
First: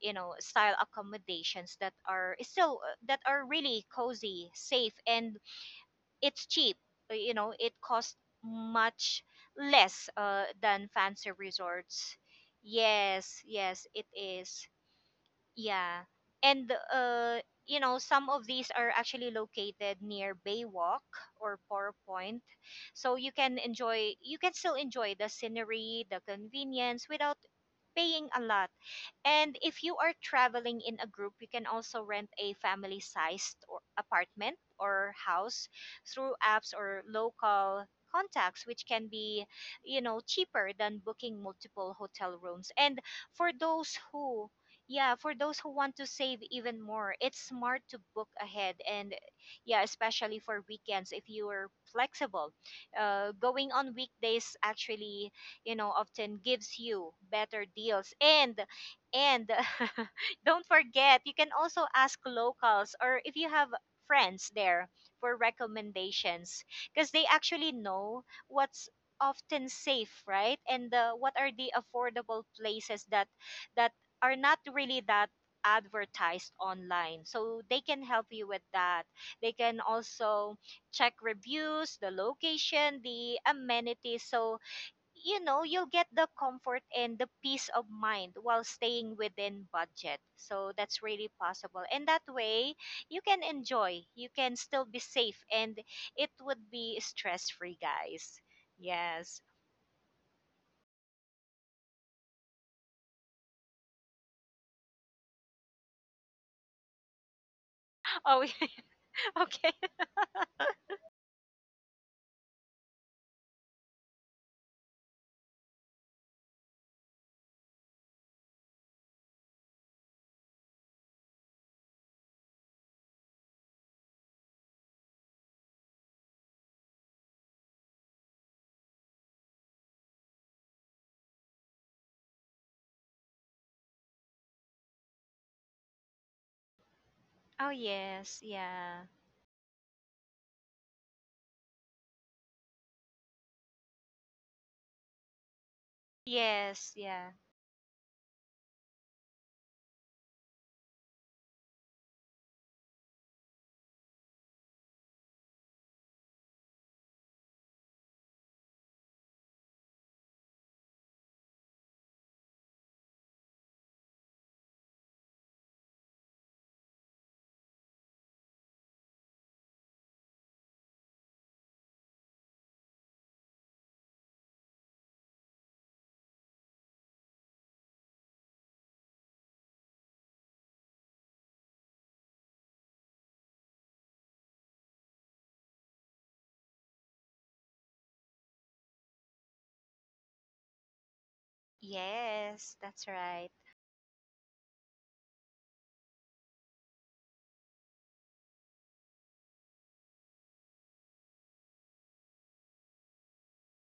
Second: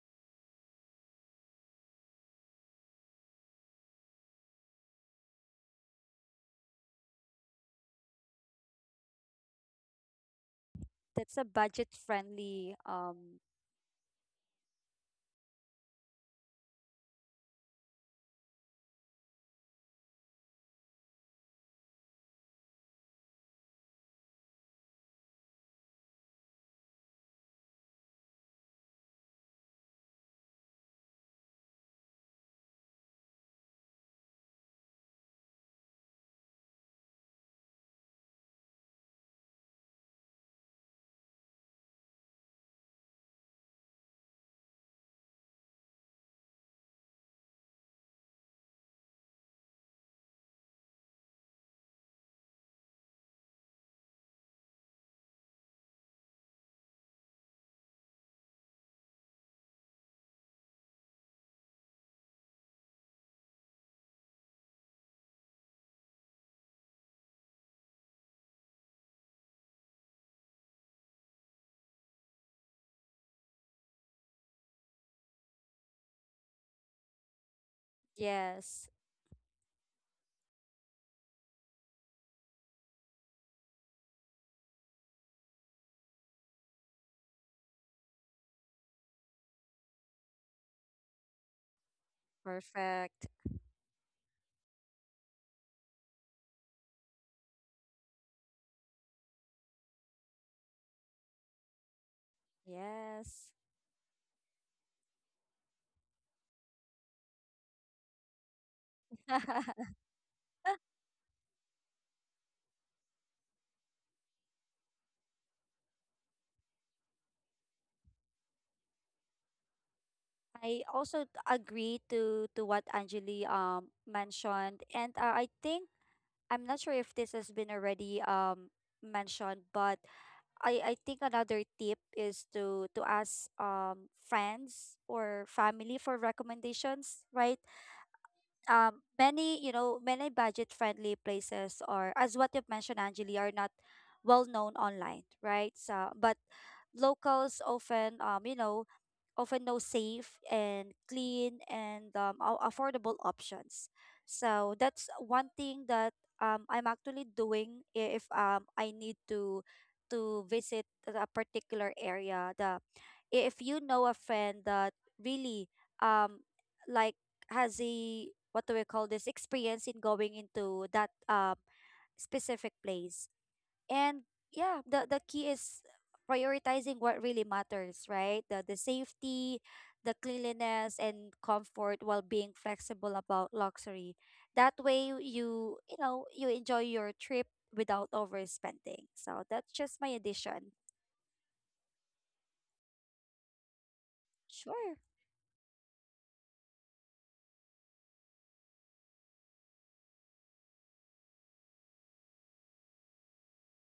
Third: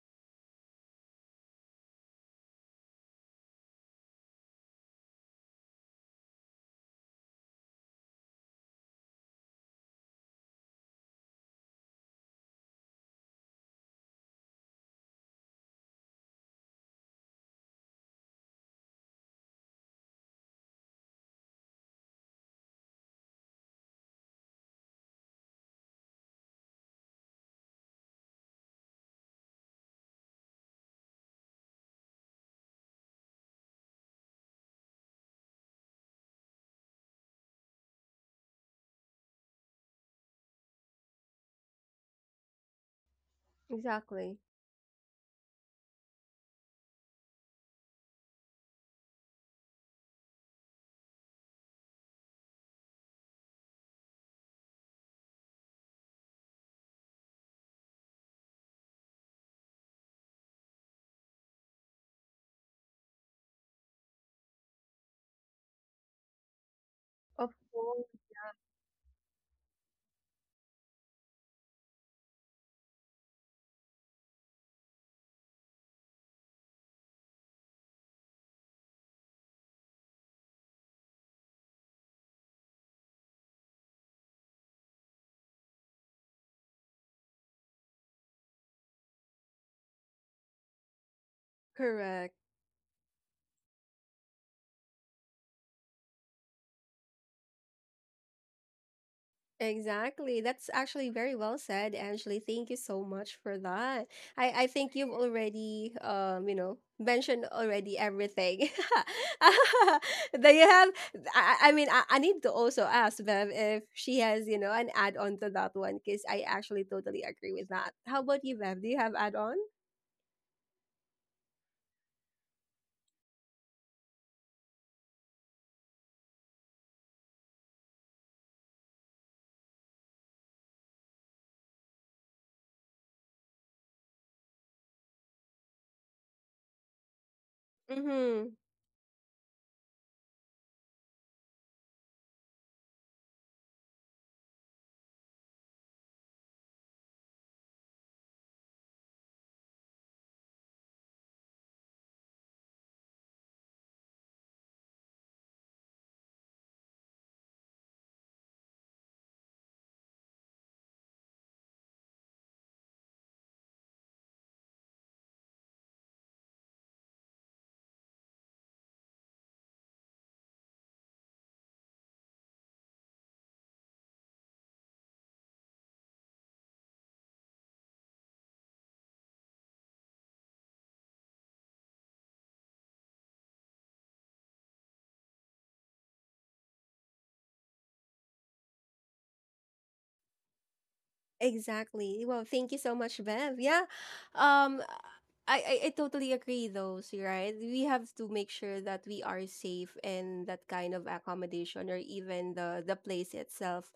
Speaker 2: you know, style accommodations that are still uh, that are really cozy, safe and it's cheap. Uh, you know, it costs much less uh, than fancy
Speaker 3: That's a budget
Speaker 2: resorts.
Speaker 3: friendly. Um,
Speaker 2: Yes, yes it is, yeah. And uh, you know, some of these are actually located near Baywalk or Poro Point. So you can enjoy, you can still enjoy the scenery, the convenience without paying a lot. And if you are traveling in a group, you can also rent a family sized or apartment or house through apps or local contacts, which can be, you know, cheaper than booking multiple hotel rooms. And for those
Speaker 1: Exactly.
Speaker 2: who yeah, for those who want to save even more, it's smart to book ahead. And yeah, especially for weekends, if you are flexible, uh, going on weekdays actually, you know, often gives you better deals. and and don't forget, you can also ask locals or if you have friends there for recommendations, because they
Speaker 1: Of
Speaker 2: actually
Speaker 1: course.
Speaker 2: know what's often safe, right? And uh, what are the affordable places that that are not really that advertised online. So they can help you with
Speaker 3: yes.
Speaker 2: that. They can also check reviews, the location, the amenities. So, you know, you'll get the comfort and the peace of mind while staying within budget. So that's really possible. And that
Speaker 1: Correct.
Speaker 2: way you
Speaker 3: Perfect.
Speaker 2: can enjoy, you can still be safe, and it would be stress free, guys. Yes.
Speaker 1: Exactly. That's actually very well said, Angeli. Thank you so much
Speaker 3: Yes.
Speaker 1: for that. I, I think you've already um, you know, mentioned already
Speaker 2: Oh.
Speaker 1: everything.
Speaker 2: Okay.
Speaker 1: Do you have I, I I mean I, I need to also ask Bev if she has, you know, an add on to that one, because I actually totally agree with that. How about you, Bev? Do you have add on?
Speaker 3: I also agree to to what Anjali um mentioned, and uh, I think I'm not sure if this has been already um mentioned, but I I think another tip is to to ask um friends or family for recommendations, right?
Speaker 2: Oh yes,
Speaker 1: Mm-hmm.
Speaker 2: yeah,
Speaker 3: Um many, you know, many budget friendly places, or as what you've mentioned, Angeli, are not well known online, right? So, but
Speaker 2: yes, yeah,
Speaker 3: locals often, um you know, often know safe and clean and, um, a- affordable options. So that's one thing that, um I'm actually doing if, um I need to to visit a particular area, the, if you know a friend that really, um like, has a, what do we call this, experience in going into that, um specific place. And yeah, the the key is prioritizing what really matters, right? The the safety, the cleanliness and comfort, while being flexible about luxury. That way you, you know, you enjoy your trip without overspending. So that's just my addition.
Speaker 1: Exactly. Well, thank
Speaker 2: yes
Speaker 1: you so
Speaker 2: that's
Speaker 1: much,
Speaker 2: right.
Speaker 1: Bev. Yeah. Um
Speaker 3: Sure.
Speaker 1: I, I, I totally agree though, so you're right? We have to make sure that we are safe in that kind of accommodation or even the the place itself.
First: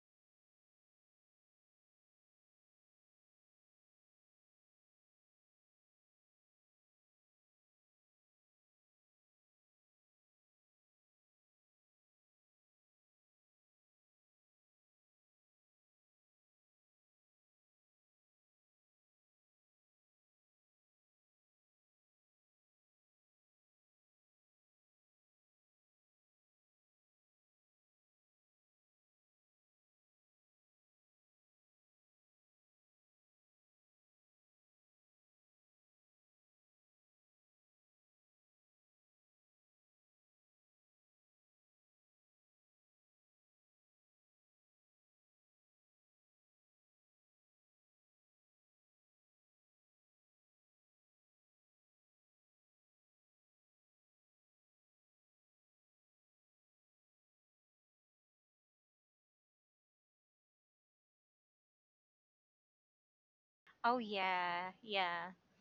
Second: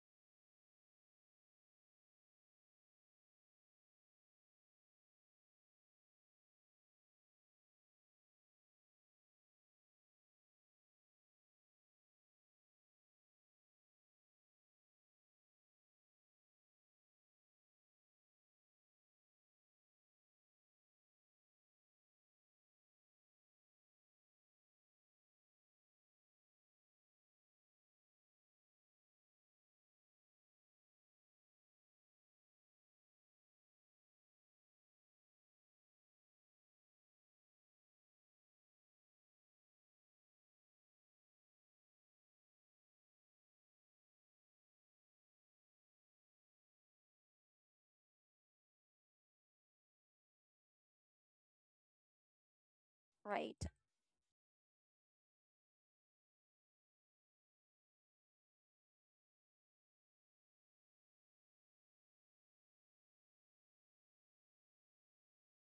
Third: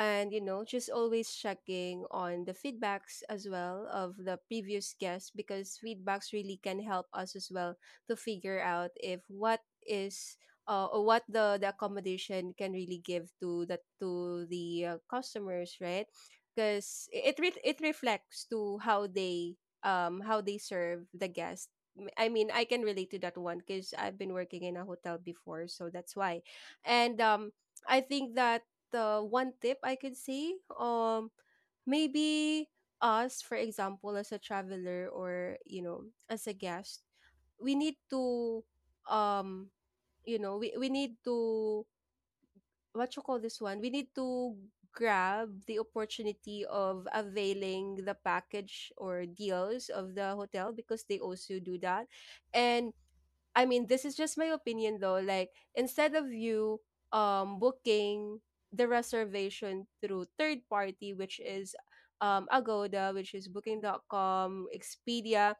Speaker 1: And you know, just always checking on the feedbacks as well of the previous guests, because feedbacks really can help us as well to figure out if what is uh, or what the, the accommodation can really give to the to the uh, customers, right? Because it re- it reflects to how they um how they serve the guest. M- I mean, I can relate to that one because I've been working in a hotel before, so that's why. And um, I think that the one tip I could say, um, maybe us, for example, as a traveler or you know, as a guest, we need to um you know we, we need to what you call this one? We need to grab the opportunity of availing the package or deals of the hotel because they also do that. And
Speaker 3: Right.
Speaker 1: I mean, this is just my opinion though. Like, instead of you um booking the reservation through third party, which is um Agoda, which is Booking
Speaker 2: Oh
Speaker 1: dot com,
Speaker 2: yeah, yeah,
Speaker 1: Expedia,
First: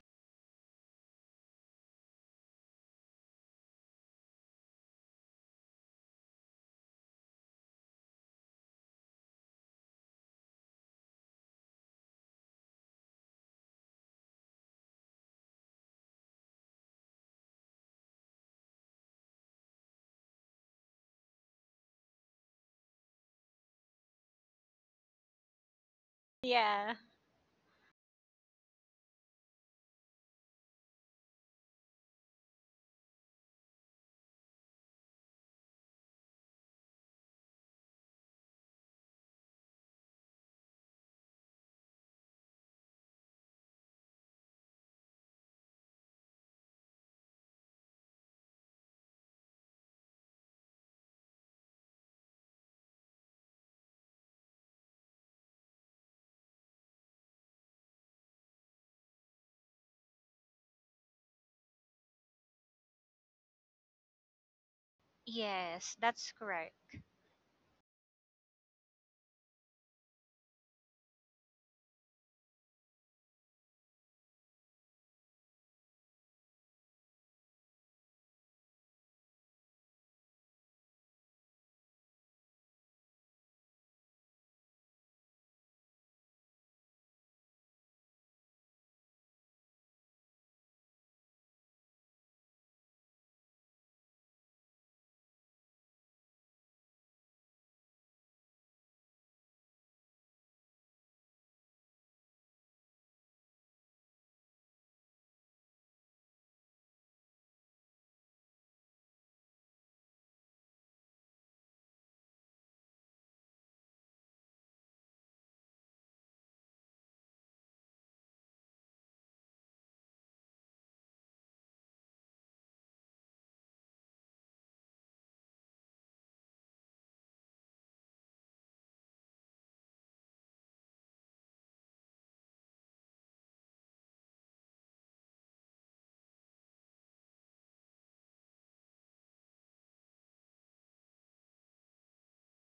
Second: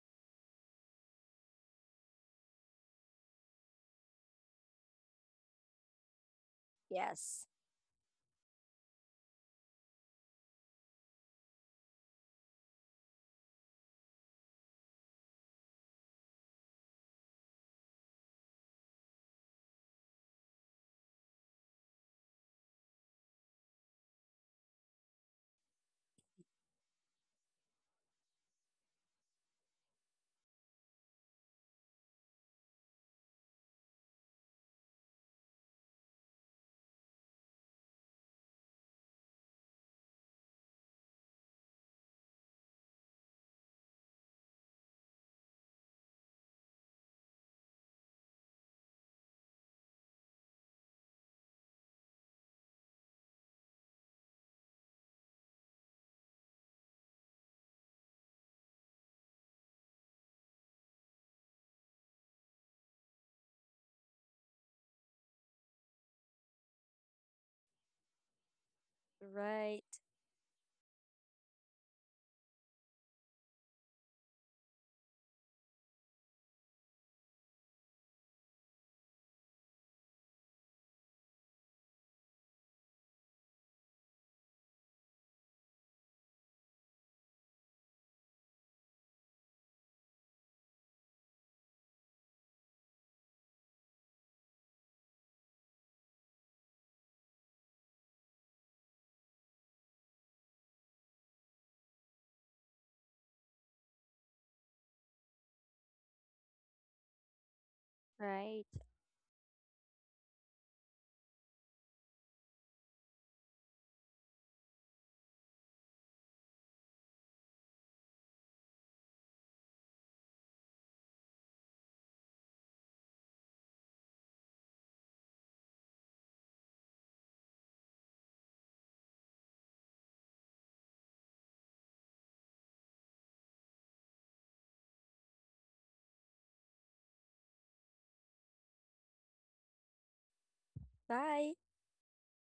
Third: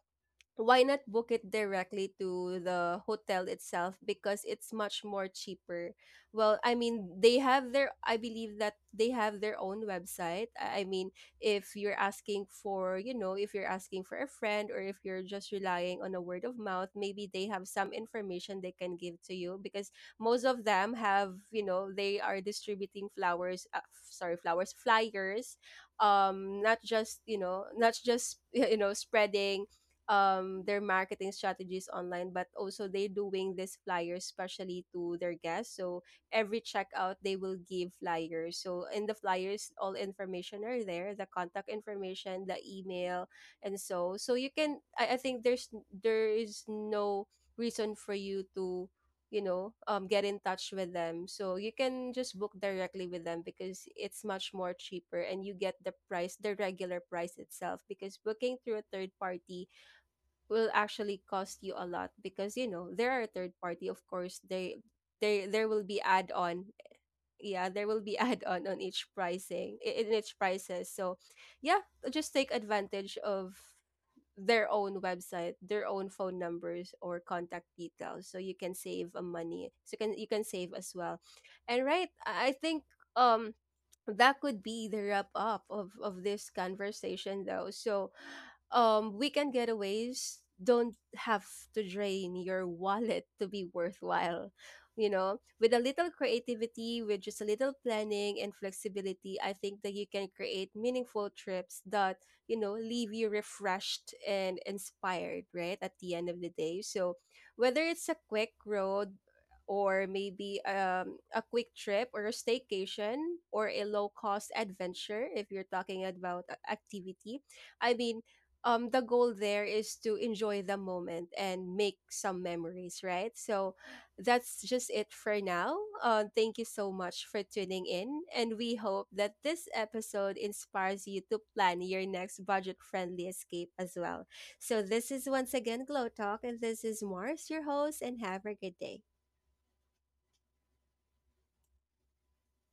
Speaker 1: why not book it directly to the hotel itself, because it's much more cheaper. Well, I mean they
Speaker 3: Yes.
Speaker 1: have their, I believe that they have their own website. i I mean, if you're asking for, you know if you're asking for a friend, or if you're just relying on a word of mouth, maybe they have some information they can give to you, because most of them have, you know, they are distributing flowers, uh, f- sorry flowers flyers. um not
Speaker 2: yeah,
Speaker 1: just, you know not just you know spreading um their marketing strategies online, but also they doing this flyers, especially to their guests. So every checkout they will give flyers, so in the flyers all information are there, the contact information, the email, and so so you can, i, I think there's there is no reason for you to, you know um get in touch with them, so you can just book directly with them because it's much more cheaper, and you get the price, the regular price itself, because booking through a third party will actually cost you a lot, because you know there are a third party, of course they they there will
Speaker 2: yes,
Speaker 1: be add
Speaker 2: that's
Speaker 1: on,
Speaker 2: correct.
Speaker 1: yeah there will be add on on each pricing,
Speaker 3: Right.
Speaker 1: i- in each prices. So yeah, just take advantage of their own website, their own phone numbers or contact details, so you can save a money, so you can, you can save as well. And right, i I think um that could be the wrap up of of this conversation though. So um weekend getaways don't have to drain your wallet to be worthwhile. You know, with a little creativity, with just a little planning and flexibility, I think that you can create meaningful trips that, you know, leave you refreshed and inspired right at the end of the day. So whether it's a quick
Speaker 3: Right.
Speaker 1: road or maybe um, a quick trip or a staycation or a low cost adventure, if you're talking about a- activity, I mean um the goal there is to enjoy the moment and make some memories, right? So that's just it for now. Uh, thank you so much for tuning in, and we hope that this episode inspires you to plan your next budget friendly escape as well. So this is once again Glow Talk, and this is Mars, your host, and have a good day.
Speaker 3: Bye.